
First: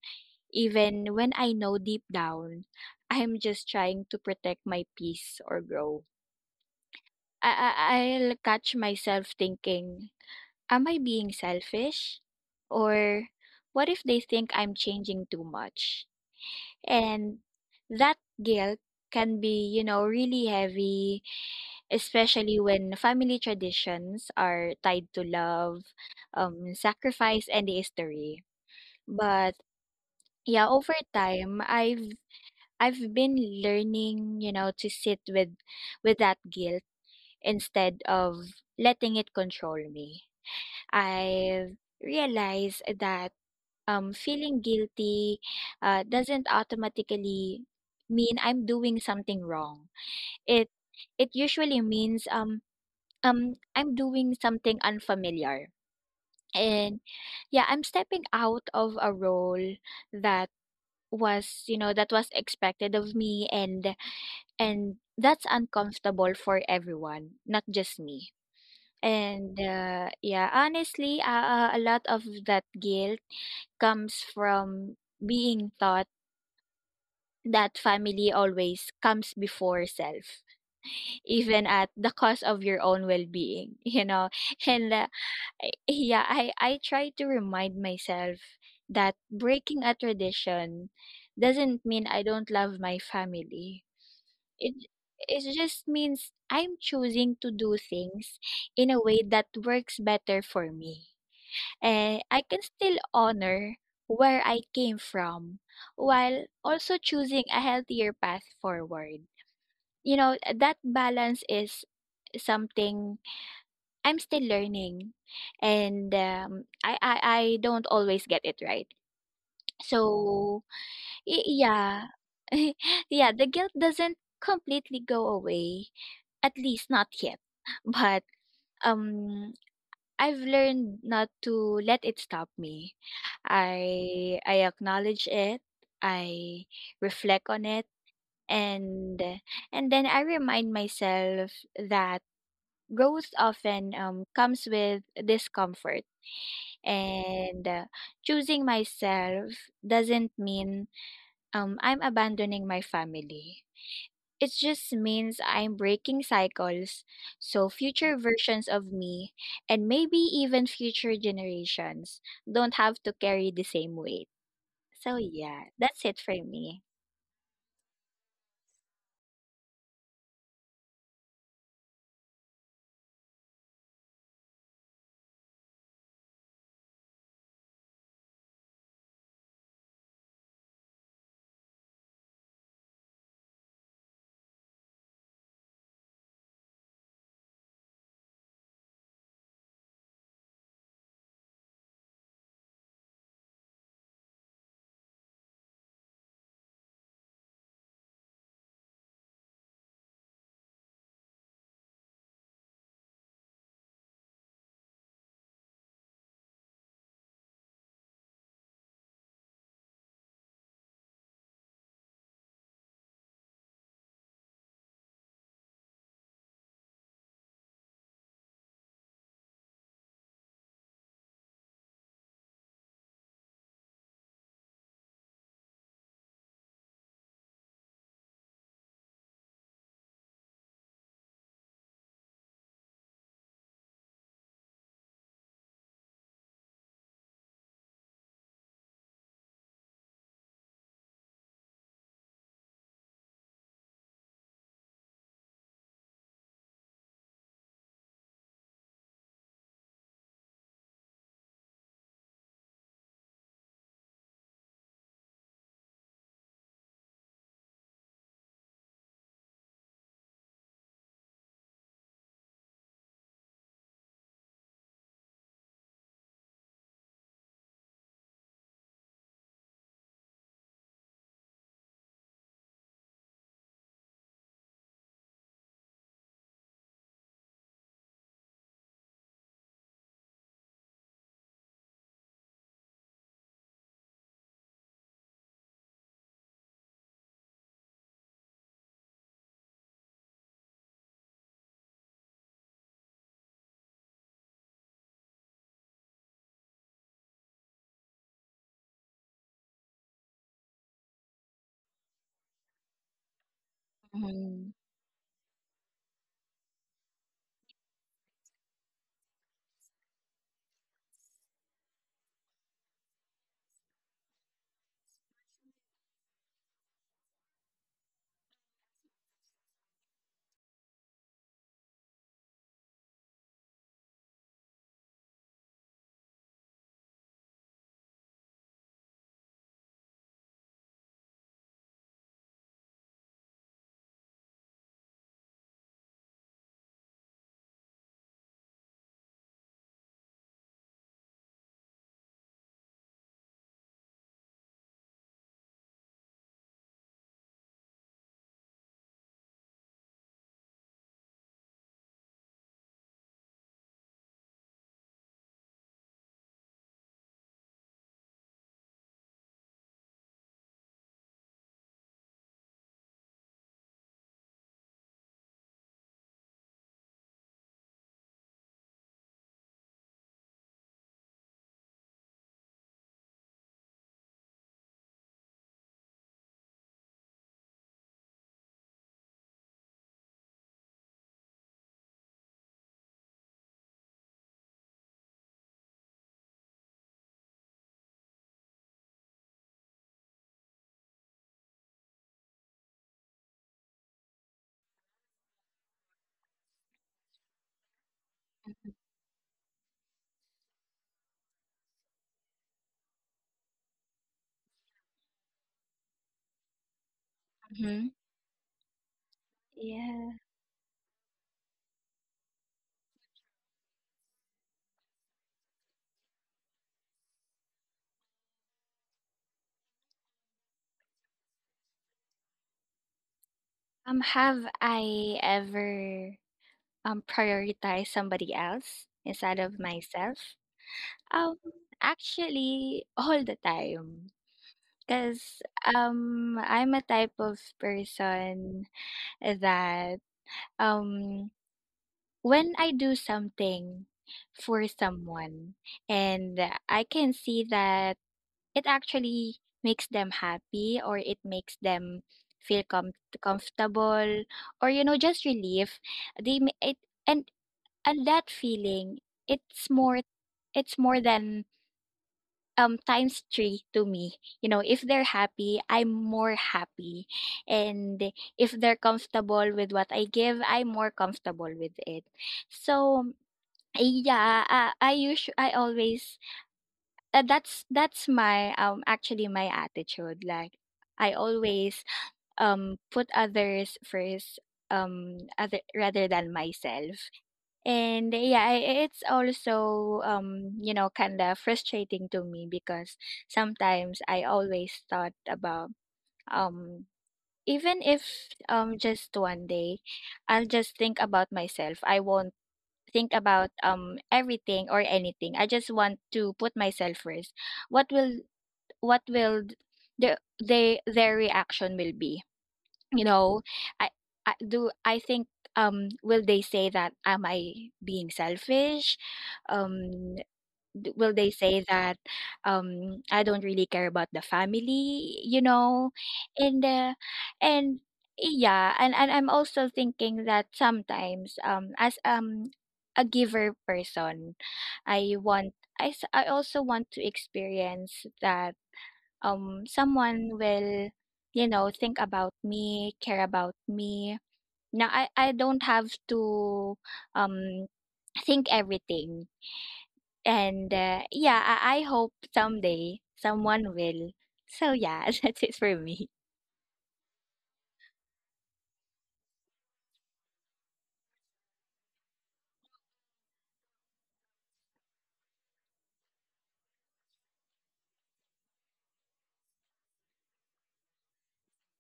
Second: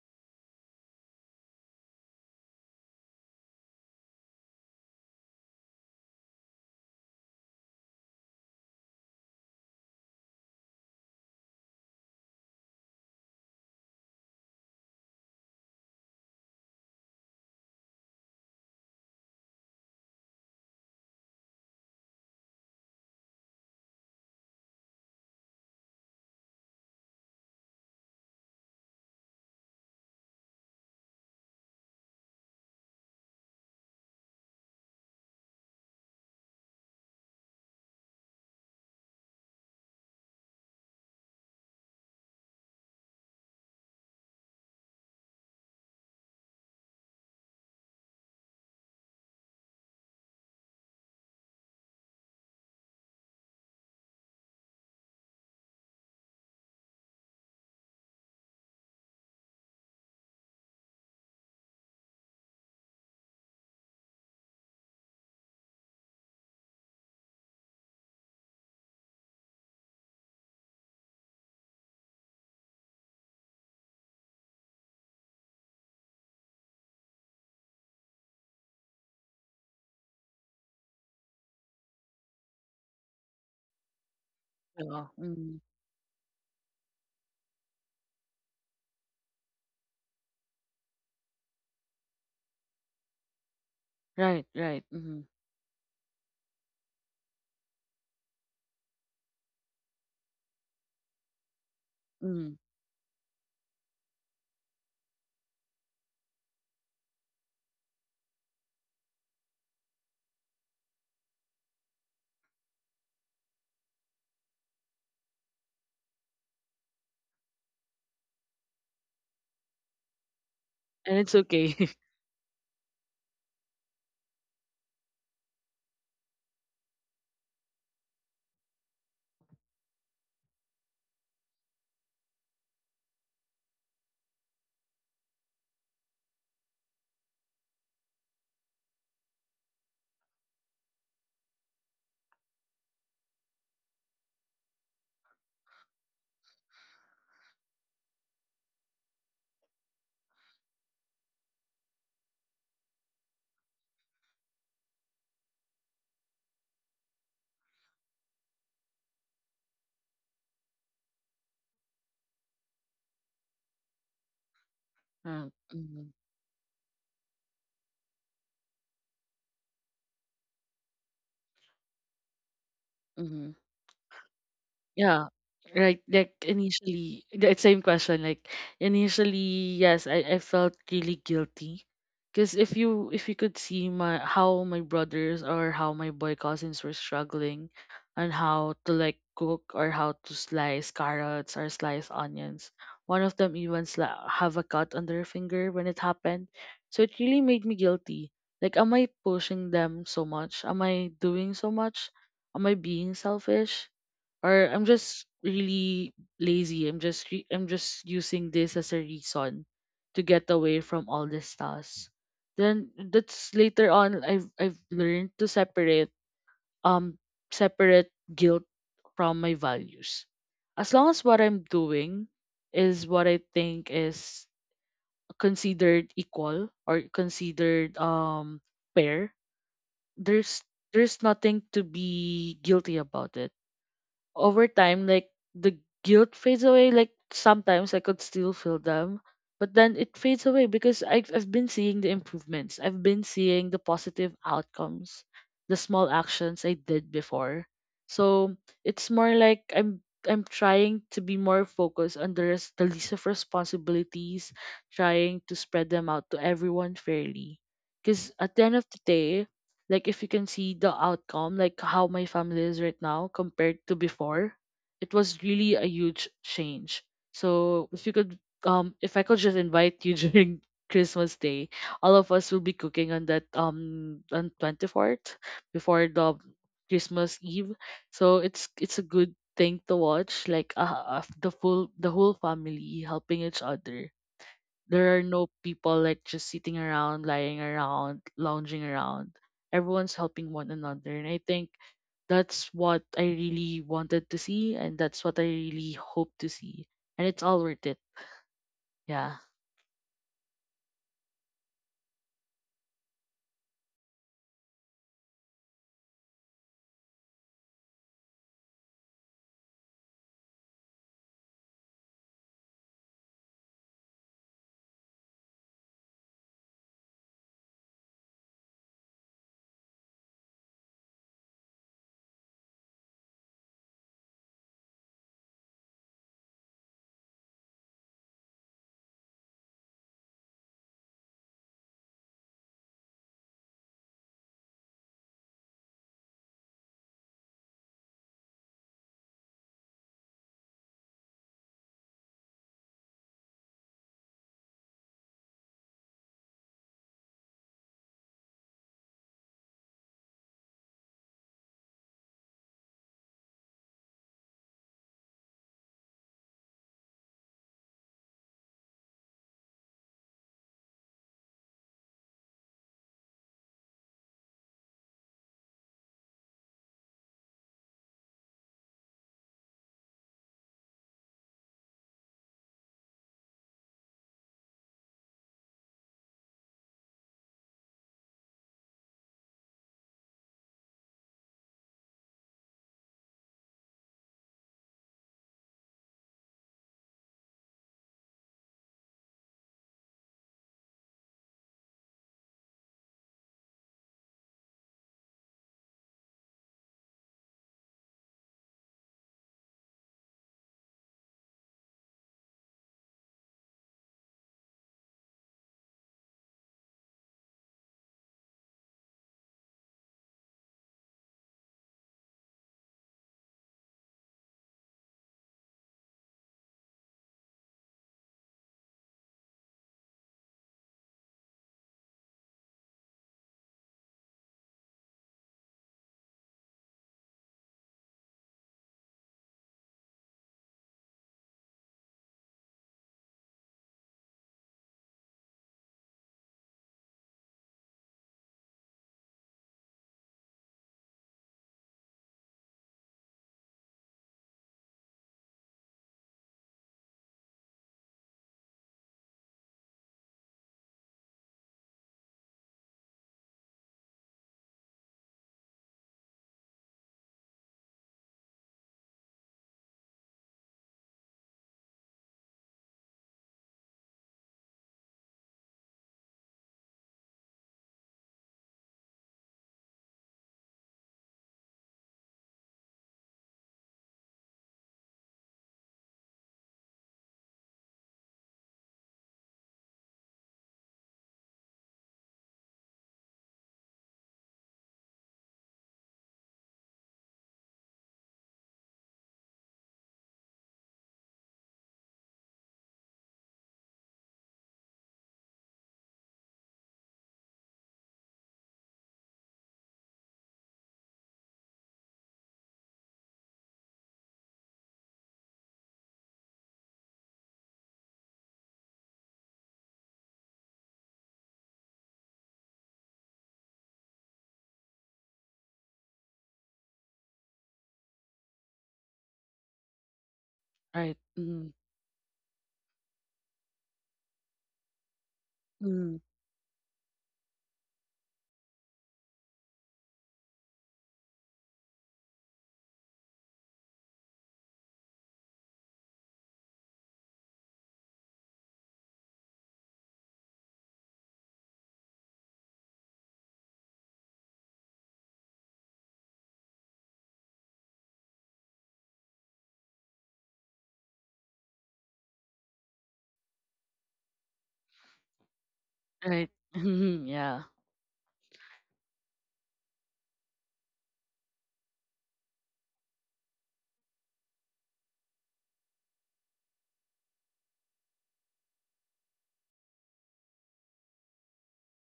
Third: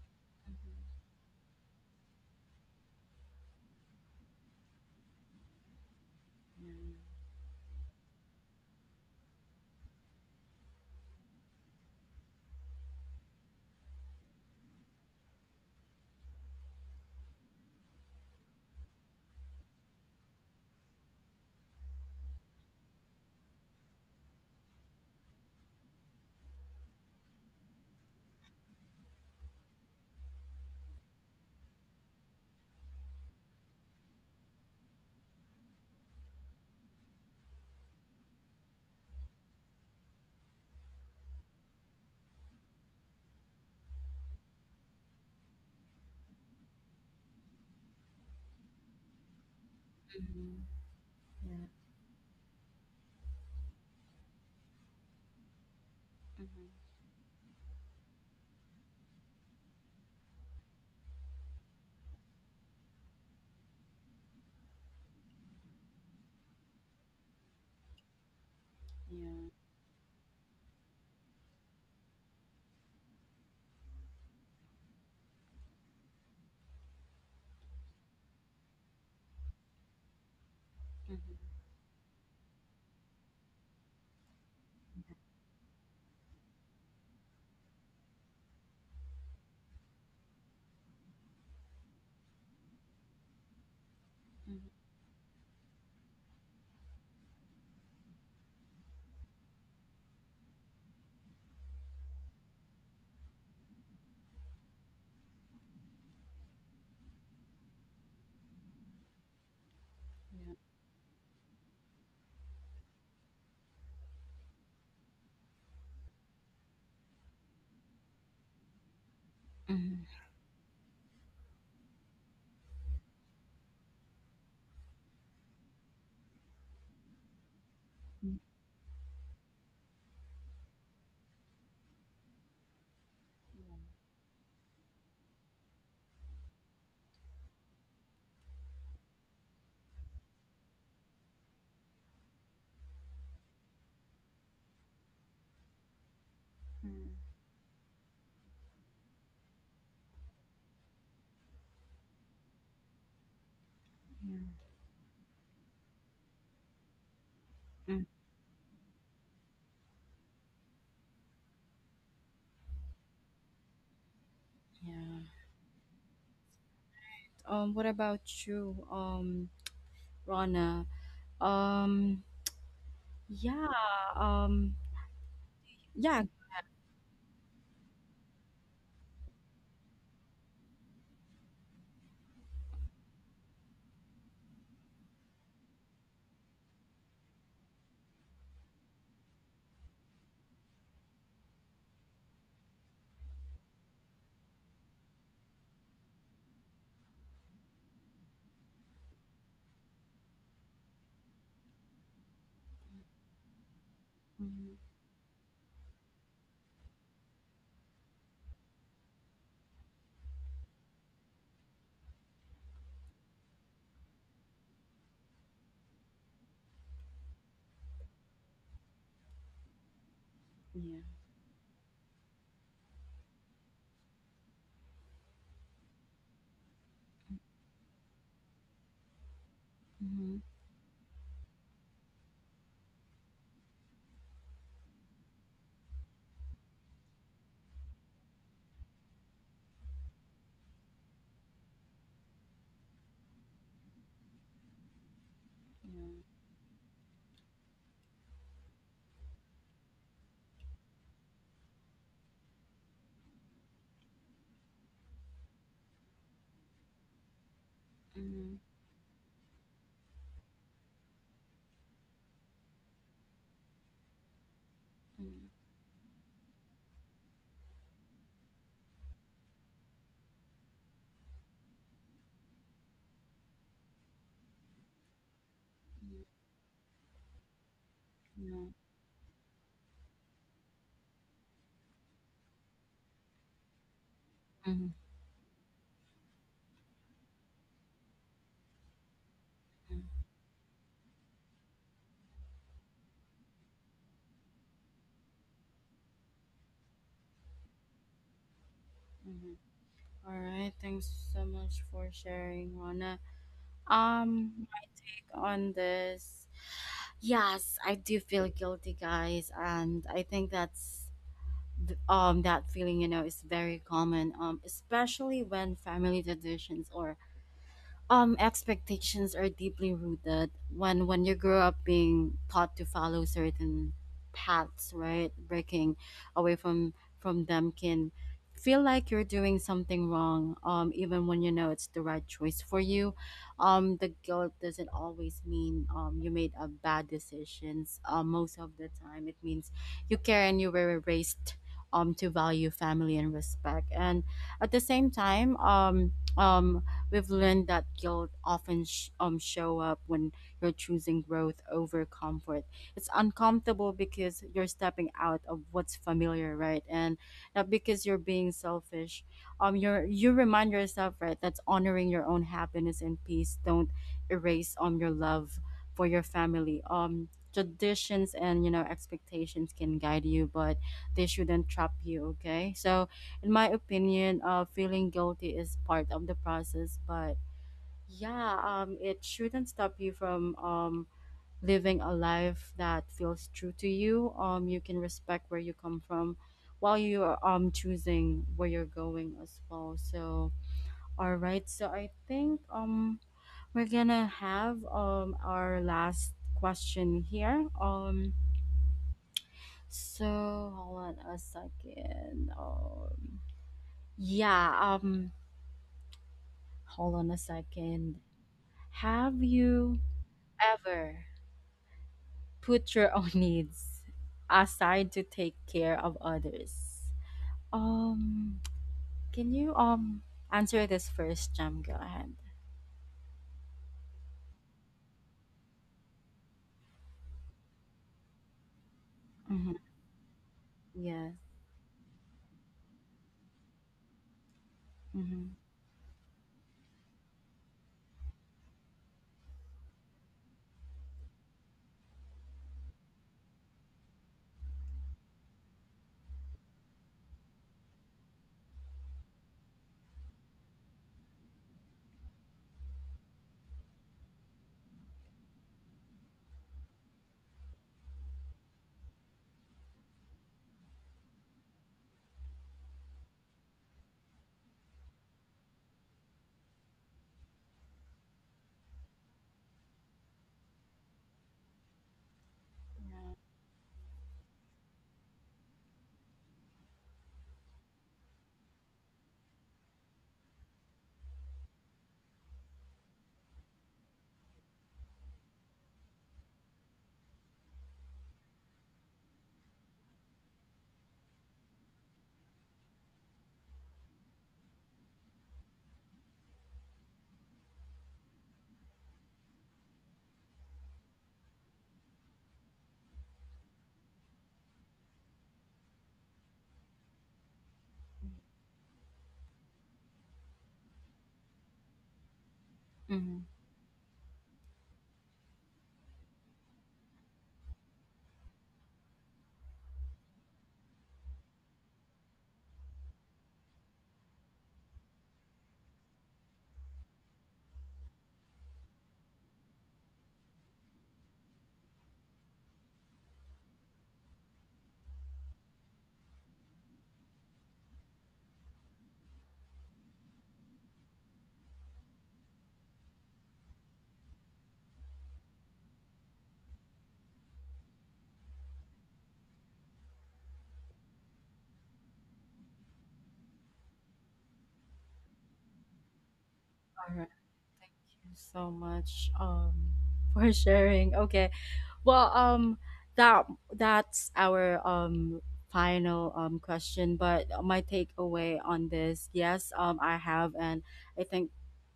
Speaker 2: even when I know deep down I'm just trying to protect my peace or grow.
Speaker 1: Yeah.
Speaker 2: I, I I'll catch myself thinking, am I being selfish? Or what if they think I'm changing too much? And that guilt can be, you know, really heavy, especially when family traditions are tied to love, um, sacrifice, and history. But yeah, over time, I've I've been learning, you know, to sit with with that guilt instead of letting it control me. I've realized that, um, feeling guilty, uh, doesn't automatically mean I'm doing something wrong.
Speaker 1: Mhm.
Speaker 2: It it
Speaker 1: Yeah,
Speaker 2: usually means, um um I'm doing something unfamiliar.
Speaker 1: mhm.
Speaker 2: And yeah, I'm stepping out of a role that was, you know, that was expected of me, and and that's uncomfortable for everyone, not just me.
Speaker 1: Yeah, mhm. Mhm.
Speaker 2: And
Speaker 1: Yeah,
Speaker 2: uh, Yeah, honestly, uh, uh, a lot of that guilt comes from being thought that family always comes before self,
Speaker 1: mhm.
Speaker 2: even at the cost of your own well-being, you know. and
Speaker 3: yeah.
Speaker 2: uh,
Speaker 3: Mm.
Speaker 2: I- yeah, i i try to remind myself that breaking a tradition doesn't mean I don't love my family.
Speaker 3: Right,
Speaker 2: it
Speaker 3: right. Mm-hmm.
Speaker 2: it just means I'm choosing to do things in a way that works better for me, and I
Speaker 3: Mm.
Speaker 2: can still honor where I came from while also choosing a healthier path forward. You know, that balance is something I'm still learning, and um, I, I, I don't always get it right.
Speaker 1: Mhm.
Speaker 2: So,
Speaker 3: And it's
Speaker 2: y-
Speaker 3: okay.
Speaker 2: yeah, yeah, the guilt doesn't completely go away, at least not yet. But um, I've learned not to let it stop me. I I acknowledge it, I reflect on it, and and then I remind myself that growth often, um, comes with discomfort, and uh, choosing myself doesn't mean, um, I'm abandoning my family.
Speaker 1: Mhm.
Speaker 2: It just means I'm breaking cycles so
Speaker 1: Yeah. Mhm.
Speaker 2: future versions of me, and maybe even future generations, don't have to carry the same weight.
Speaker 1: Yeah.
Speaker 2: So yeah, that's
Speaker 3: Mm-hmm.
Speaker 2: it for me.
Speaker 1: Um, what about you, um, Rana? Um,
Speaker 3: Mm-hmm.
Speaker 1: yeah. Um,
Speaker 3: Yeah, right.
Speaker 1: yeah.
Speaker 3: Like initially, the same question. Like initially, yes, I, I felt really guilty. Because if you if you could see my how my brothers or how my boy cousins were struggling on how to like cook, or how to slice carrots or slice onions. One of them even sla- have a cut on their finger when it happened. So it really made me guilty. Like, am I pushing them so much? Am I doing so much? Am I being selfish? Or
Speaker 1: Mhm.
Speaker 3: I'm just really lazy. I'm just re- I'm just using this as a reason to get away from all this tasks. Then that's later on I've I've learned to separate, um separate guilt from my values. As
Speaker 1: Yeah.
Speaker 3: long as what I'm doing is what I think is considered equal, or considered um fair,
Speaker 1: Mhm.
Speaker 3: there's there's nothing to be guilty about it over time. Like, the guilt fades away. Like, sometimes I could still feel them, but then it fades away because I've I've been seeing the improvements. I've been seeing the positive outcomes, the small
Speaker 1: Yeah.
Speaker 3: actions I did before. So it's more like I'm I'm trying to be more focused on the, res- the list of responsibilities, trying to spread them out to everyone fairly. Because
Speaker 1: Mhm.
Speaker 3: at the end of the day, like, if you can see the outcome, like how my family is right now compared to before, it was
Speaker 1: Mhm.
Speaker 3: really a huge change. So if you could, um if I could just invite you during Christmas Day, all of us will be cooking on that um on twenty fourth, before the Christmas Eve. So
Speaker 1: Yeah.
Speaker 3: it's it's a good thing to watch, like, uh, uh, the full the whole family helping each other.
Speaker 1: Mhm. Mhm.
Speaker 3: There are no people like just sitting around, lying around, lounging around.
Speaker 1: Mhm.
Speaker 3: Everyone's helping one another. And I think that's what I really wanted to see, and that's what I really hope to see. And it's all worth it. Yeah.
Speaker 1: Mhm. All right. Thanks so much for sharing, Rona. Um,
Speaker 2: Mhm.
Speaker 1: like on this, yes, I do feel guilty, guys, and I think that's th- um that feeling, you know, is very common. Um, especially when family traditions or Um, expectations are deeply rooted. when when you grow up being taught to follow certain paths, right? Breaking away from from them can feel like you're doing something wrong, um, even when you know it's the right choice for you. Um, the guilt doesn't always mean um, you made a bad decisions. Uh, most of the time, it means you care and you were raised um, to value family and respect. And at the same time, um, um, we've learned that guilt often sh- um show up when you're choosing growth over comfort. It's uncomfortable because you're stepping out of what's familiar, right? And not because you're being selfish. Um, you're you remind yourself, right, that's honoring your own happiness and peace don't erase um your love for your family. Um, traditions and, you know, expectations can guide you, but they shouldn't trap you. Okay, so in my opinion, uh, feeling guilty is part of the process, but yeah, um, it shouldn't stop you from um, living a life that feels true to you. Um, you can respect where you come from while you're um, choosing where you're going as well. So, all right, so I think um, we're gonna have um, our last question here. Um, so hold on a second. Um, yeah, um, hold on a
Speaker 2: Mhm.
Speaker 1: second. Have you
Speaker 2: Yeah.
Speaker 1: ever put your own needs aside to take care of others? Um, can you um answer this first, Jam? Go ahead.
Speaker 2: Um, have I ever, um, prioritized somebody else instead
Speaker 1: Mm-hmm.
Speaker 2: of myself?
Speaker 1: Yes.
Speaker 2: Um, actually, all the time.
Speaker 1: Mm-hmm.
Speaker 2: Because, um, I'm a type of person that, um, when I do something for someone, and I can see that it actually makes them happy, or it makes them feel com- comfortable, or, you know, just relief, they ma- it and and that feeling, it's more it's more than, um, times three to me. You know, if they're happy, I'm more happy, and if they're comfortable with what I give, I'm more comfortable with it. So
Speaker 1: Yeah.
Speaker 2: yeah, i i usually i always, uh, that's that's my, um, actually my attitude. Like, I always, um, put others first, um, other rather than myself. And yeah, I- it's also, um, you know, kind of frustrating to me, because sometimes I always thought about, um, even if, um, just one day I'll just think about myself. I won't think about, um, everything or anything. I just want to put myself first. What will, what will th- the they their reaction will be, you
Speaker 1: Mm-hmm.
Speaker 2: know. i, I do, I think, um, will they say that, am I being selfish, um, d-
Speaker 3: Right.
Speaker 2: will they
Speaker 3: Mm.
Speaker 2: say that, um, I don't really care about the family, you know?
Speaker 3: Mm.
Speaker 2: and uh, and yeah, and, and I'm also thinking that sometimes, um, as, um, a giver person, I want, i, s- I also want to experience that, um, someone will, you know, think about me, care about me. Now i i don't have to, um, think everything. And uh, Yeah, I, I hope someday someone will. So yeah, that's it for me.
Speaker 3: Right.
Speaker 1: All right.
Speaker 3: Yeah.
Speaker 1: Thank you so much um for sharing. Okay. Well, um, that that's our um final um question. But my takeaway on this, yes, um, I have, and I think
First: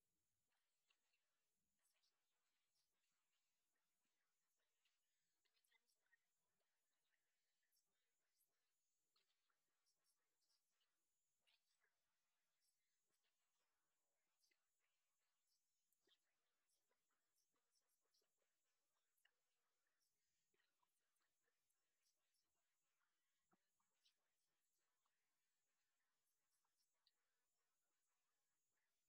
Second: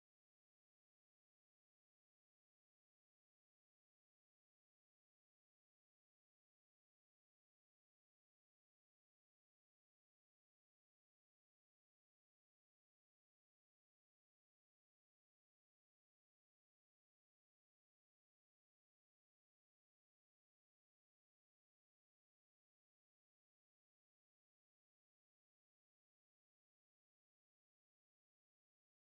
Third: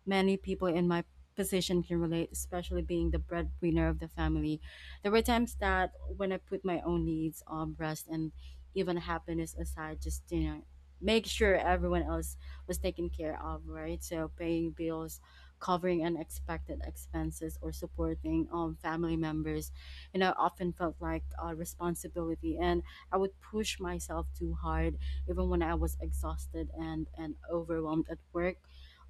Speaker 1: many people in my position can relate, especially being the breadwinner of the family. There were times that when I put my own needs, um, rest, and even happiness aside, just, you know, make sure everyone else was taken care of, right? So paying bills, covering unexpected expenses, or supporting um family members, you know, often felt like a responsibility, and I would push myself too hard even when I was exhausted and and overwhelmed at work.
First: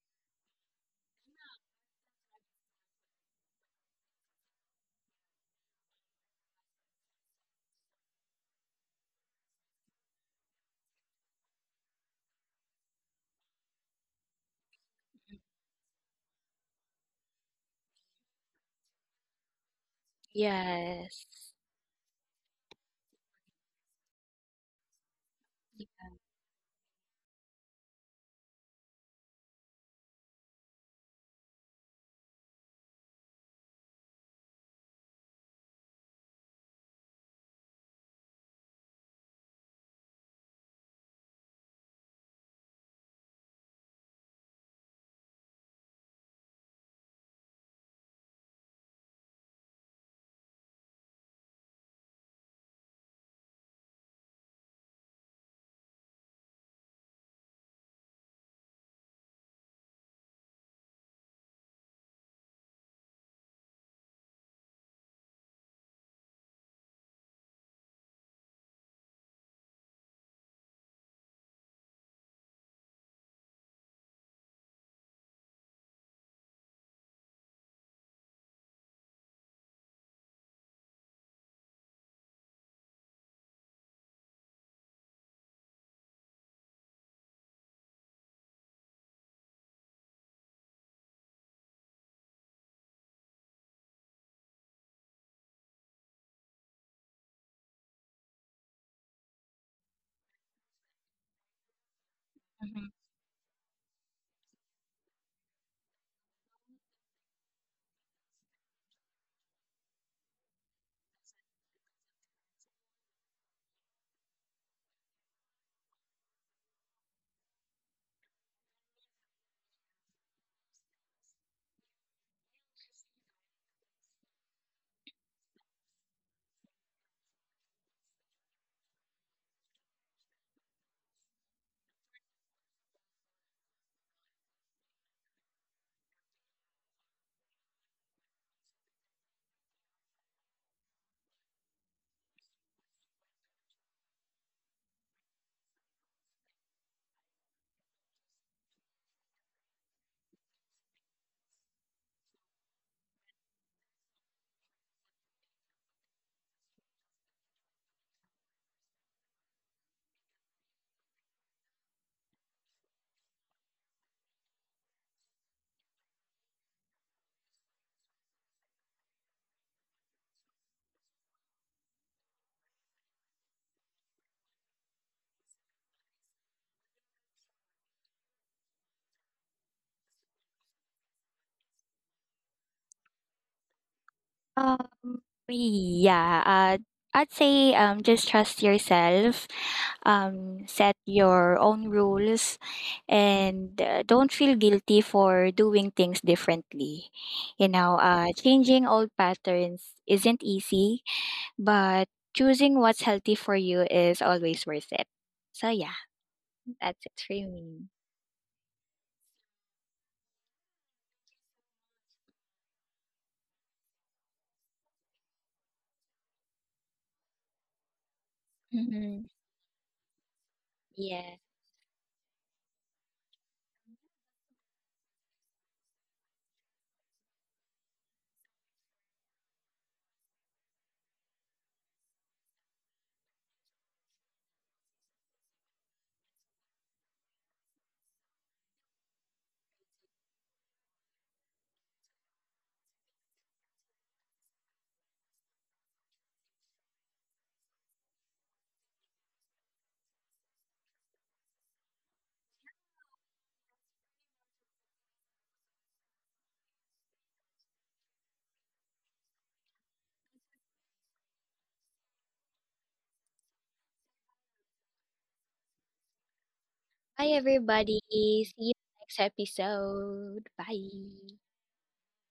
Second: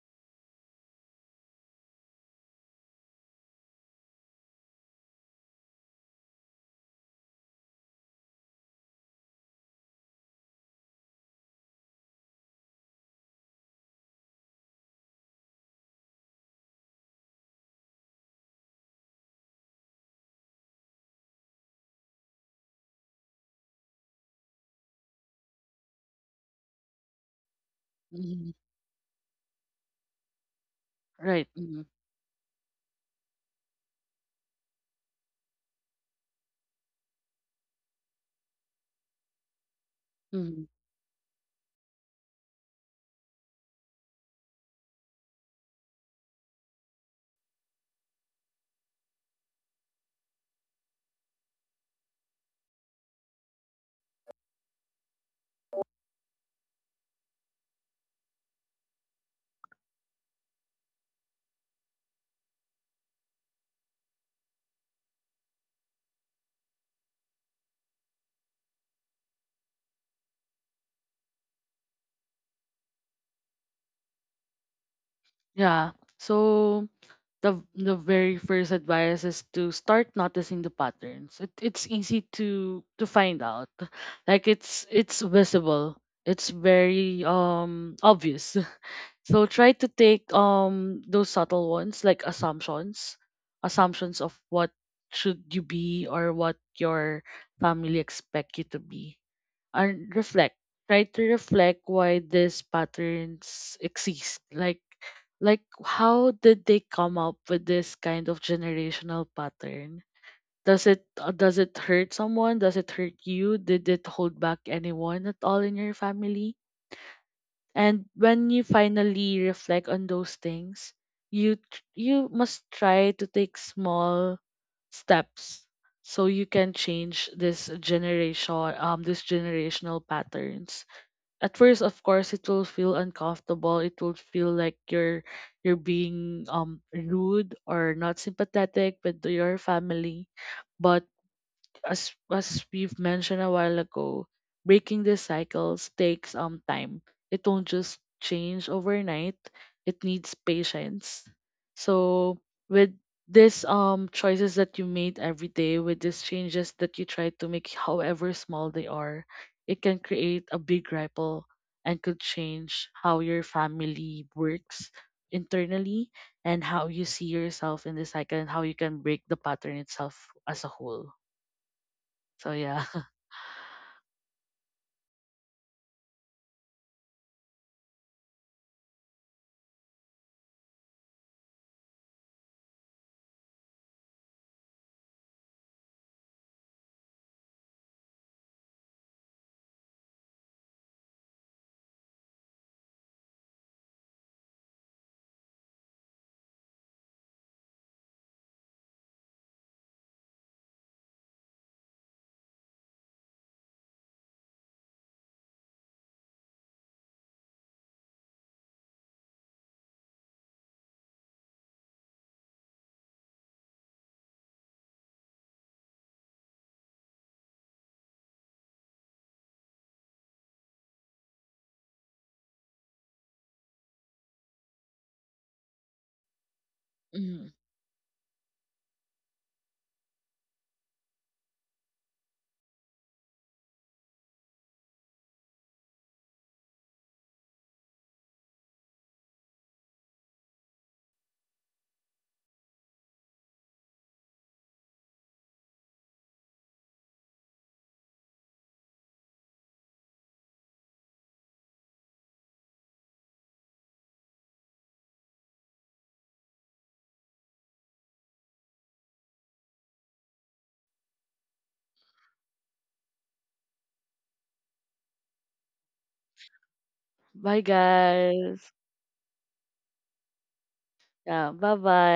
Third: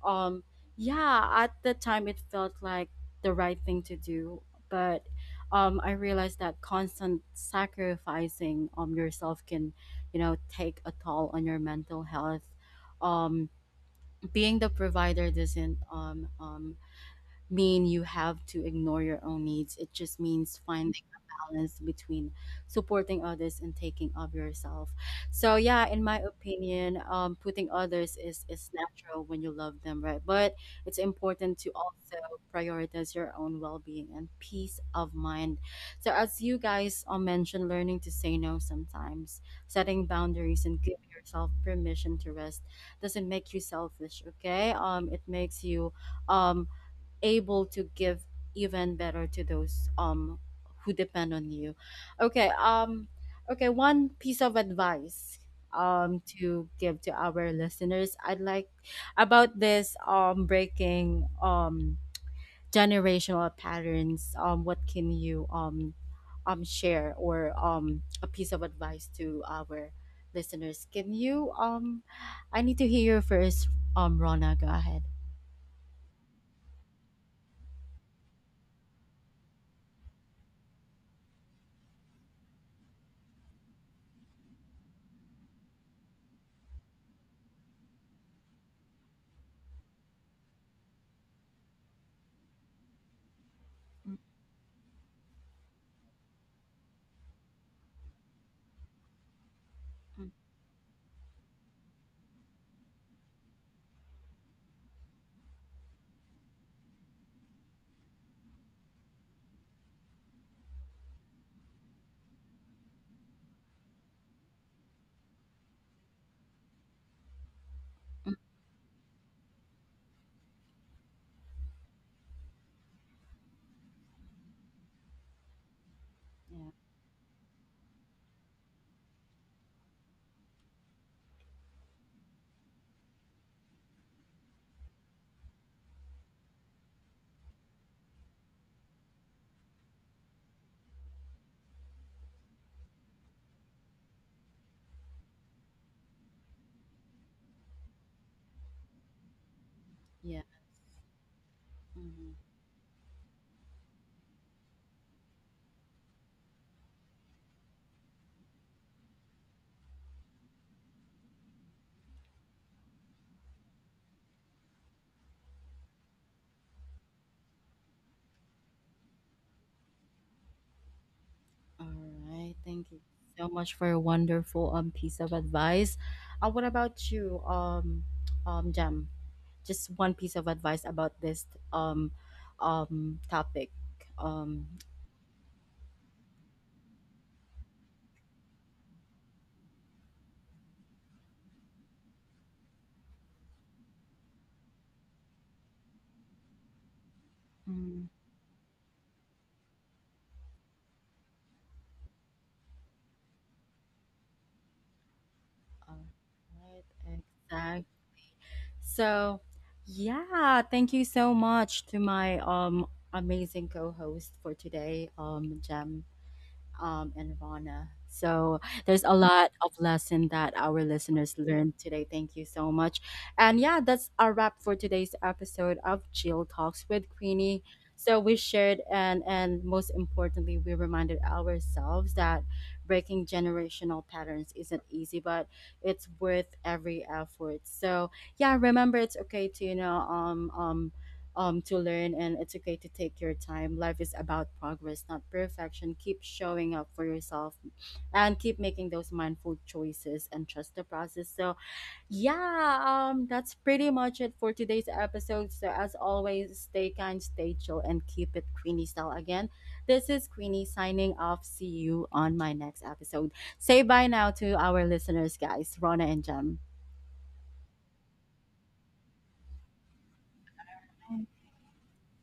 Speaker 1: um yeah, at the time it felt like the right thing to do, but um I realized that constant sacrificing um yourself can, you know, take a toll on your mental health. um being the provider doesn't um um mean you have to ignore your own needs. It just means find
Speaker 2: Yes.
Speaker 1: balance between supporting others and taking of yourself. So yeah, in my opinion, um, putting others is
Speaker 3: Mm.
Speaker 1: is natural when you love them, right? But it's
Speaker 3: Right.
Speaker 1: important to
Speaker 3: Mm.
Speaker 1: also prioritize your own well-being and peace of mind. So as you guys uh, mentioned, learning to say no sometimes, setting boundaries,
Speaker 3: Mm.
Speaker 1: and give yourself permission to rest doesn't make you selfish. Okay, um, it makes you um able to give even better to those um who depend on you. Okay, um okay, one piece of advice um to give to our listeners. I'd like about this um breaking um generational patterns. Um what can you um um share or um a piece of advice to our listeners? Can you um I need to hear you first, um Rona, go ahead.
Speaker 3: Yeah. So the the very first advice is to start noticing the patterns. It, it's easy to to find out. Like it's it's visible. It's very um obvious. So try to take um those subtle ones like assumptions,
Speaker 1: Mm,
Speaker 3: assumptions of what should you be, or what your family expect you to be. And
Speaker 1: mm,
Speaker 3: reflect. Try to reflect why these
Speaker 2: Mhm.
Speaker 3: patterns exist. Like like, how did they come up with this kind of generational pattern? Does it, uh, does it hurt someone? Does it hurt you? Did it hold back anyone at all in your family? And
Speaker 1: mm.
Speaker 3: when you finally reflect on those things, you tr- you must try to take small steps so you
Speaker 1: Yeah.
Speaker 3: can change this generation um this generational patterns. At first, of course, it will feel uncomfortable. It will feel like you're you're being um rude or not sympathetic with your family. But as as we've mentioned a while ago, breaking these cycles takes um time. It won't just change overnight. It needs
Speaker 1: Yeah.
Speaker 3: patience. So
Speaker 1: Mm-hmm.
Speaker 3: with this, um choices that you made every day, with these changes that you try to make, however small they are, it can create a big ripple and could change how your family works internally, and how you see yourself in the cycle, and how you can break the pattern itself as a whole.
Speaker 1: All right.
Speaker 3: So
Speaker 1: Thank
Speaker 3: yeah.
Speaker 1: you so much for your wonderful um piece of advice. Uh, what about you, um, um, Jam? Just one piece of advice about this um, um topic. Um,
Speaker 2: Um, yeah, uh, I'd say, um, just trust yourself, um, set your own rules, and uh, don't feel guilty for doing things differently. You know,
Speaker 1: Mm.
Speaker 2: uh, changing old patterns isn't easy, but choosing what's healthy for you is always worth it. So, yeah,
Speaker 1: All
Speaker 2: that's
Speaker 1: right.
Speaker 2: it for
Speaker 1: Exact.
Speaker 2: me.
Speaker 1: So, yeah. Thank you so much to my um amazing co-host for today, um, Jam. um, and Rana. So there's a
Speaker 2: Mm-hmm.
Speaker 1: lot of lesson that our listeners
Speaker 2: Yeah.
Speaker 1: learned today. Thank you so much. And yeah, that's our wrap for today's episode of Jill Talks with
Speaker 3: Mhm.
Speaker 1: Queenie. So we shared and and most importantly, we reminded ourselves that breaking generational patterns isn't easy, but it's worth every effort. So yeah, remember, it's okay to, you know, um um um, to learn, and it's okay to take your time. Life is about progress, not perfection. Keep showing up for yourself and keep making those mindful choices and trust the process. So, yeah, um, that's pretty much it for today's episode. So, as always, stay kind, stay chill, and keep it Queenie style again. This is Queenie signing off. See you on my next episode. Say bye now to our listeners, guys, Rona and Jem.
Speaker 2: Bye,
Speaker 3: Bye,
Speaker 2: everybody. See you
Speaker 3: guys.
Speaker 2: next episode. Bye.
Speaker 3: Yeah, bye-bye.